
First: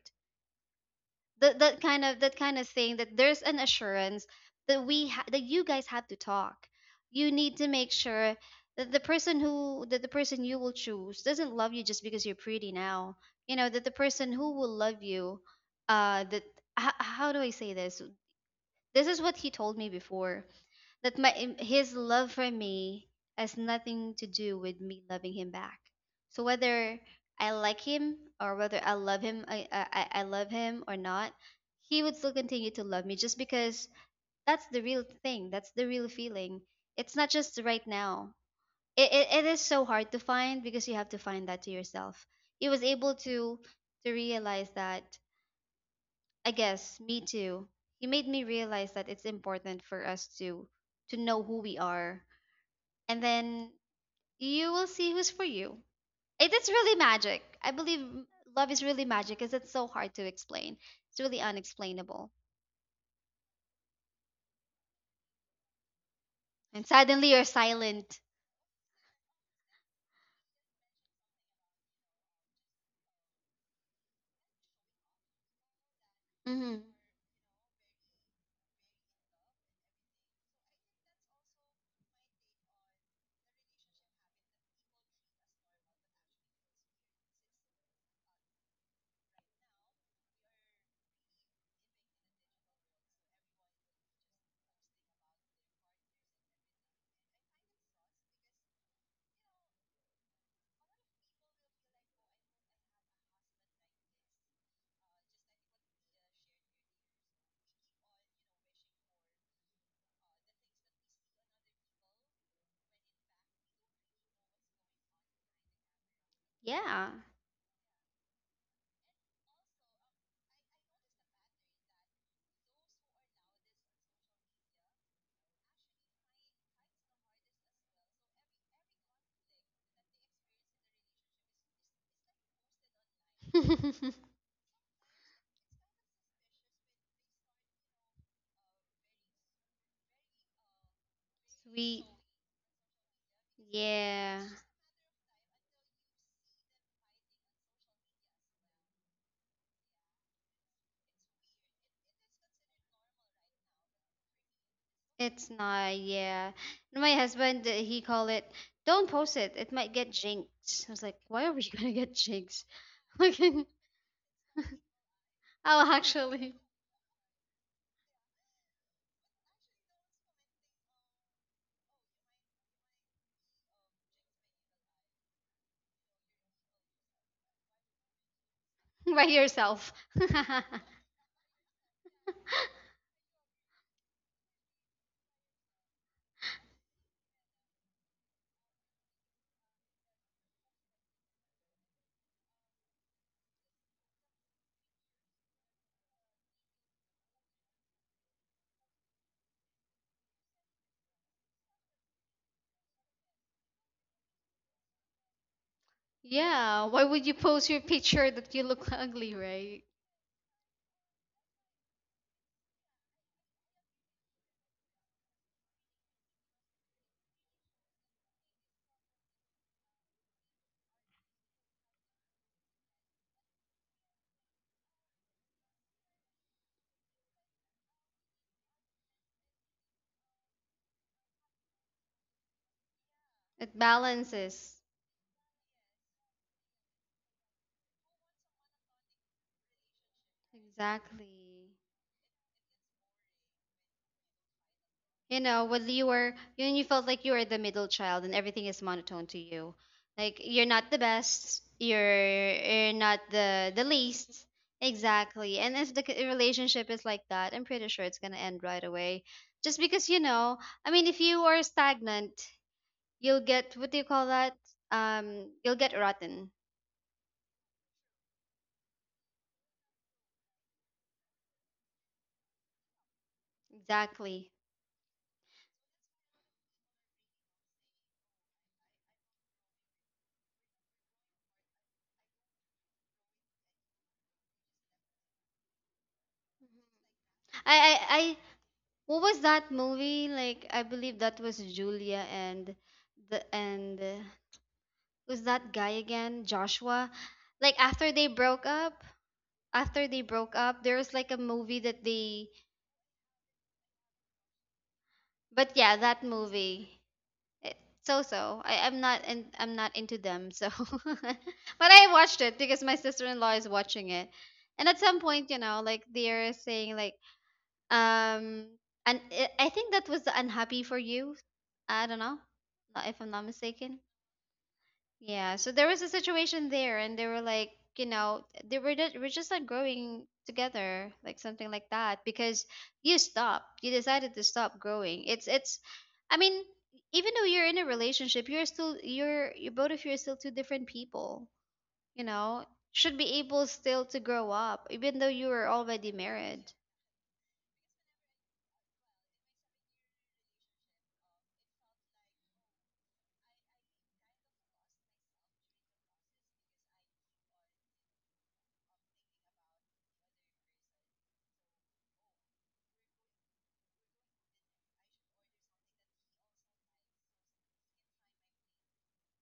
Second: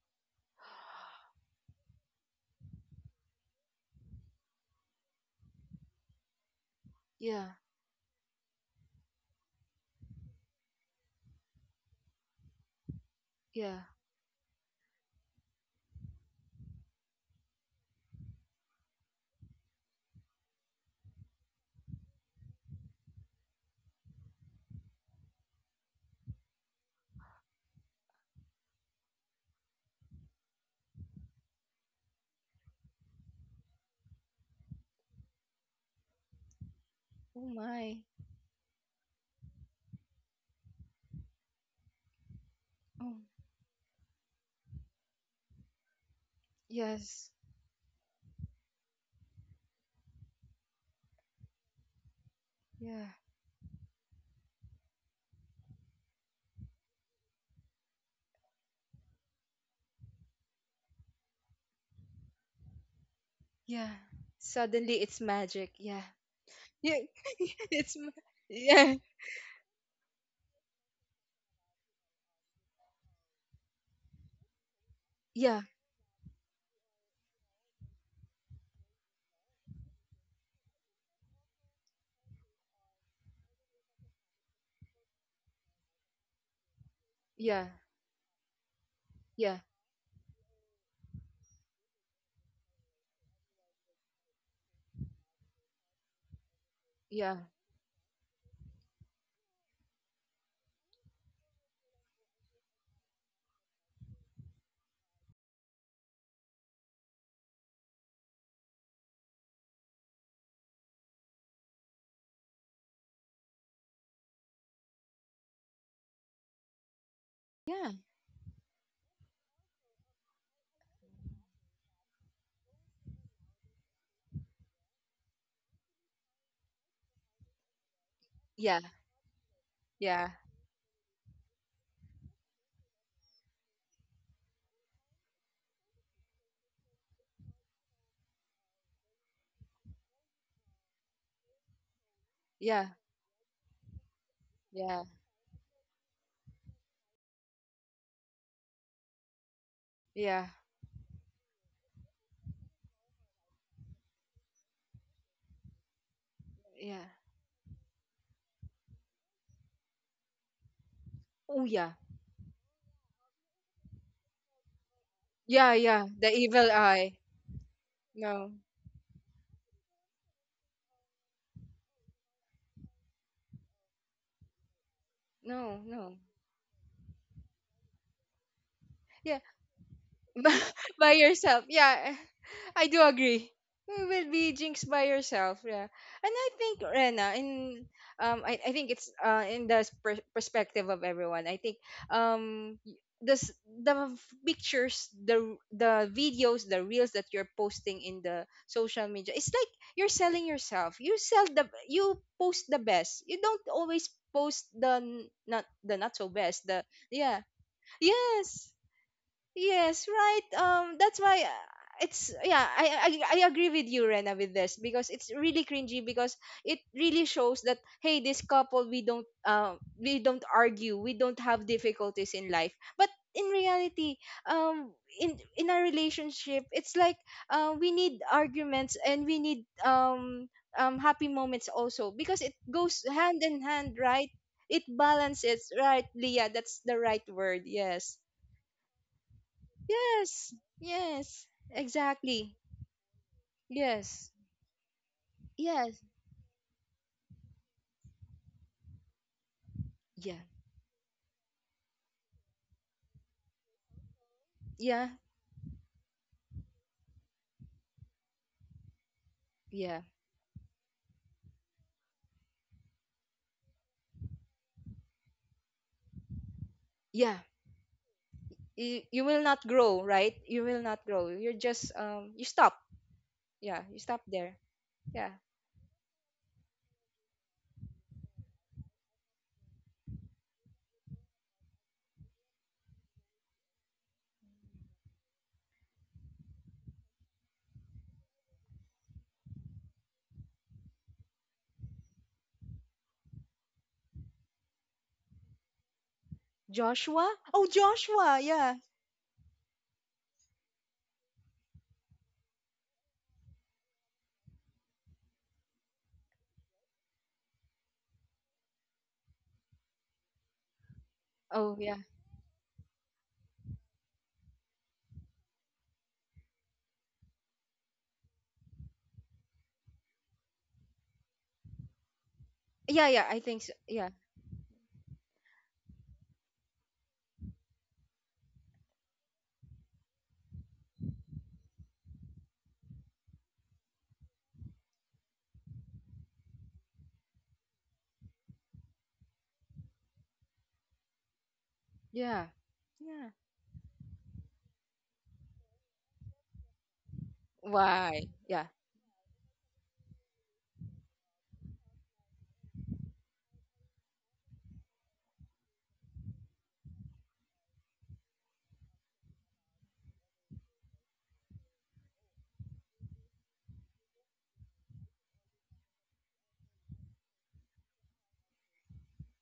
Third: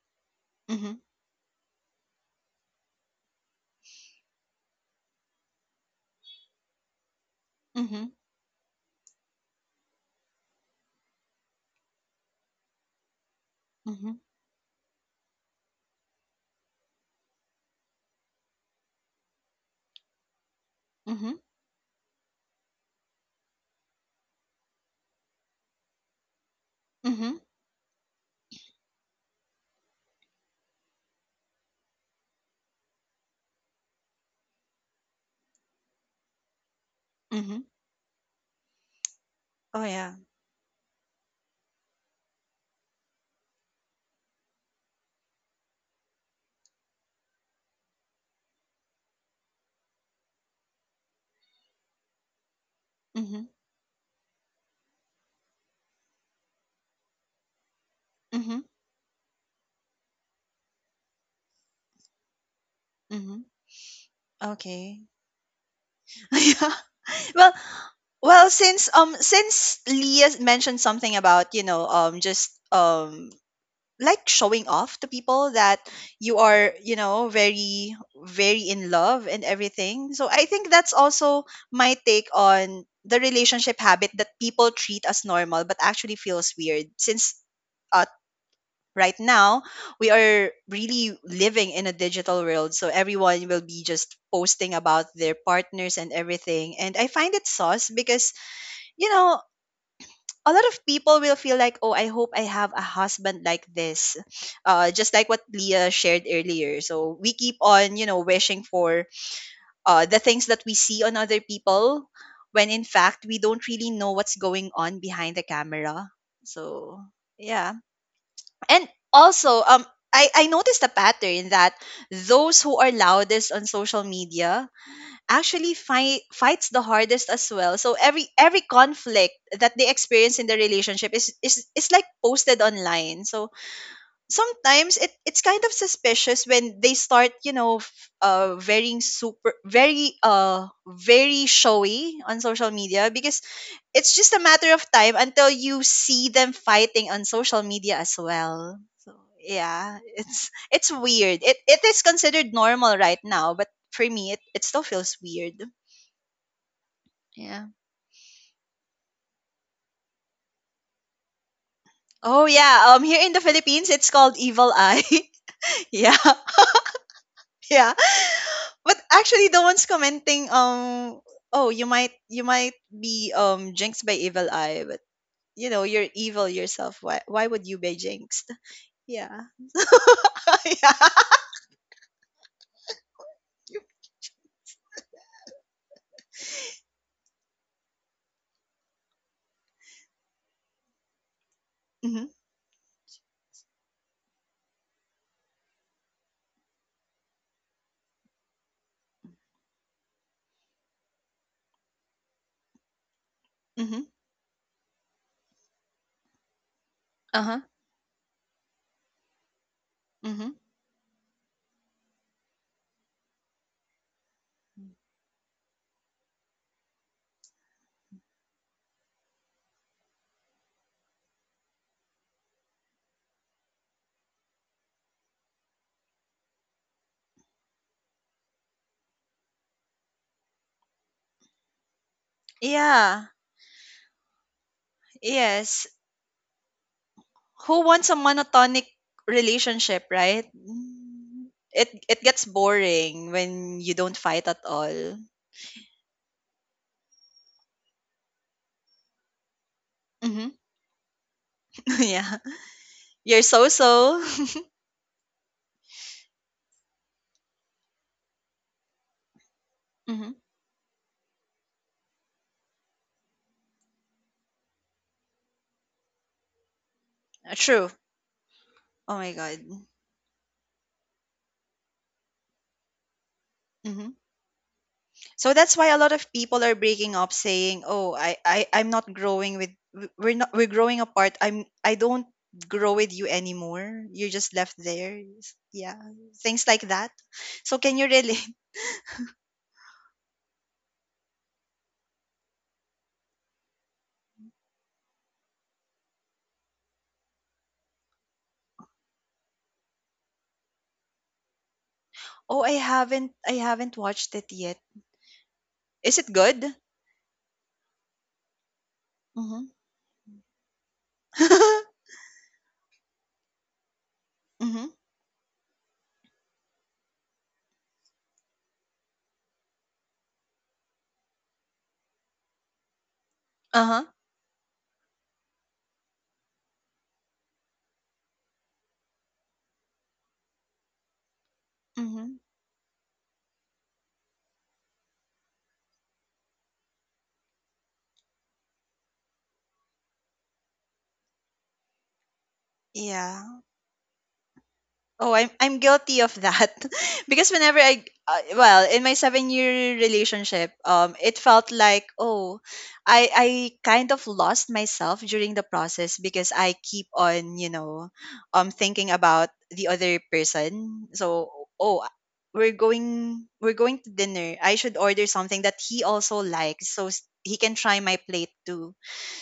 [SPEAKER 1] Mhm.
[SPEAKER 2] That that kind of that kind of thing, that there's an assurance that we ha- that you guys have to talk, you
[SPEAKER 3] Yeah.
[SPEAKER 2] need to make
[SPEAKER 1] Mhm.
[SPEAKER 2] sure that the person who that the person you will choose doesn't love you just because you're pretty now, you know,
[SPEAKER 3] Yeah.
[SPEAKER 2] that the
[SPEAKER 1] Mhm.
[SPEAKER 2] person who will love you, uh that, h- how do I say this, this is what he told me before, that my
[SPEAKER 1] Mhm.
[SPEAKER 2] his love for me has nothing to do with me loving him back. So whether
[SPEAKER 1] Mhm.
[SPEAKER 2] I like him or whether I love him, I I, I I love him or not, he would still continue to love me just because that's the real thing. That's the real feeling. It's not
[SPEAKER 3] Oh,
[SPEAKER 2] just
[SPEAKER 1] Mhm.
[SPEAKER 2] right
[SPEAKER 3] my.
[SPEAKER 2] now. It it, it is
[SPEAKER 1] Oh
[SPEAKER 2] so hard
[SPEAKER 1] yeah.
[SPEAKER 2] to find because you have to find that to yourself. He was able
[SPEAKER 3] Oh,
[SPEAKER 2] to to realize that. I guess me
[SPEAKER 3] yes.
[SPEAKER 2] too. He made me realize that it's important for us to to know who we are,
[SPEAKER 3] Yeah.
[SPEAKER 2] and
[SPEAKER 1] Mhm.
[SPEAKER 2] then you will see who's for you. It is really magic. I believe m-
[SPEAKER 1] Mhm.
[SPEAKER 2] love is really magic because it's so hard to explain. It's really unexplainable.
[SPEAKER 1] Mhm.
[SPEAKER 3] Yeah. Suddenly
[SPEAKER 1] Okay.
[SPEAKER 3] it's magic. Yeah.
[SPEAKER 2] And
[SPEAKER 3] Yeah.
[SPEAKER 2] suddenly you're
[SPEAKER 1] Well,
[SPEAKER 3] It's ma-
[SPEAKER 2] silent.
[SPEAKER 1] well, since
[SPEAKER 3] yeah.
[SPEAKER 1] um since Leah mentioned something about, you know, um just um like showing off to people
[SPEAKER 3] Yeah.
[SPEAKER 1] that you are,
[SPEAKER 2] Hmm.
[SPEAKER 1] you know, very, very in love and everything. So I think that's also my take on the relationship habit that people treat as normal but actually feels weird, since
[SPEAKER 3] Yeah,
[SPEAKER 1] uh, right now
[SPEAKER 3] yeah,
[SPEAKER 1] we are really living in a digital world, so everyone will be just posting about their partners and everything, and I find
[SPEAKER 3] yeah,
[SPEAKER 1] it sauce, because you know, a lot of people will feel like, oh, I hope I have a husband like this. Uh, just like what Leah shared earlier. So we keep on, you know, wishing for uh, the things that we see on other people when in fact we don't really know what's going on behind the camera. So,
[SPEAKER 2] Yeah.
[SPEAKER 1] yeah. And also, um, I, I noticed a pattern that those who are loudest on social media actually fight fights the hardest as well. So every every
[SPEAKER 3] yeah,
[SPEAKER 1] conflict that they
[SPEAKER 3] yeah,
[SPEAKER 1] experience in the relationship is, is is like posted online. So
[SPEAKER 2] Sweet.
[SPEAKER 1] sometimes it it's kind of suspicious when they start, you know, f- uh very super very uh very showy on social
[SPEAKER 3] yeah, yeah,
[SPEAKER 1] media because it's just a
[SPEAKER 2] Yeah.
[SPEAKER 1] matter of
[SPEAKER 3] yeah,
[SPEAKER 1] time until you see them fighting on social media as well. So yeah,
[SPEAKER 3] yeah,
[SPEAKER 1] it's it's weird. It it is considered normal right now, but for me it, it still feels
[SPEAKER 2] It's
[SPEAKER 1] weird.
[SPEAKER 2] not. Yeah.
[SPEAKER 3] yeah.
[SPEAKER 2] My husband,
[SPEAKER 1] Yeah.
[SPEAKER 2] uh, he call it, don't post it. It might get jinxed. I was like, why are
[SPEAKER 3] Oh
[SPEAKER 2] we going
[SPEAKER 3] yeah,
[SPEAKER 2] to get
[SPEAKER 1] Oh
[SPEAKER 2] jinxed?
[SPEAKER 1] yeah, um here in the Philippines it's called evil eye.
[SPEAKER 3] yeah,
[SPEAKER 2] Like, oh,
[SPEAKER 3] yeah.
[SPEAKER 1] Yeah.
[SPEAKER 3] The
[SPEAKER 2] actually,
[SPEAKER 3] evil eye.
[SPEAKER 1] Yeah.
[SPEAKER 3] No,
[SPEAKER 1] But actually the ones commenting um oh you might you might be um jinxed by evil eye, but you know,
[SPEAKER 3] no,
[SPEAKER 1] you're
[SPEAKER 3] no.
[SPEAKER 1] evil yourself. Why why would you be jinxed?
[SPEAKER 2] by
[SPEAKER 3] Yeah,
[SPEAKER 1] Yeah.
[SPEAKER 2] yourself.
[SPEAKER 1] Yeah.
[SPEAKER 3] by yourself. Yeah, I do agree. You will be jinxed by yourself. Yeah, and I think Rena, in um, I, I think it's uh, in the per- perspective of everyone. I think
[SPEAKER 1] Mhm.
[SPEAKER 3] um y- this the f- pictures, the the videos, the reels that you're posting in the social media, it's like you're selling yourself. You sell the, you post the best. You don't always
[SPEAKER 1] Mhm.
[SPEAKER 3] post the n- not the, not so best, the
[SPEAKER 2] Yeah, why would you
[SPEAKER 3] yeah
[SPEAKER 1] Huh.
[SPEAKER 2] post your picture that you
[SPEAKER 3] yes.
[SPEAKER 2] look ugly, right?
[SPEAKER 3] Yes, right.
[SPEAKER 1] Mm-hmm.
[SPEAKER 3] Um, that's why uh, it's yeah. I, I I agree with you, Rena, with this because it's really cringy because it really shows that hey, this couple, we don't um, we don't argue, we don't have difficulties in life. But in reality, um, in in our relationship, it's like uh, we need arguments and we need um um happy moments also because it goes
[SPEAKER 1] Yeah.
[SPEAKER 3] hand in
[SPEAKER 2] It
[SPEAKER 3] hand, right?
[SPEAKER 2] balances.
[SPEAKER 3] It balances,
[SPEAKER 1] Yes.
[SPEAKER 3] right, Leah? That's the right word.
[SPEAKER 1] Who wants
[SPEAKER 3] Yes.
[SPEAKER 1] a monotonic relationship,
[SPEAKER 3] Yes,
[SPEAKER 1] right?
[SPEAKER 2] Exactly.
[SPEAKER 3] yes,
[SPEAKER 1] Mm. It it gets
[SPEAKER 3] exactly.
[SPEAKER 1] boring when you don't
[SPEAKER 3] Yes,
[SPEAKER 1] fight at all.
[SPEAKER 2] You know, when
[SPEAKER 3] yes,
[SPEAKER 2] you were, you you felt like you were the middle child and everything is monotone to you. Like
[SPEAKER 3] yeah,
[SPEAKER 1] Mm.
[SPEAKER 2] you're not the best,
[SPEAKER 1] Yeah.
[SPEAKER 2] you're you're not
[SPEAKER 1] You're so
[SPEAKER 2] the the
[SPEAKER 1] so.
[SPEAKER 2] least.
[SPEAKER 3] yeah,
[SPEAKER 2] Exactly. And if the c- relationship is like that, I'm pretty sure it's gonna end right away. Just
[SPEAKER 3] yeah,
[SPEAKER 2] because, you
[SPEAKER 1] Hmm.
[SPEAKER 2] know, I mean, if you are stagnant, you'll get, what do you call that? Um, you'll get rotten.
[SPEAKER 3] yeah.
[SPEAKER 1] True.
[SPEAKER 3] You,
[SPEAKER 1] Oh
[SPEAKER 3] you
[SPEAKER 1] my
[SPEAKER 3] will
[SPEAKER 1] god.
[SPEAKER 3] not grow, right? You will not grow. You're just, um, you stop. Yeah, you
[SPEAKER 1] Hmm.
[SPEAKER 3] stop
[SPEAKER 2] Exactly.
[SPEAKER 3] there. Yeah.
[SPEAKER 1] So that's why a lot of people are breaking up, saying, "Oh, I, I I'm not growing with w- we're not we're growing apart. I'm I don't grow with you anymore. You're just left there. S- Yeah, things like that. So
[SPEAKER 2] I,
[SPEAKER 1] can you
[SPEAKER 2] I,
[SPEAKER 1] relate?
[SPEAKER 2] what was that movie? Like I believe that was Julia and the and uh, was that guy again, Joshua?
[SPEAKER 3] Joshua? Oh,
[SPEAKER 2] Like after they
[SPEAKER 3] Joshua,
[SPEAKER 2] broke
[SPEAKER 3] yeah.
[SPEAKER 2] up, after they broke up, there was like a movie that they,
[SPEAKER 1] Oh, I haven't I haven't watched it yet.
[SPEAKER 2] but yeah,
[SPEAKER 1] Is
[SPEAKER 2] that
[SPEAKER 1] it good?
[SPEAKER 2] movie. It, so so. I am not and
[SPEAKER 1] Mm-hmm.
[SPEAKER 2] I'm not into them. So, but
[SPEAKER 3] Oh, yeah.
[SPEAKER 2] I watched it because my sister-in-law is watching it. And
[SPEAKER 1] Mm-hmm.
[SPEAKER 2] at some point, you know, like they're saying like, Um, and I I think that was the unhappy for you. I don't know,
[SPEAKER 3] Yeah,
[SPEAKER 2] not- if
[SPEAKER 3] yeah,
[SPEAKER 2] I'm
[SPEAKER 3] I
[SPEAKER 2] not
[SPEAKER 3] think so.
[SPEAKER 1] Uh
[SPEAKER 2] mistaken.
[SPEAKER 1] huh.
[SPEAKER 3] Yeah,
[SPEAKER 2] Yeah. So there was a situation there, and they were like, you know, they were just, we're just not growing together, like something like that,
[SPEAKER 1] Mm-hmm.
[SPEAKER 2] because you stopped. You decided to stop growing. It's it's. I mean, even though you're in a relationship, you're still, you're you, both of you are still two different people. You
[SPEAKER 3] yeah,
[SPEAKER 2] know, should
[SPEAKER 3] yeah.
[SPEAKER 2] be
[SPEAKER 1] Yeah.
[SPEAKER 2] able still to grow up, even though
[SPEAKER 1] Oh,
[SPEAKER 2] you
[SPEAKER 1] I'm
[SPEAKER 2] were
[SPEAKER 1] I'm
[SPEAKER 2] already
[SPEAKER 1] guilty of
[SPEAKER 2] married.
[SPEAKER 1] that because whenever I
[SPEAKER 3] Why?
[SPEAKER 1] uh,
[SPEAKER 3] Yeah,
[SPEAKER 1] well in my seven year relationship, um, it felt like oh, I I kind of lost myself during the process because I keep on, you know, um, thinking about the other person. So oh, we're going we're going to dinner. I should order something that he also likes so s- he can try my plate too,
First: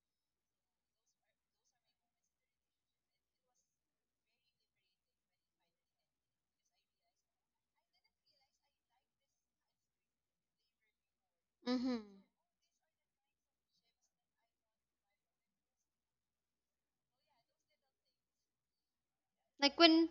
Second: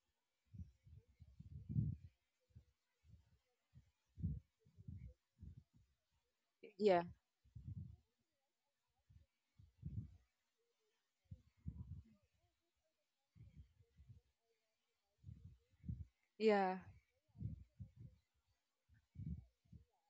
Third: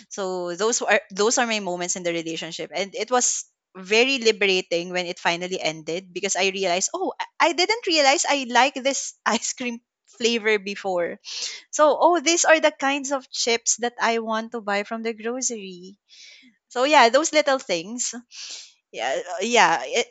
[SPEAKER 1] so those are those are my moments in the relationship, and it was very liberating when it finally ended because I realized,
[SPEAKER 3] yeah,
[SPEAKER 1] oh, I I didn't realize I like this ice cream flavor before. So
[SPEAKER 2] Mm-hmm.
[SPEAKER 1] oh, these are the kinds of chips that I want to buy from the grocery.
[SPEAKER 3] yeah,
[SPEAKER 1] So yeah, those little things. Yeah, uh,
[SPEAKER 2] Like
[SPEAKER 1] yeah. It,
[SPEAKER 2] when,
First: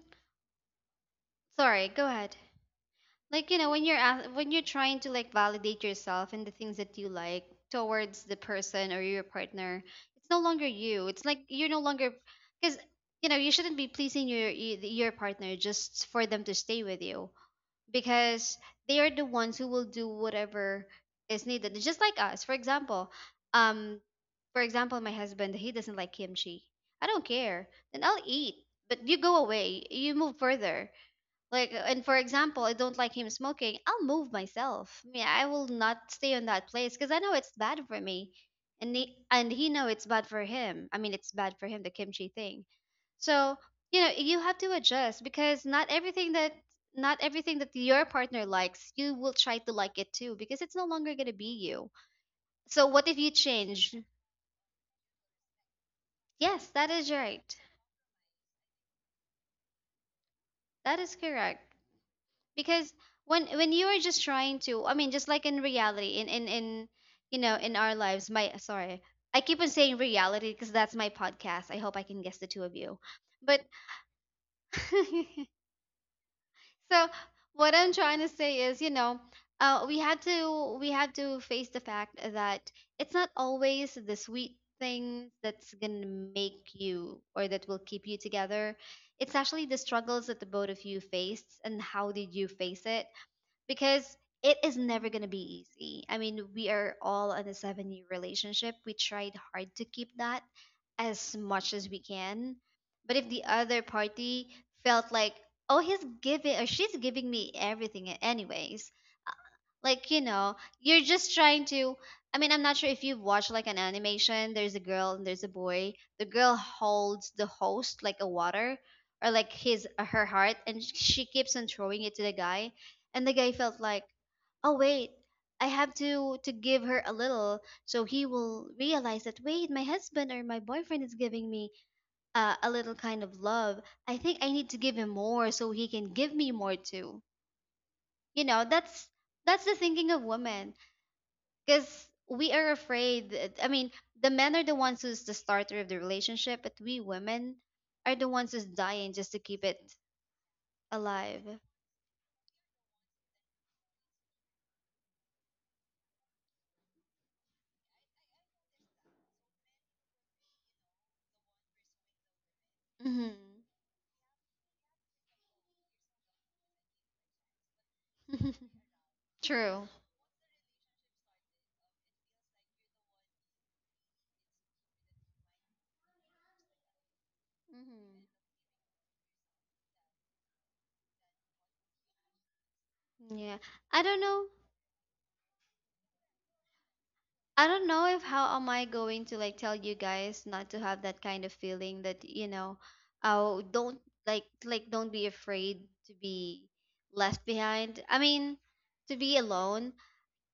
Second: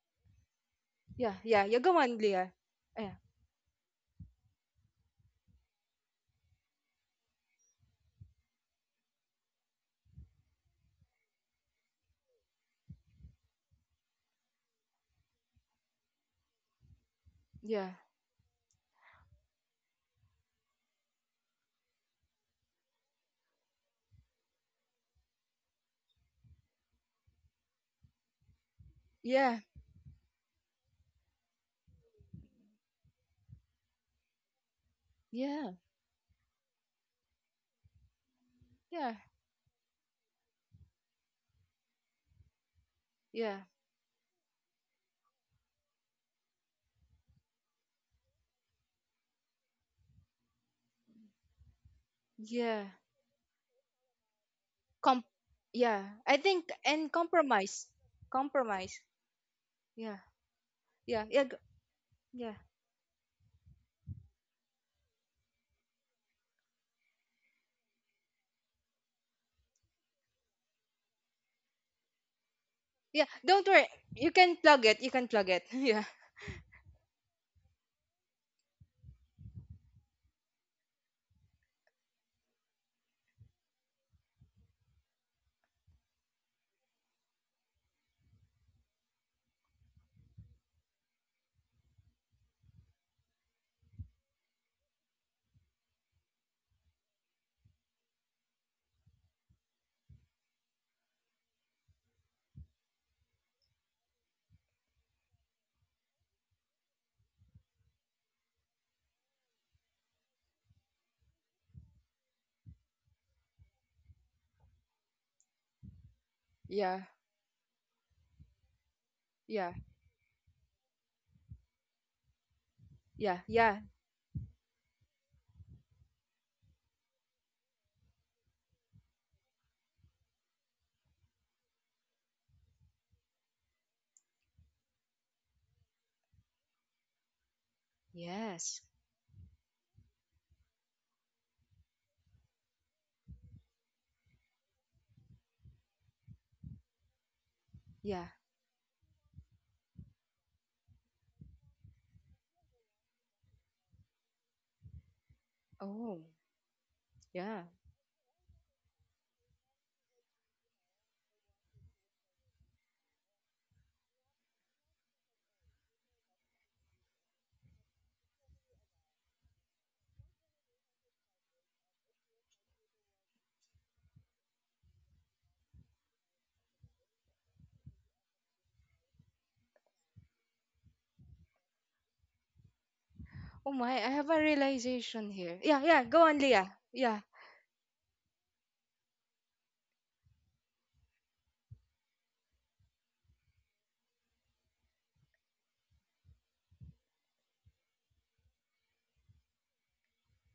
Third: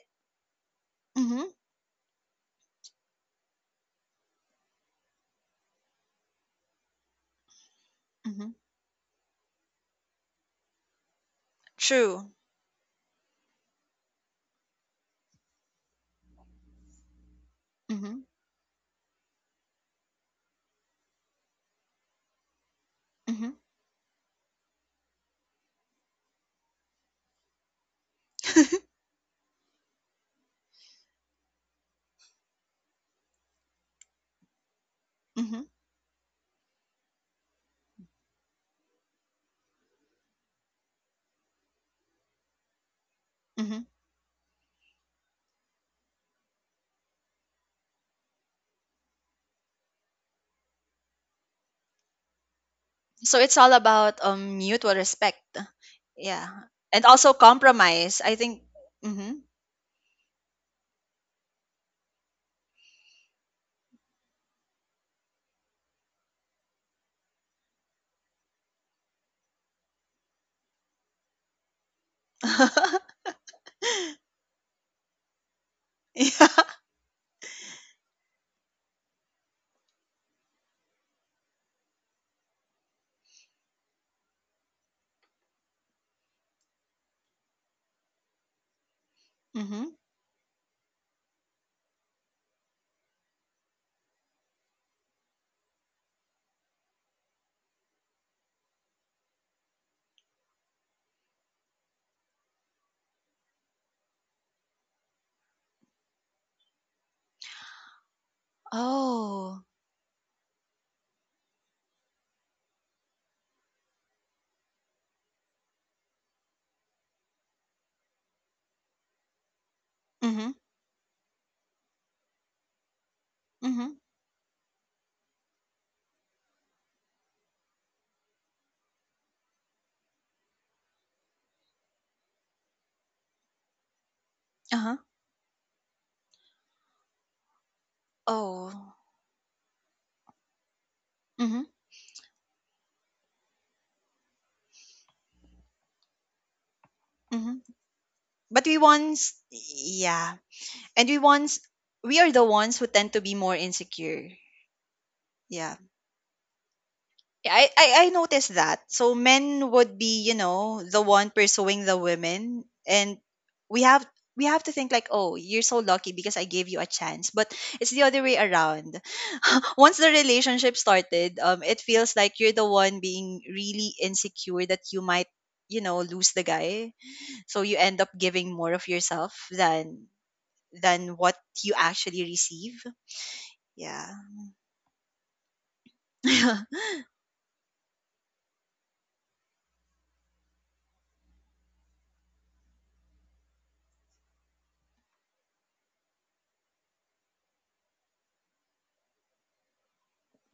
[SPEAKER 3] yeah,
[SPEAKER 1] mm-hmm,
[SPEAKER 3] yeah. You
[SPEAKER 2] sorry,
[SPEAKER 3] go
[SPEAKER 2] go
[SPEAKER 3] on,
[SPEAKER 2] ahead.
[SPEAKER 3] Leah. Yeah,
[SPEAKER 2] Like, you know, when you're ask, when you're trying to like validate yourself and the things that you like towards the
[SPEAKER 1] mm-hmm,
[SPEAKER 2] person or your partner, it's no longer you. It's like you're no longer,
[SPEAKER 1] true.
[SPEAKER 2] because you know, you shouldn't be pleasing your y- your partner just for them to stay with you,
[SPEAKER 3] yeah,
[SPEAKER 1] Mm-hmm,
[SPEAKER 2] because they are the ones who will do whatever is needed. It's just like us. For example,
[SPEAKER 1] mm-hmm,
[SPEAKER 2] um for example, my husband, he doesn't like kimchi. I don't care. Then I'll eat. But you go
[SPEAKER 3] yeah,
[SPEAKER 2] away. You move further like, uh, and for example, I don't like him smoking. I'll move myself. I mean, I
[SPEAKER 1] mm-hmm,
[SPEAKER 2] will
[SPEAKER 3] yeah,
[SPEAKER 2] not stay in that place because I know it's bad for me, and
[SPEAKER 3] yeah,
[SPEAKER 2] he, and he know it's bad for him. I mean, it's bad for him, the kimchi thing. So
[SPEAKER 3] yeah,
[SPEAKER 1] mm-hmm.
[SPEAKER 2] you know, you have to adjust because not everything that not everything that your partner likes, you will try to like it too, because it's no longer gonna be you.
[SPEAKER 3] yeah.
[SPEAKER 2] So what if you
[SPEAKER 1] So it's all
[SPEAKER 2] change?
[SPEAKER 1] about um mutual
[SPEAKER 3] Com,
[SPEAKER 1] respect.
[SPEAKER 3] yeah, I
[SPEAKER 1] Yeah,
[SPEAKER 2] Yes,
[SPEAKER 3] think,
[SPEAKER 2] that
[SPEAKER 1] and
[SPEAKER 2] is
[SPEAKER 3] and
[SPEAKER 1] also
[SPEAKER 2] right.
[SPEAKER 3] compromise.
[SPEAKER 1] compromise. I think.
[SPEAKER 3] Compromise.
[SPEAKER 1] Mhm.
[SPEAKER 3] Yeah
[SPEAKER 2] That is
[SPEAKER 3] yeah yeah g-
[SPEAKER 2] correct.
[SPEAKER 3] yeah.
[SPEAKER 2] Because when when you are just trying to, I mean, just like in reality, in in in, you know, in our lives, my, sorry, I keep on saying reality because that's my podcast. I hope I can guess the two of you,
[SPEAKER 3] Yeah,
[SPEAKER 2] but,
[SPEAKER 3] don't worry, you can plug
[SPEAKER 2] so
[SPEAKER 3] it, you can plug it. Yeah
[SPEAKER 1] Yeah.
[SPEAKER 2] what I'm trying to say is, you know, uh, we had to we had to face the fact that it's not always the sweet things that's gonna make you or that will keep you together. It's actually the
[SPEAKER 1] Mhm.
[SPEAKER 2] struggles that the both of you faced and how did you face it, because it is never going to be easy. I mean, we are all in a seven year relationship. We tried hard to keep that as much as we can. But if the other party felt like, oh, he's giving or she's giving me everything, anyways,
[SPEAKER 1] Oh.
[SPEAKER 2] like you know, you're just trying to, I mean, I'm not sure if you've watched like an animation, there's a girl and there's a boy. The girl
[SPEAKER 3] yeah
[SPEAKER 2] holds the host like a water, or like
[SPEAKER 3] yeah
[SPEAKER 2] his uh, her
[SPEAKER 1] Mhm.
[SPEAKER 2] heart, and she keeps on throwing it to the guy, and
[SPEAKER 3] yeah
[SPEAKER 2] the guy
[SPEAKER 3] yeah.
[SPEAKER 2] felt
[SPEAKER 1] Mhm.
[SPEAKER 2] like, oh wait, I have to to give her a little, so he will realize that, wait, my husband or my boyfriend is giving me uh, a little kind of love, I think I need to
[SPEAKER 1] Uh-huh.
[SPEAKER 2] give him more so he can give me more too. You know,
[SPEAKER 3] Yes,
[SPEAKER 1] Oh.
[SPEAKER 2] that's that's the thinking of women,
[SPEAKER 1] Mhm.
[SPEAKER 2] because we are afraid. I mean, the men are the ones who's the starter of the relationship, but we women
[SPEAKER 1] Mhm.
[SPEAKER 2] are
[SPEAKER 3] yeah.
[SPEAKER 2] the ones who's
[SPEAKER 1] But we
[SPEAKER 2] dying just
[SPEAKER 1] once
[SPEAKER 2] to keep it
[SPEAKER 1] yeah. And we
[SPEAKER 2] alive.
[SPEAKER 1] once we are the ones who tend to be more insecure. Yeah.
[SPEAKER 3] Oh
[SPEAKER 1] Yeah,
[SPEAKER 3] yeah.
[SPEAKER 1] I, I I noticed that. So men would be, you know, the one pursuing the women, and
[SPEAKER 2] Mm-hmm.
[SPEAKER 1] we have we have to think like, oh, you're so lucky because I gave you a chance. But it's the other way around.
[SPEAKER 2] True.
[SPEAKER 1] Once the relationship started, um, it feels like you're the one being really insecure that you might, you know, lose the guy. So you end up
[SPEAKER 2] Hmm.
[SPEAKER 1] giving more of yourself than than what you actually receive.
[SPEAKER 2] Yeah.
[SPEAKER 3] Oh my,
[SPEAKER 2] I
[SPEAKER 1] Yeah.
[SPEAKER 3] I
[SPEAKER 2] don't
[SPEAKER 3] have a
[SPEAKER 2] know.
[SPEAKER 3] realization here. Yeah, yeah, go on Leah. Yeah.
[SPEAKER 2] I don't know if how am I going to like tell you guys not to have that kind of feeling that, you know, oh, don't, like like don't be afraid to be left behind. I mean, to be alone,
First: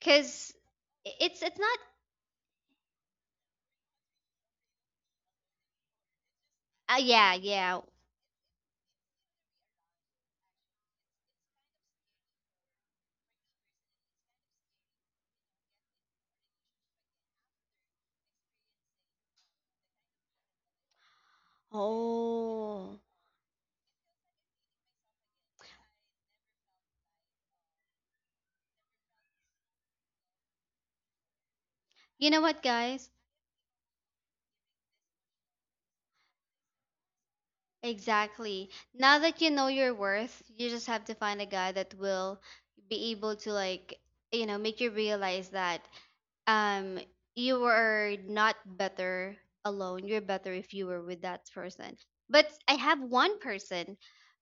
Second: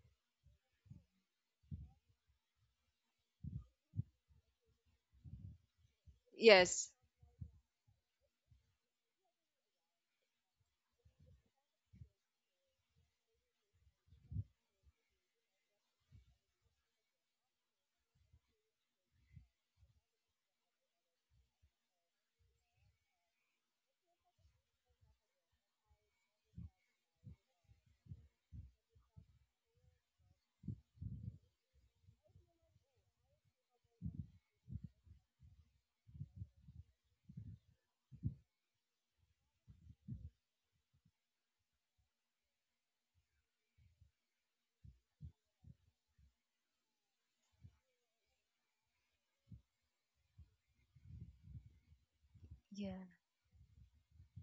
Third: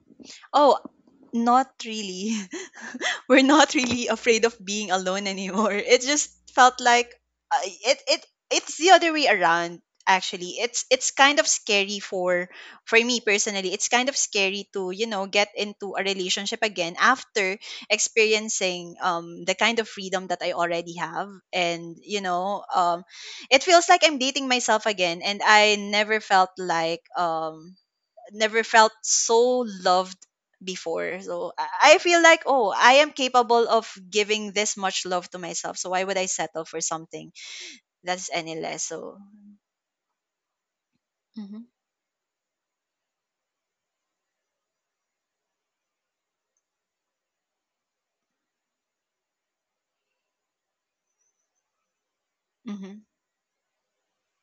[SPEAKER 2] cause
[SPEAKER 1] Oh,
[SPEAKER 2] i- it's it's
[SPEAKER 1] not
[SPEAKER 2] not.
[SPEAKER 1] really. We're not really afraid of being alone anymore. It just felt
[SPEAKER 3] Yes
[SPEAKER 2] Uh,
[SPEAKER 1] like
[SPEAKER 2] yeah,
[SPEAKER 1] uh,
[SPEAKER 2] yeah.
[SPEAKER 1] it it it's the other way around actually. It's it's kind of scary for for me personally. It's kind of scary to, you know, get into a relationship again after experiencing um the kind of freedom that I already have and, you know,
[SPEAKER 2] Oh.
[SPEAKER 1] um it feels like I'm dating myself again and I never felt like um never felt so loved before. So I I feel
[SPEAKER 2] You know
[SPEAKER 1] like,
[SPEAKER 2] what,
[SPEAKER 1] oh, I
[SPEAKER 2] guys?
[SPEAKER 1] am capable of giving this much love to myself. So why would I settle for something that's any
[SPEAKER 2] Exactly.
[SPEAKER 1] less? So,
[SPEAKER 2] Now that you know your worth, you just have to find a
[SPEAKER 1] hmm.
[SPEAKER 2] guy that will be able to like, you know, make you realize that um you are not better alone. You're better if you were with that person. But I have
[SPEAKER 3] yeah.
[SPEAKER 1] Hmm.
[SPEAKER 2] one person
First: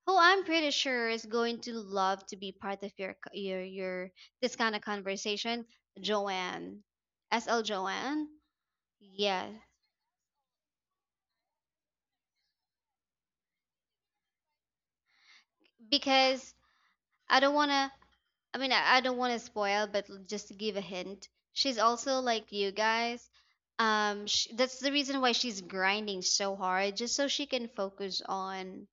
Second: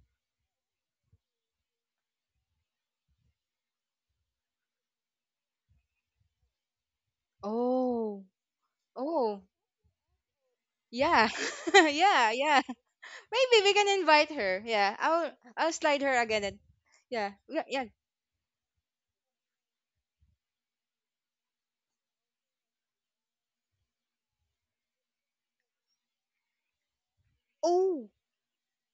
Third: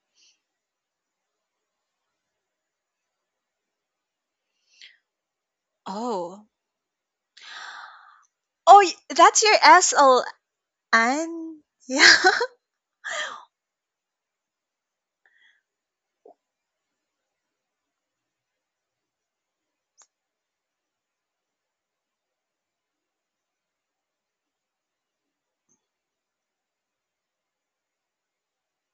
[SPEAKER 2] who I'm pretty sure is going to love to be part of your co- your your this kind of conversation,
[SPEAKER 1] Oh,
[SPEAKER 2] Joanne. S L
[SPEAKER 3] Oh.
[SPEAKER 2] Joanne.
[SPEAKER 1] oh, y-
[SPEAKER 3] Oh
[SPEAKER 1] that's
[SPEAKER 2] Yeah,
[SPEAKER 1] your S L N,
[SPEAKER 3] yeah.
[SPEAKER 1] yeah.
[SPEAKER 3] Yeah yeah. Maybe we can invite her. Yeah, i'll i'll slide her again.
[SPEAKER 2] because
[SPEAKER 3] And yeah
[SPEAKER 2] I don't
[SPEAKER 3] yeah yeah.
[SPEAKER 2] wanna, I mean, I, I don't wanna spoil, but l- just to give a hint, she's also like you guys. Um, sh That's the reason why she's grinding so hard, just so she can
[SPEAKER 3] Oh
[SPEAKER 2] focus on.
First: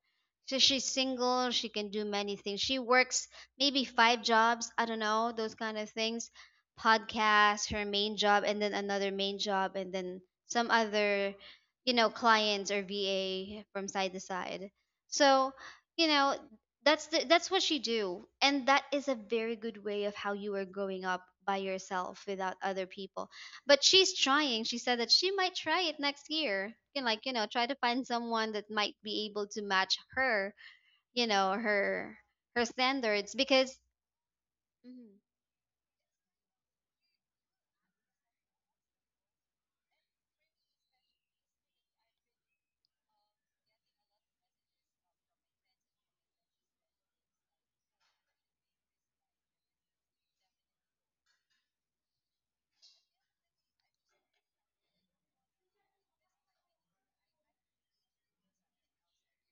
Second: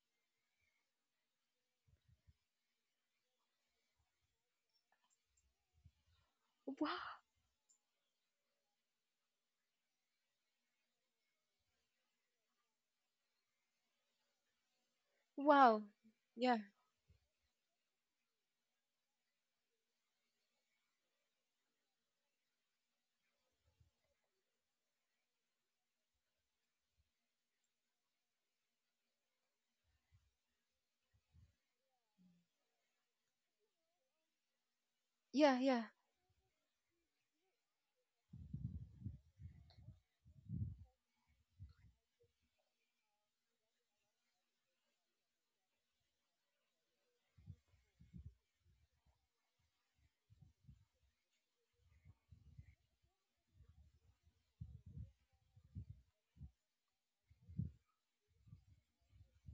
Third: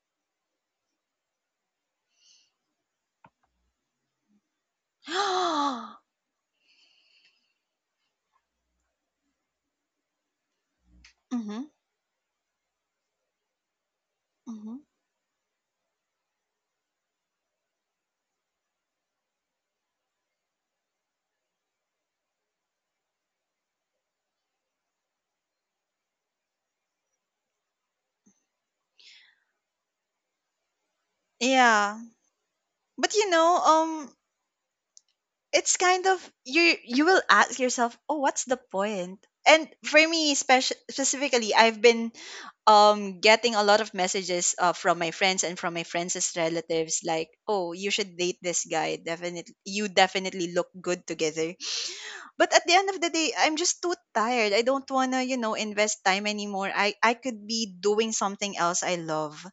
[SPEAKER 2] So she's single, she can do many things. She works maybe five jobs, I don't know, those kind of things.
[SPEAKER 3] wow.
[SPEAKER 2] Podcast, her main job, and then another main job, and then some other,
[SPEAKER 1] Mm-hmm,
[SPEAKER 2] you know, clients or V A from side to side.
[SPEAKER 1] mm-hmm.
[SPEAKER 2] So,
[SPEAKER 3] Wow.
[SPEAKER 2] you know,
[SPEAKER 3] Yeah.
[SPEAKER 2] that's the, that's what she do, and that is a very good way of how you are growing up by yourself without other people. But she's trying. She said that she might try it next year and, like, you know try to find someone that might be able to match her, you know
[SPEAKER 1] Yeah,
[SPEAKER 2] her her
[SPEAKER 1] but you
[SPEAKER 2] standards
[SPEAKER 1] know,
[SPEAKER 2] because
[SPEAKER 1] um,
[SPEAKER 2] hmm
[SPEAKER 3] Yeah,
[SPEAKER 1] it's
[SPEAKER 3] yeah.
[SPEAKER 1] kind of you you will ask yourself oh what's the point point?" And for me speci- specifically I've been um getting a lot of messages uh, from my friends and from my friends' relatives like oh you should date this guy, definitely you definitely look good together, but at the end of the day I'm just too tired, I don't want to, you know, invest time anymore, i I could be doing something else I love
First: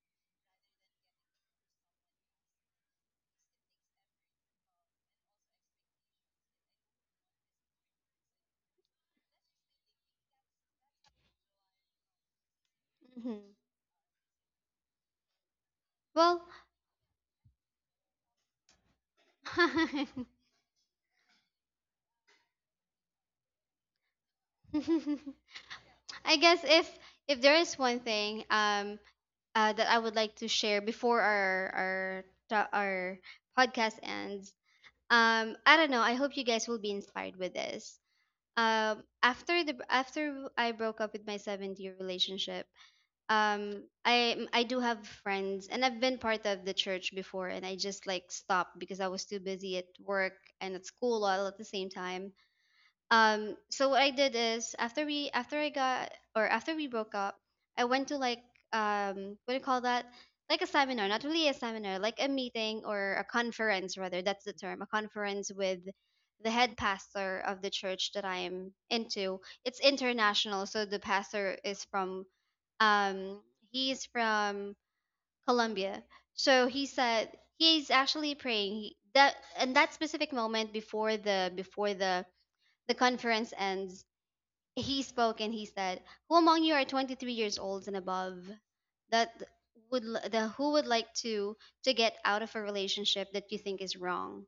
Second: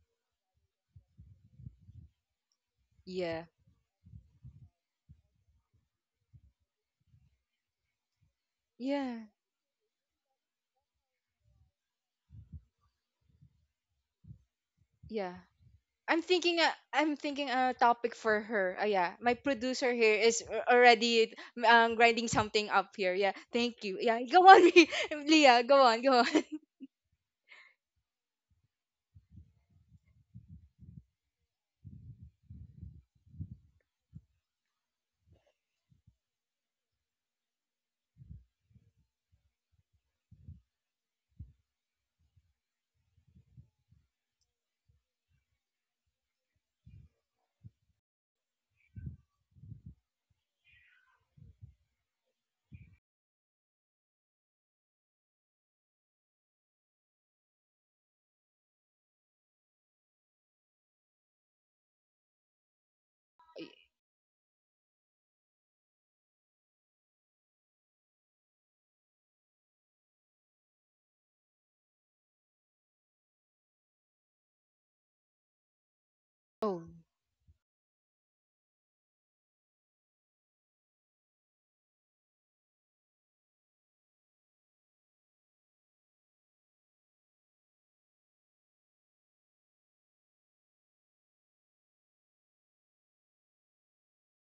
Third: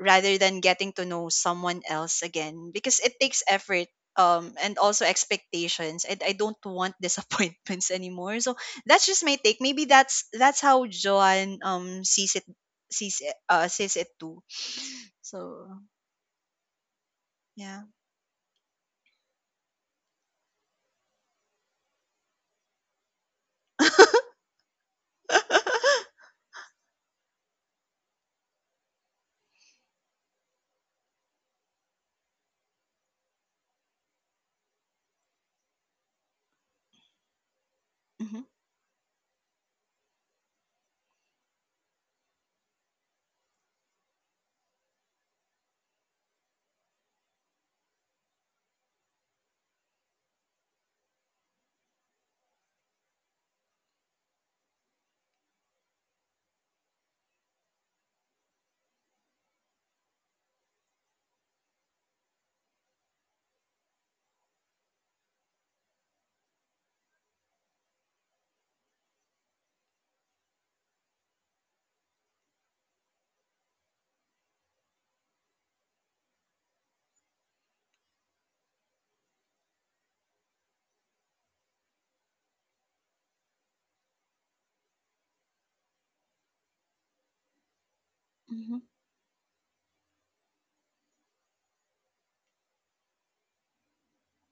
[SPEAKER 1] rather than getting to know someone else again because it takes
[SPEAKER 3] Yeah.
[SPEAKER 1] effort, um and also expectations, and I don't want disappointments anymore. So that's just
[SPEAKER 3] Yeah.
[SPEAKER 1] my take. Maybe that's that's how Joan um sees it sees it,
[SPEAKER 2] mm-hmm.
[SPEAKER 1] uh sees it too.
[SPEAKER 3] Yeah.
[SPEAKER 1] So
[SPEAKER 3] I'm
[SPEAKER 2] Well,
[SPEAKER 3] thinking uh, I'm thinking a
[SPEAKER 1] yeah.
[SPEAKER 3] topic for her. Uh, yeah. My producer here is a- already um, grinding something up here. Yeah. Thank you. Yeah. Go on, Ri- Leah. Go on. Go
[SPEAKER 2] I
[SPEAKER 3] on.
[SPEAKER 2] guess if if there is one thing, um uh, that I would like to share before our our ta- our podcast ends, um I don't know, I hope you guys will be inspired with this.
[SPEAKER 1] Mhm.
[SPEAKER 2] Um after the after I broke up with my seventh year relationship, um i i do have friends and I've been part of the church before, and I just, like, stopped because I was too busy at work and at school all at the same time. Um so what I did is, after we after I got, or after we broke up, I went to, like, um what do you call that, like a seminar. Not really a seminar, like a meeting, or a conference rather, that's the term, a conference with the head pastor of the church that I am into. It's international, so the pastor is from, um he's from Colombia. So
[SPEAKER 3] Oh,
[SPEAKER 2] he said, he's actually praying he, that, and that specific moment before the before the the conference ends. He spoke and he said, "Who among you are twenty-three years old and above
[SPEAKER 1] Mhm.
[SPEAKER 2] that would l- the who would like to to get out of a relationship that you think is wrong?"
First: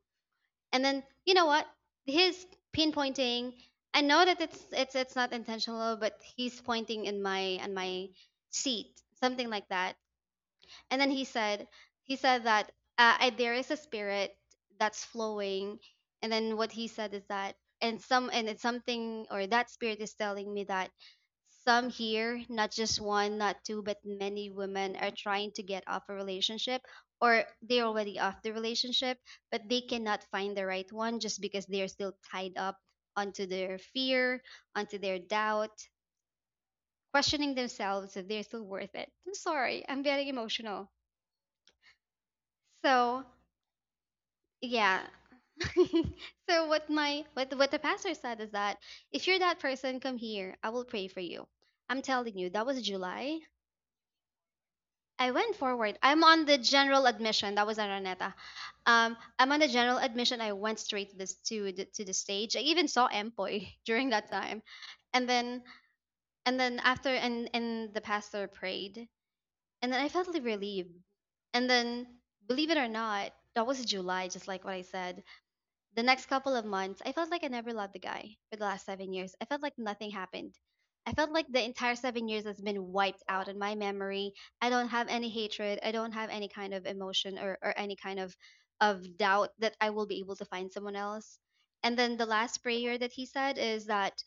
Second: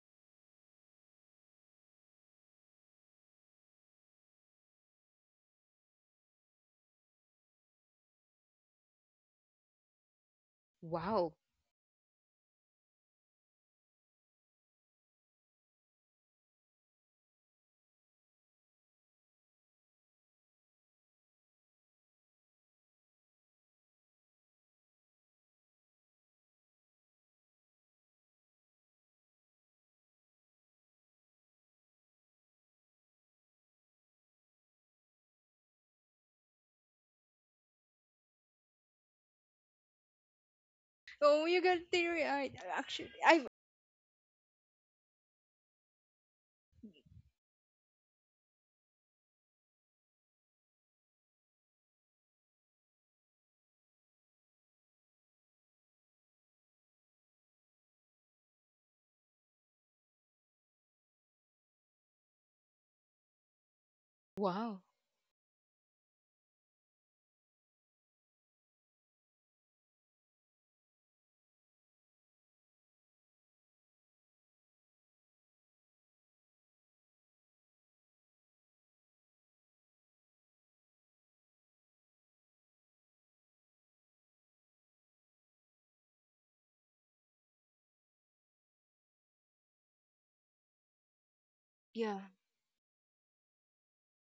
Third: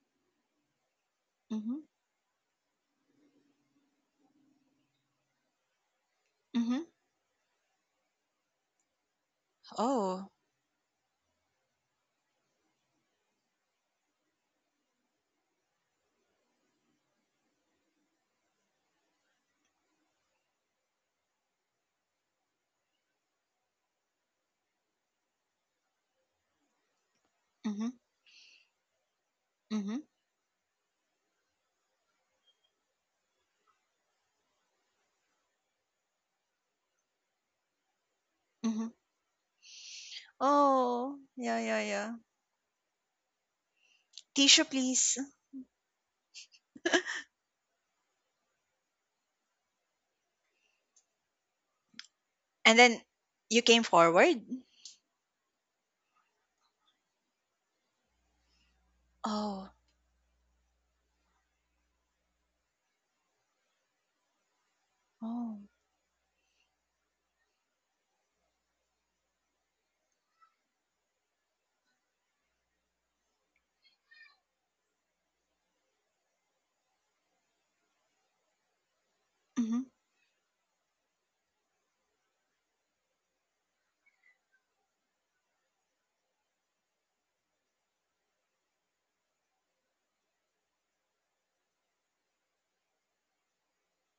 [SPEAKER 2] And then you know what?
[SPEAKER 1] Mhm.
[SPEAKER 2] His pinpointing, I know that it's it's it's not intentional, but he's
[SPEAKER 1] Mhm.
[SPEAKER 2] pointing in my on my seat, something like that.
[SPEAKER 1] Oh.
[SPEAKER 2] And then he
[SPEAKER 3] wow.
[SPEAKER 2] said, he said that, uh, I, there is a spirit that's flowing, and then what he said is that and some and it's something, or that spirit is telling me that some here, not just one, not two, but many women are trying to get off a relationship, or they're
[SPEAKER 1] Mhm.
[SPEAKER 2] already off the relationship, but they
[SPEAKER 1] Mhm.
[SPEAKER 2] cannot find the right one just because they're still tied up onto their fear, onto their doubt, questioning themselves if they're still worth
[SPEAKER 1] Mhm.
[SPEAKER 2] it. I'm sorry, I'm getting emotional.
[SPEAKER 1] Oh.
[SPEAKER 3] Oh,
[SPEAKER 1] Yeah,
[SPEAKER 3] you got
[SPEAKER 1] yeah, yeah.
[SPEAKER 3] teary-eyed. Actually,
[SPEAKER 2] So
[SPEAKER 3] I
[SPEAKER 1] Tissue
[SPEAKER 2] yeah.
[SPEAKER 1] please.
[SPEAKER 2] So what my what what the pastor said is that if you're that person, come here, I will pray for you. I'm telling you, that was
[SPEAKER 1] And then
[SPEAKER 2] July.
[SPEAKER 1] you came forward.
[SPEAKER 2] I went forward. I'm on the general admission. That was Araneta. Um, I'm on the
[SPEAKER 1] Oh.
[SPEAKER 2] general admission. I went straight to this, to the, to the stage. I even saw Empoy during that time,
[SPEAKER 3] wow.
[SPEAKER 2] and then
[SPEAKER 1] Oh.
[SPEAKER 2] and then after, and and the pastor prayed, and then I felt relieved. And then, believe it or not, that was July, just like what I said. The next couple of months, I felt like I never loved the guy for the last seven years. I felt like
[SPEAKER 1] Mm-hmm.
[SPEAKER 2] nothing happened. I felt like the entire seven years has been wiped out in my memory. I don't have any hatred. I don't have any kind of emotion, or, or any kind of, of doubt that I will be able to find someone else. And then
[SPEAKER 3] Yeah.
[SPEAKER 2] the last prayer that he said is that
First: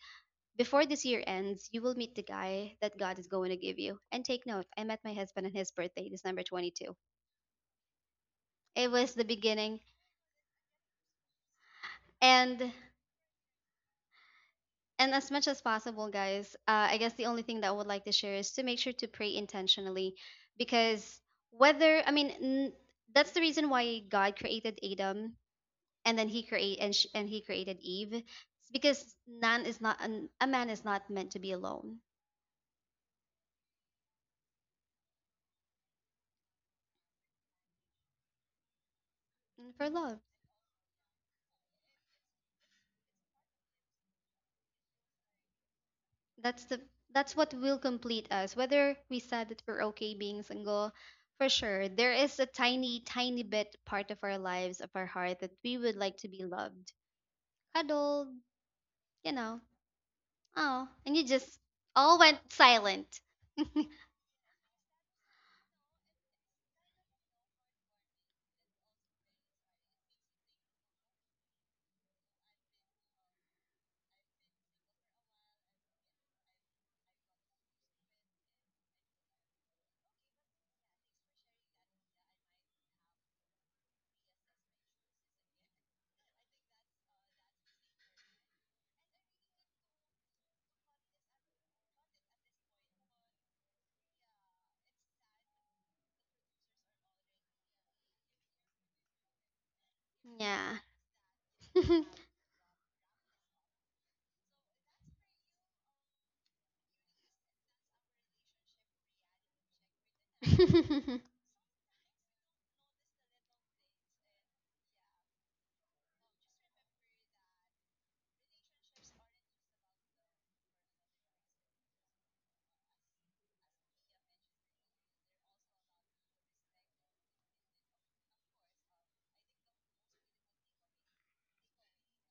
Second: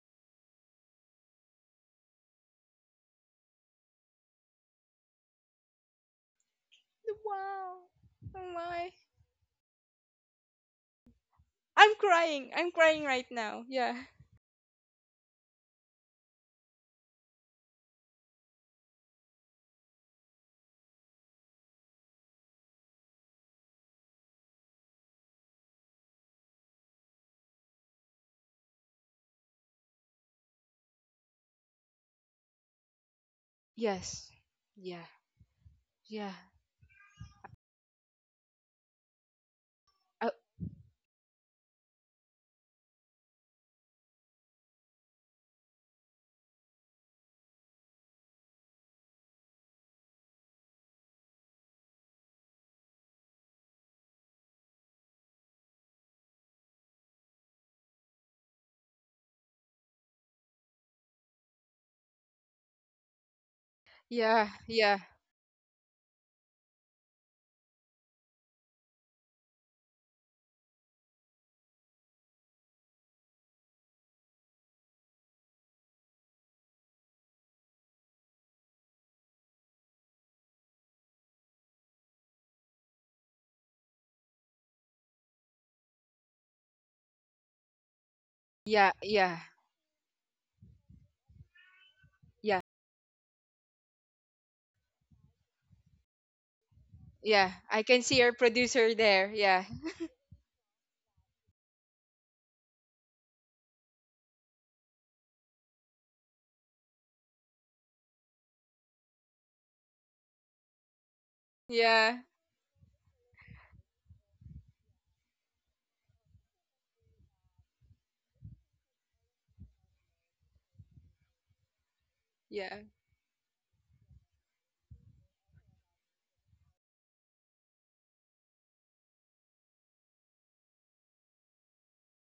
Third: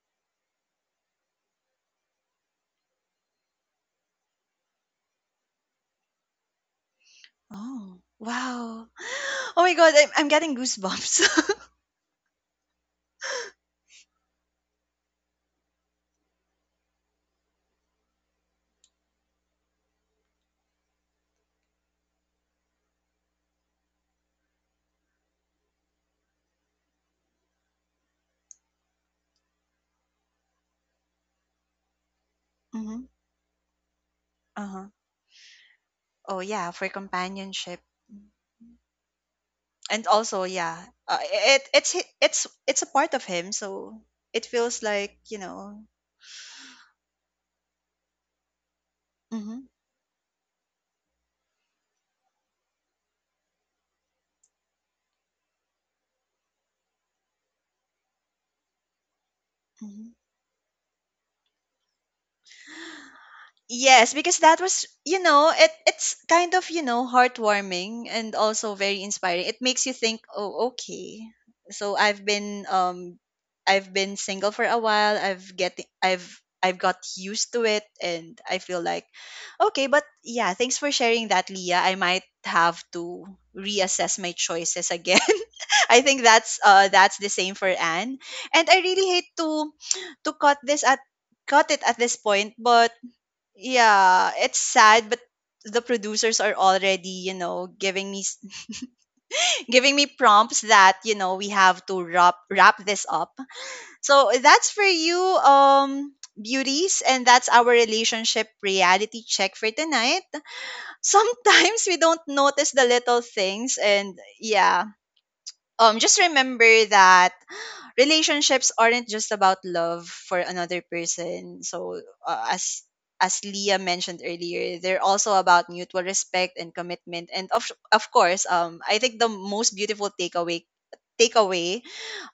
[SPEAKER 2] before this year ends, you will meet the guy that God is going to give you. And take note, I met my husband on his birthday, December twenty-second.
[SPEAKER 3] Wow.
[SPEAKER 1] Oh,
[SPEAKER 3] Oh
[SPEAKER 1] wow.
[SPEAKER 2] It
[SPEAKER 3] my.
[SPEAKER 2] was the
[SPEAKER 1] Oh my
[SPEAKER 2] beginning.
[SPEAKER 1] god, I'm I'm getting goosebumps.
[SPEAKER 3] I'm crying.
[SPEAKER 2] And
[SPEAKER 3] I'm crying right now. Yeah.
[SPEAKER 2] and As much as possible guys, uh, I guess the only thing that I would like to share is to make sure to pray intentionally, because whether I mean n- that's the reason why God created Adam, and then he create and, sh- and he created Eve. It's because man is not an, a man is not meant to be alone,
[SPEAKER 1] Mhm.
[SPEAKER 3] Yes.
[SPEAKER 1] Uh-huh.
[SPEAKER 3] Yeah. Yeah.
[SPEAKER 1] Oh yeah, for companionship. Mm.
[SPEAKER 2] and for
[SPEAKER 1] And
[SPEAKER 2] love.
[SPEAKER 3] Oh,
[SPEAKER 1] also, yeah, uh, it it's hi- it's it's a part of him, so it feels like, you know.
[SPEAKER 2] That's the that's what will complete us, whether we said
[SPEAKER 1] Mm-hmm.
[SPEAKER 2] that we're okay being single. For sure there is a tiny, tiny bit part of our lives, of our heart, that we would like to be loved, cuddled, you know. Oh, and you just all went silent.
[SPEAKER 1] Yes, because
[SPEAKER 3] yeah.
[SPEAKER 1] that was,
[SPEAKER 3] Yeah.
[SPEAKER 1] you know, it it's kind of, you know, heartwarming and also very inspiring. It makes you think, oh, okay. So I've been um I've been single for a while. I've get I've I've got used to it and I feel like okay, but yeah, thanks for sharing that, Leah. I might have to reassess my choices again. I think that's uh that's the same for Anne. And I
[SPEAKER 3] Yeah.
[SPEAKER 1] really hate
[SPEAKER 3] Yeah.
[SPEAKER 1] to to cut this at cut it at this point,
[SPEAKER 3] Yeah.
[SPEAKER 1] but yeah, it's sad, but the producers are already, you
[SPEAKER 3] Yeah,
[SPEAKER 1] know,
[SPEAKER 3] I can
[SPEAKER 1] giving
[SPEAKER 3] see
[SPEAKER 1] me
[SPEAKER 3] our
[SPEAKER 1] s-
[SPEAKER 3] producer there. Yeah,
[SPEAKER 1] giving me prompts
[SPEAKER 2] Yeah.
[SPEAKER 1] that, you know, we have to wrap wrap this up. So that's for you, um, beauties, and that's our relationship reality check for tonight. Sometimes we
[SPEAKER 3] yeah,
[SPEAKER 1] don't notice the little things, and yeah, um, just remember that relationships aren't just about love for another person. So uh,
[SPEAKER 3] yeah.
[SPEAKER 1] as as Leah mentioned earlier, they're also about mutual respect and commitment. And of of course, um, I think the most beautiful takeaway takeaway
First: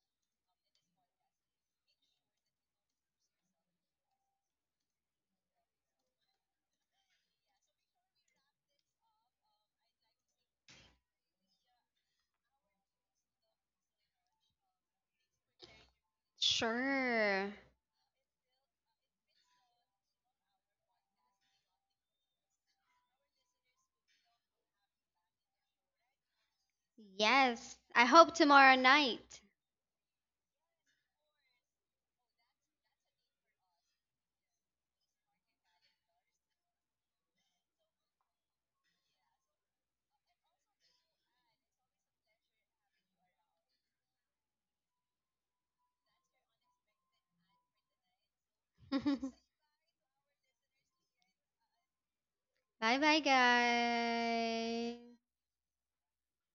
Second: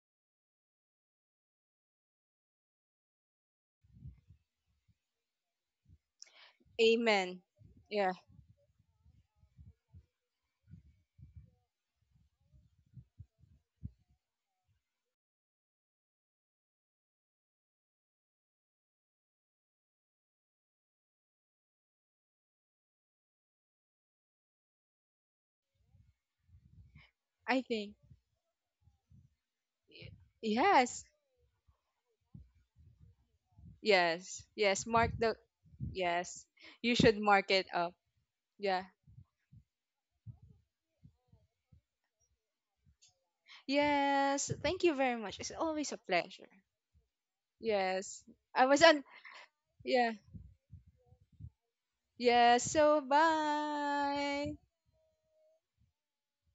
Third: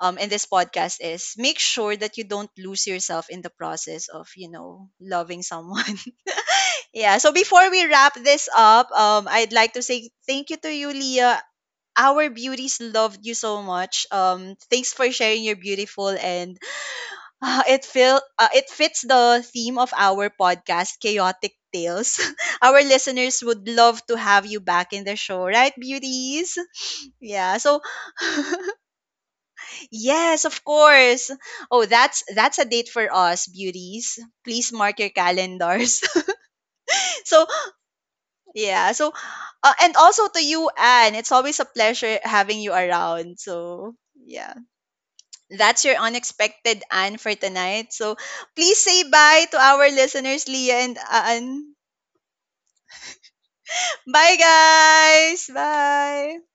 [SPEAKER 1] um, in this podcast is make sure that you don't lose yourself in the process of, you know, loving someone. Yeah, so
[SPEAKER 3] Amen.
[SPEAKER 1] before we
[SPEAKER 3] Yeah,
[SPEAKER 1] wrap this up, um, I'd like to say thank you to you, Leah. Our beauties loved you so much, um, thanks for sharing your beautiful and—
[SPEAKER 2] Sure.
[SPEAKER 1] Ah, it feel uh, it fits the theme of our podcast, Chaotic Tales. Our listeners would love to have you back in the show, right, beauties? Yeah.
[SPEAKER 3] I
[SPEAKER 2] Yes,
[SPEAKER 1] So
[SPEAKER 3] think.
[SPEAKER 2] I hope tomorrow night.
[SPEAKER 3] y-
[SPEAKER 1] yes, of
[SPEAKER 3] Yes,
[SPEAKER 1] course. Oh, that's that's a date for us, beauties.
[SPEAKER 3] yes,
[SPEAKER 1] Please
[SPEAKER 3] yes.
[SPEAKER 1] mark your
[SPEAKER 3] Mark the.
[SPEAKER 1] calendars.
[SPEAKER 3] Yes, you should
[SPEAKER 1] So
[SPEAKER 3] mark it up. Yeah.
[SPEAKER 1] yeah. So uh, and also to you, Anne. It's always a pleasure having you around. So
[SPEAKER 3] Yes,
[SPEAKER 1] yeah.
[SPEAKER 3] thank you very much. It's
[SPEAKER 1] That's
[SPEAKER 3] always
[SPEAKER 1] your
[SPEAKER 3] a pleasure.
[SPEAKER 1] unexpected Anne for tonight. So
[SPEAKER 3] Yes, I
[SPEAKER 1] please
[SPEAKER 3] was
[SPEAKER 2] Bye.
[SPEAKER 3] on.
[SPEAKER 1] say bye to our
[SPEAKER 3] Yeah,
[SPEAKER 1] listeners, Leah and Anne.
[SPEAKER 3] yes. So,
[SPEAKER 2] Bye,
[SPEAKER 1] Bye,
[SPEAKER 3] bye.
[SPEAKER 2] guys.
[SPEAKER 1] guys. Bye.